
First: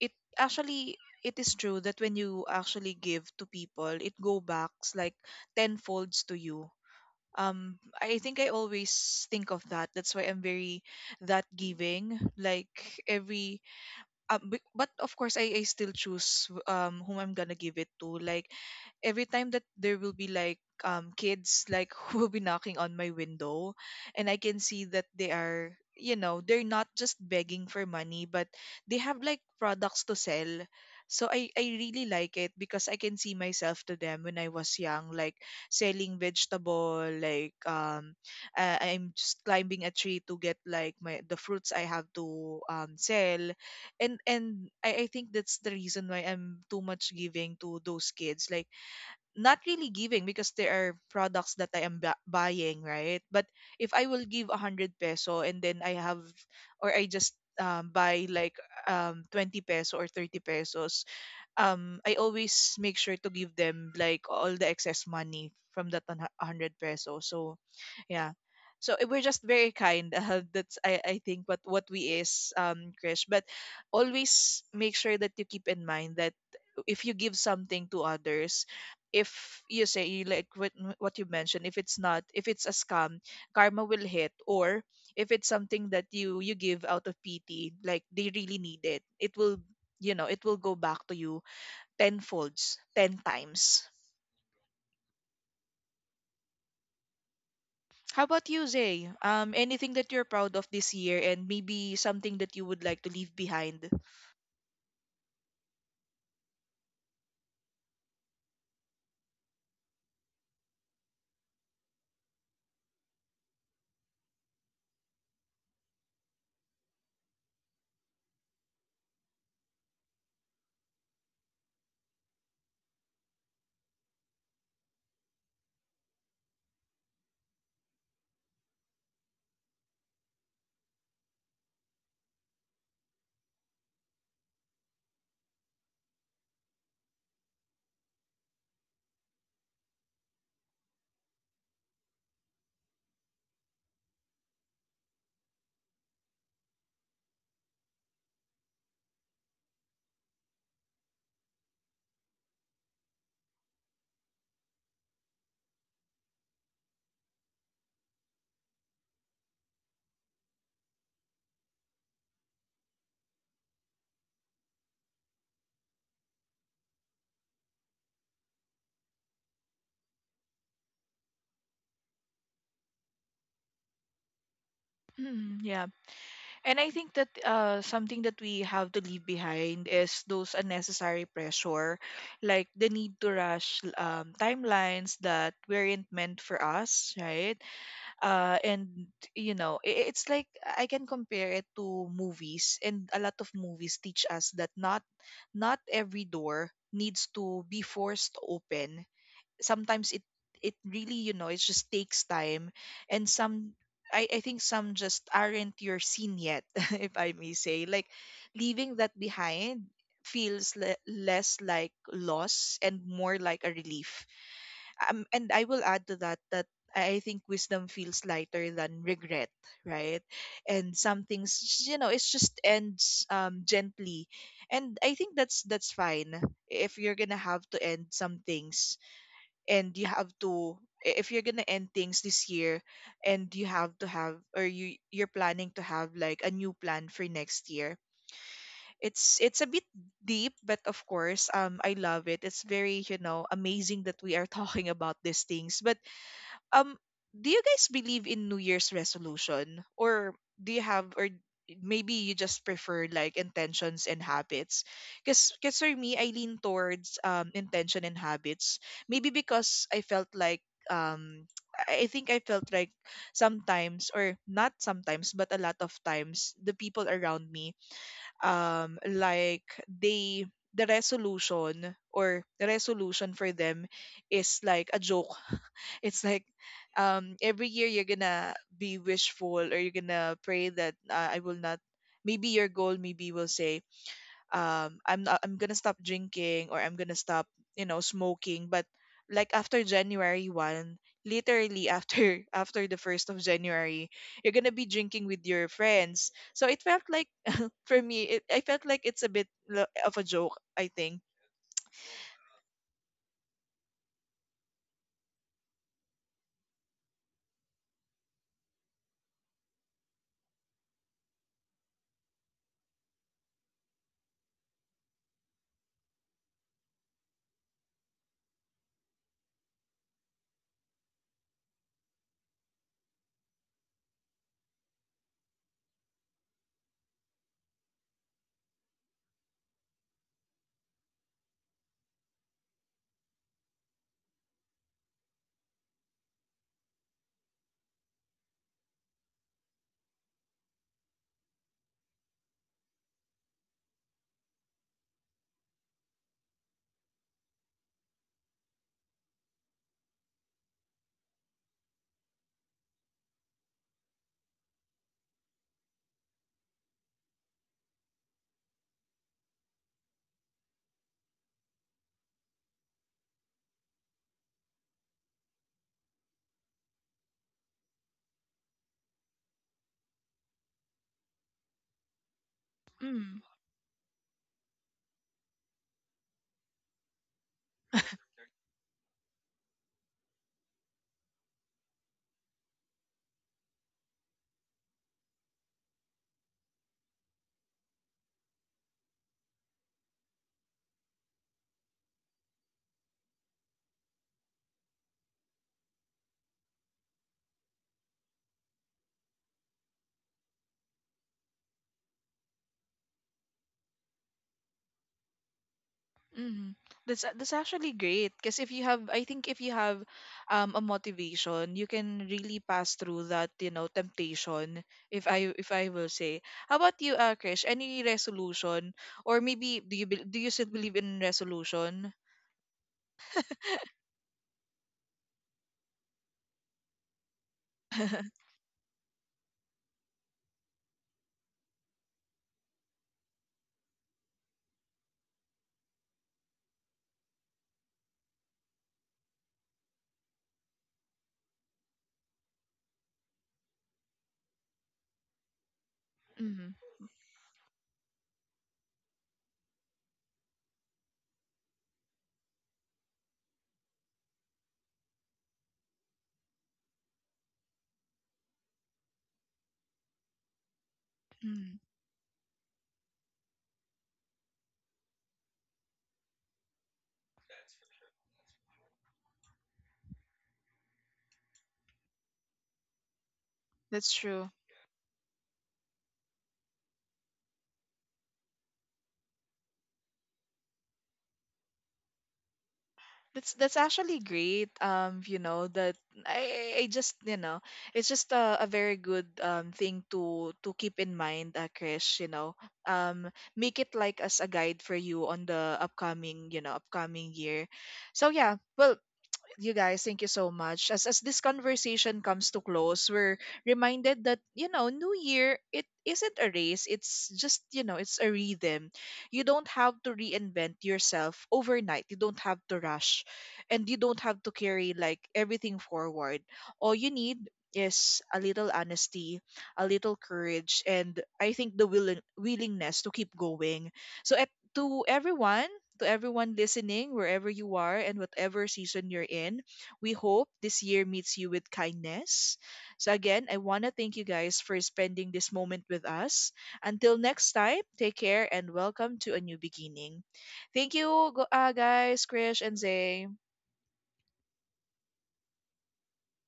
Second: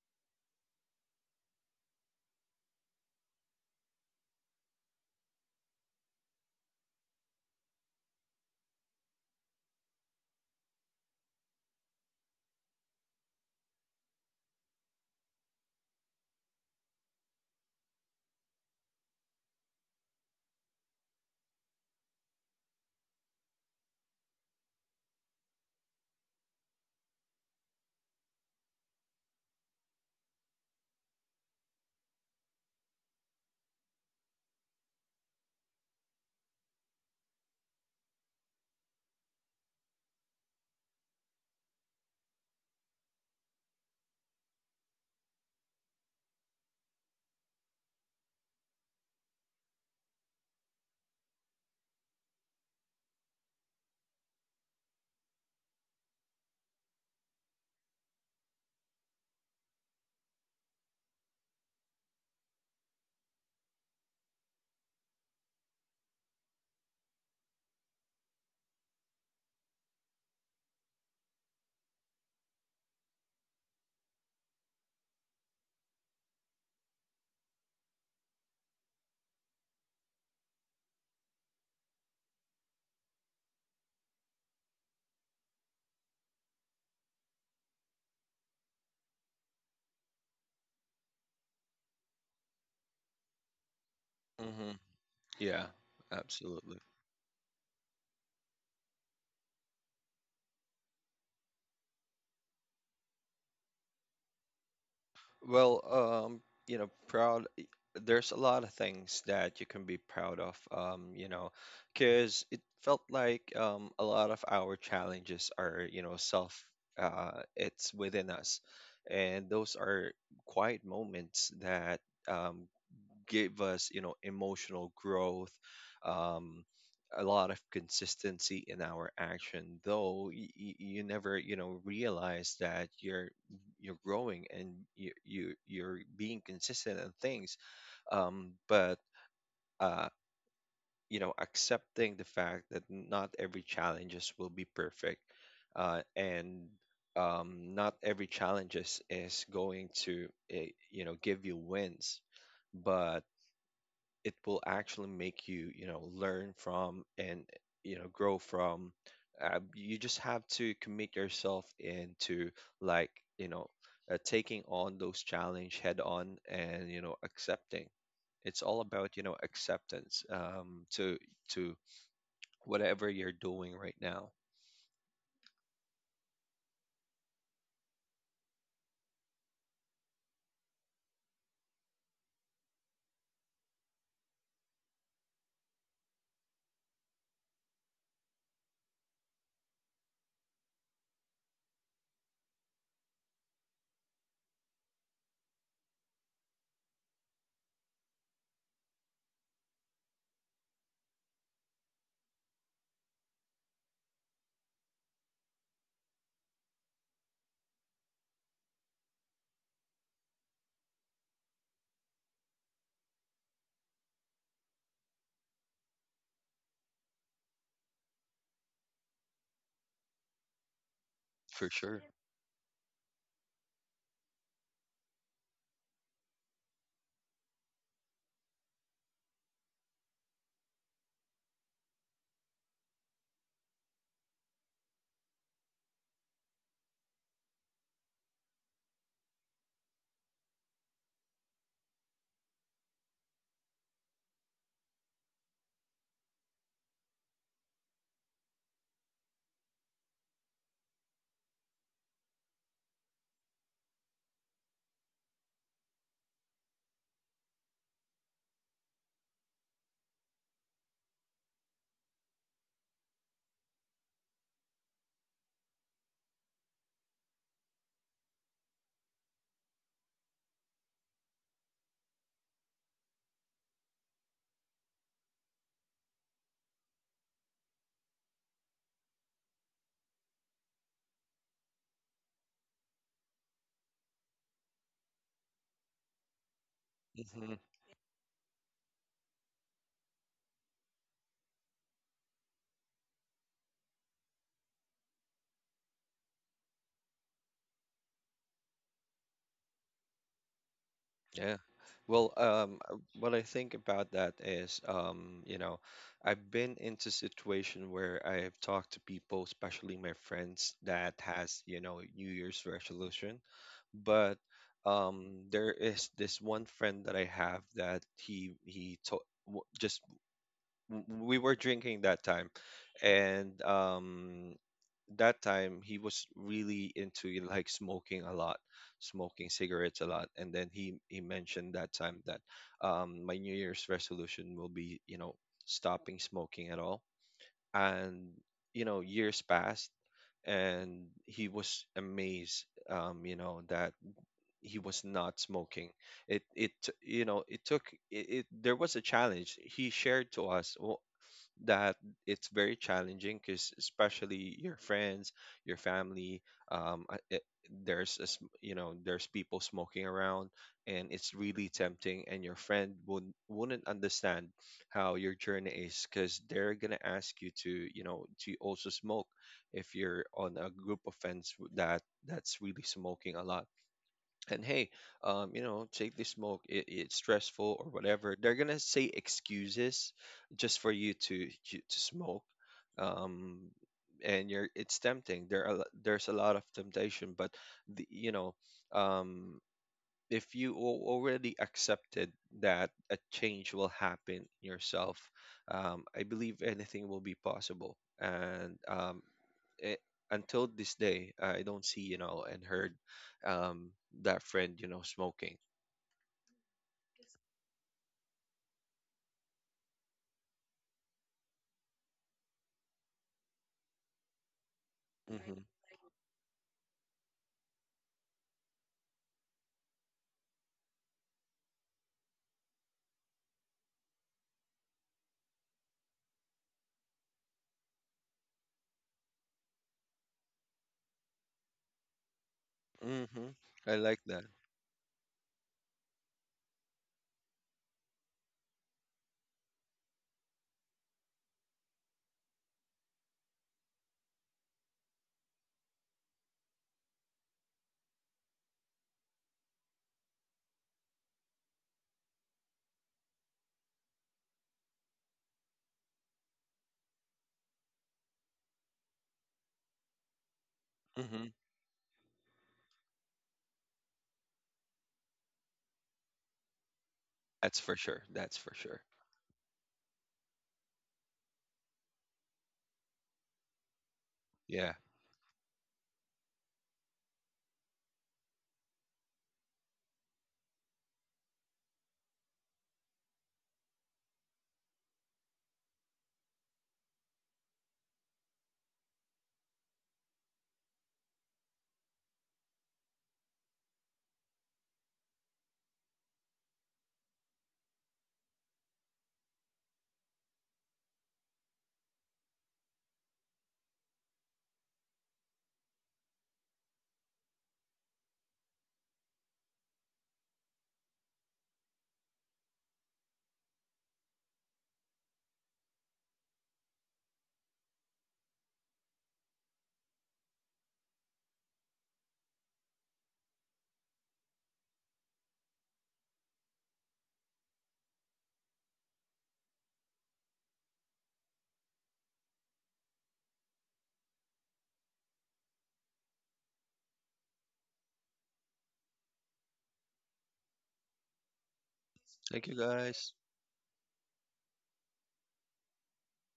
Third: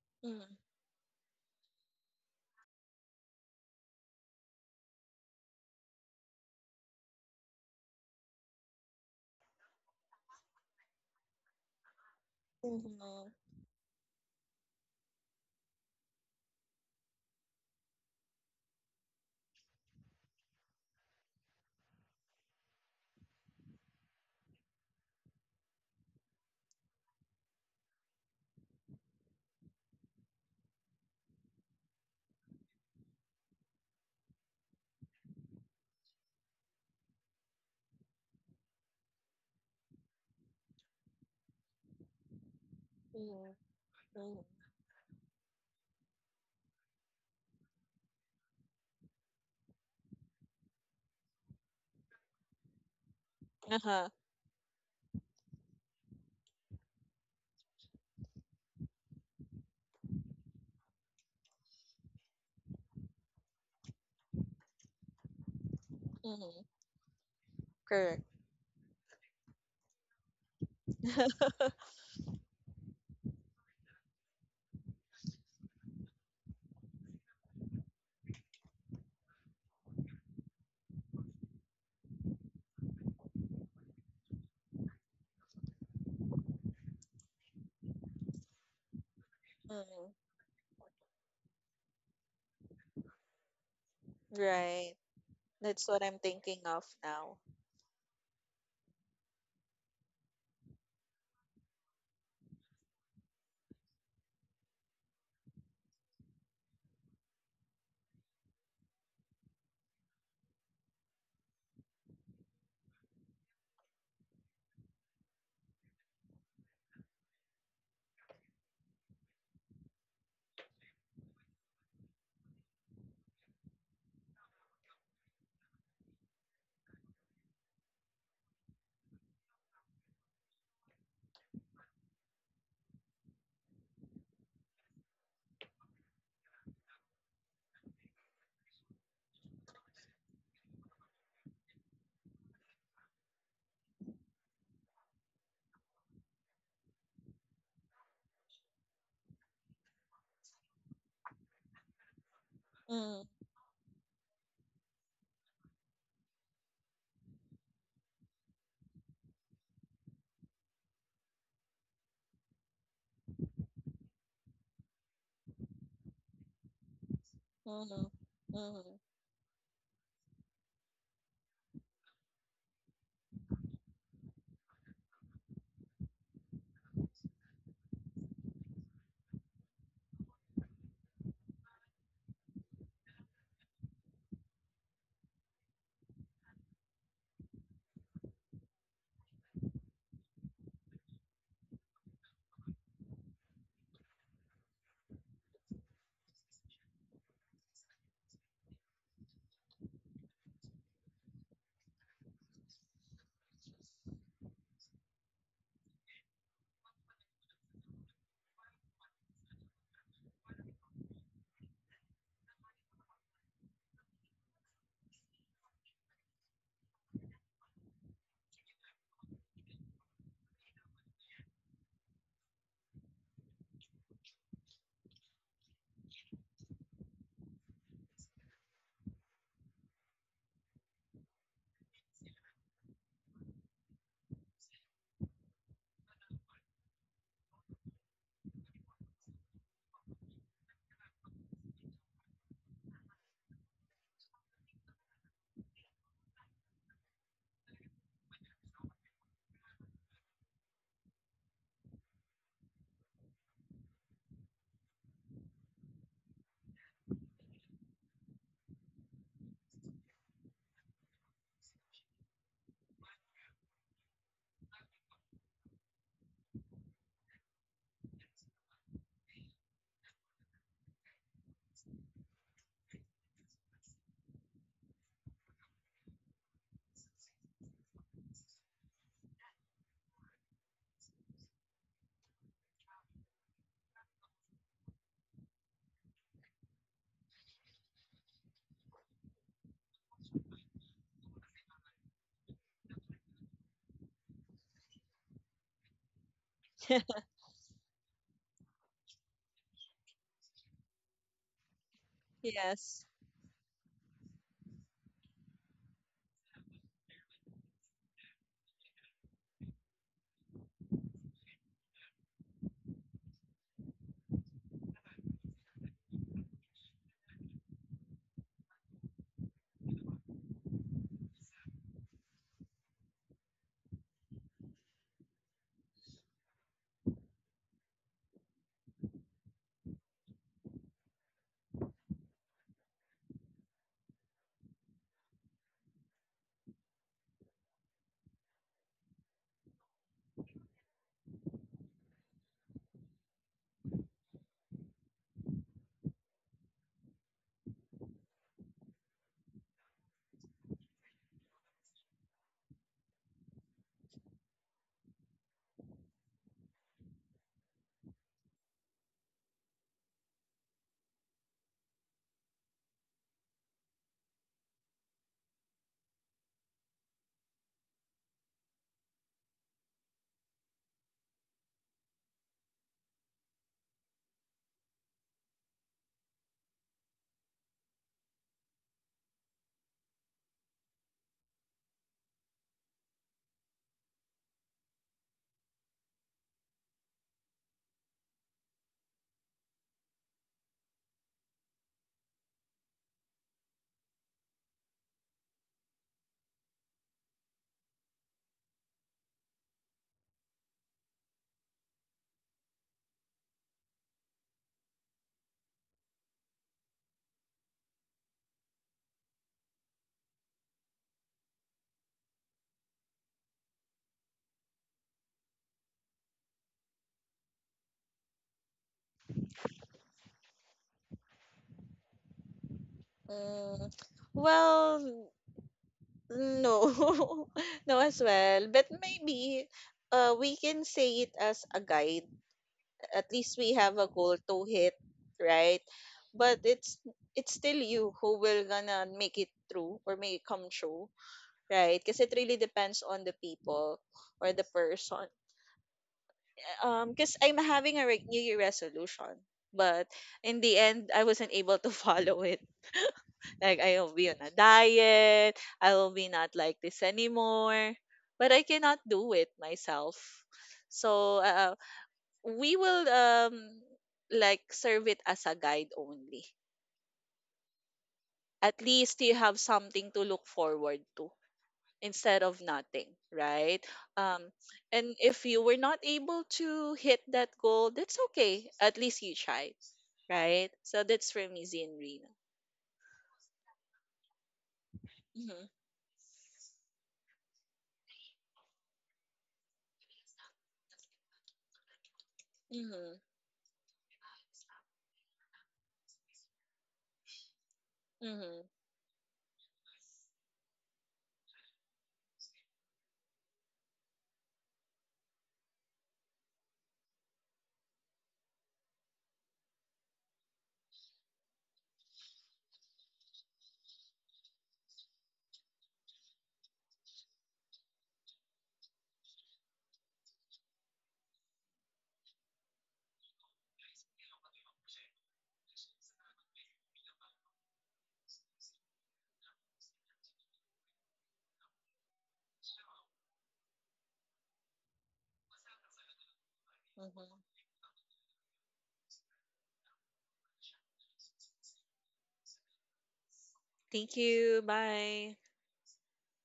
B: it
C: Mm-hmm.
B: actually it is true that when you actually give to people, it go backs like tenfolds to you. I think I always think of that. That's why I'm very that giving. Like every, but of course I still choose whom I'm gonna give it to. Like every time that there will be like kids like who will be knocking on my window, and I can see that they are you know they're not just begging for money, but they have like products to sell. So I really like it because I can see myself to them when I was young, like selling vegetable, like, I'm just climbing a tree to get like my the fruits I have to sell.
C: Mm-hmm.
B: And I think that's the reason why I'm too much giving to those kids, like not really giving because there are products that I am buying, right? But if I
C: Uh-huh.
B: will give 100 peso and then I have, or I just buy like 20 peso or 30 pesos, I always make sure to give them like all the excess money from that
C: Mm-hmm.
B: hundred peso. So
C: Correct.
B: yeah. So we're just very kind that's, I think, what we is, Krish. But always make sure that you keep in mind that if you give something to others, if you say you like, what you mentioned, if it's not, if it's a scam, karma will hit. Or if it's something that you give out of pity, like they really need it, it will you
C: Mm-hmm.
B: know it will go back to you tenfolds 10 times.
A: Hmm.
C: Right.
A: Yeah,
C: That's what I'm thinking
A: absolutely.
C: of now.
B: How about you, Zay? Anything that you're proud of this year and maybe something that you would like to leave behind?
A: Well, um, you know, proud. There's a lot of things that you can be proud of, you know, because it felt like a lot of our challenges are, you know, it's within us. And those are quiet moments that um, gave us you know emotional growth, um a lot of consistency in our action, though you never you know realize that you're growing and you're being consistent in things. But uh you know, accepting the fact that not every challenges will be perfect, and not every challenges is going to you know give you wins, but
C: Mm-hmm.
A: it will actually make you you know learn from and you know grow from. You just have to commit yourself into like you know taking on those challenge head on, and you know accepting. It's all
C: Mm-hmm.
A: about you know acceptance to to whatever you're doing right now.
B: Mm, yeah. And I think that something that we have to leave behind is those unnecessary pressure, like the need to rush timelines that weren't meant for us, right? And, you know, I- It's like I can compare it to movies, and a lot of movies teach us that not every door needs to be forced open. Sometimes it really it just takes time. And some, I think some just aren't your scene yet if I may say. Like leaving that behind feels less like loss and more like a relief. And I will add to that that I think wisdom feels lighter than regret, right? And some
A: For
B: things,
A: sure.
B: it just ends gently. And I think that's fine. If you're gonna have to end some things, and you have to, if you're gonna end things this year, and you have to have, or you're planning to have like a new plan for next year. It's a bit deep, but of course I love it. It's very amazing that we are talking about these things. But um do you guys believe in new year's resolution? Or do you have, or maybe you just prefer like intentions and habits? Because for me, I lean towards intention and habits, maybe because I felt like, um I think I felt like sometimes, or not sometimes but a lot of times, the people around me, like they, the resolution for them is like a joke. It's like, every year you're gonna be wishful, or you're gonna pray that I will not, maybe your goal, maybe will say, I'm not, I'm gonna stop drinking, or I'm gonna stop, smoking. But like after January 1st, literally after after the 1st of January, you're gonna be drinking with your friends. So it felt like, for me, I felt like it's a bit of a joke, I think.
A: Yeah. Well,
C: Yes.
A: what I think about that is, you know, I've been into situation where I've talked to people, especially my friends, that has, you know, New Year's resolution. But there is this one friend that I have that he to w- just w- we were drinking that time, and that time he was really into like smoking cigarettes a lot. And then he mentioned that time that my new year's resolution will be you know stopping smoking at all. And you know years passed, and he was amazed, you know, that he was not smoking. You know, it, there was a challenge he shared to us. Well, that it's very challenging because especially your friends, your family, it, there's a, you know there's people smoking around, and it's really tempting, and your friend would wouldn't understand how your journey is, because they're gonna ask you to you know to also smoke if you're on a group of friends that that's really smoking a
B: Mm,
A: lot. And hey, you know take the smoke, it, it's stressful, or whatever they're gonna say excuses just for you to smoke. um and you're, it's tempting. There's a lot of temptation, but the, you know, um if already accepted that a change will happen in yourself, I believe anything will be possible. And it, until this day, I don't see, you know, and heard um, that friend, you know, smoking.
B: mm. That's that's actually great, because if you have, I think if you have a motivation, you can really pass through that temptation,
A: Mm-hmm.
B: if I will say. How about you, Krish, any resolution? Or maybe do you bel do you still believe in resolution?
C: Mm. Well. Mm, no, no as well. But maybe we can say it as a guide. At
A: Mm-hmm.
C: least we
A: I
C: have a
A: like that.
C: goal to hit, right? But it's still you who will gonna make it through or make it come true, right? Because it really depends on the people or the person
B: Mm,
C: because I'm having a New Year resolution, but in the end, I wasn't able to follow it. Like I will be on a diet. I will be not like this anymore. But I cannot do it myself. So
A: Mm-hmm.
B: mm,
C: we will like serve it as a guide only.
A: That's for sure. That's for
C: At
A: sure.
C: least you have something to look forward to instead of nothing, right?
B: that's true.
C: Um,
A: Yeah.
C: and if you were not able to hit that goal, that's okay. At least you tried, right? So that's for me, Zin Rina.
B: That's actually great. You
C: Mm-hmm,
B: know that I just, it's just a very good thing to keep in mind, Krish. You know,
C: mm-hmm,
B: make it like as a guide for you on the upcoming, upcoming year. So yeah,
C: mm-hmm,
B: well, you guys, thank you so much. As this conversation comes to close, we're reminded that, you know, New Year, it isn't a race. It's just, you know, it's a rhythm. You don't have to reinvent yourself overnight. You don't have to rush, and you don't have to carry like everything forward. All you need is a little honesty, a little courage, and I think the willingness to keep going. So at to everyone, listening, wherever you are and whatever season you're in. We hope this year meets you with kindness. So again, I want to thank you guys for spending this moment with us. Until next
C: mm-hmm.
B: time, take care and welcome to a new beginning. Thank you, guys,
A: Thank
B: Krish
A: you,
B: and
A: guys.
B: Zay.
C: Thank you. Bye.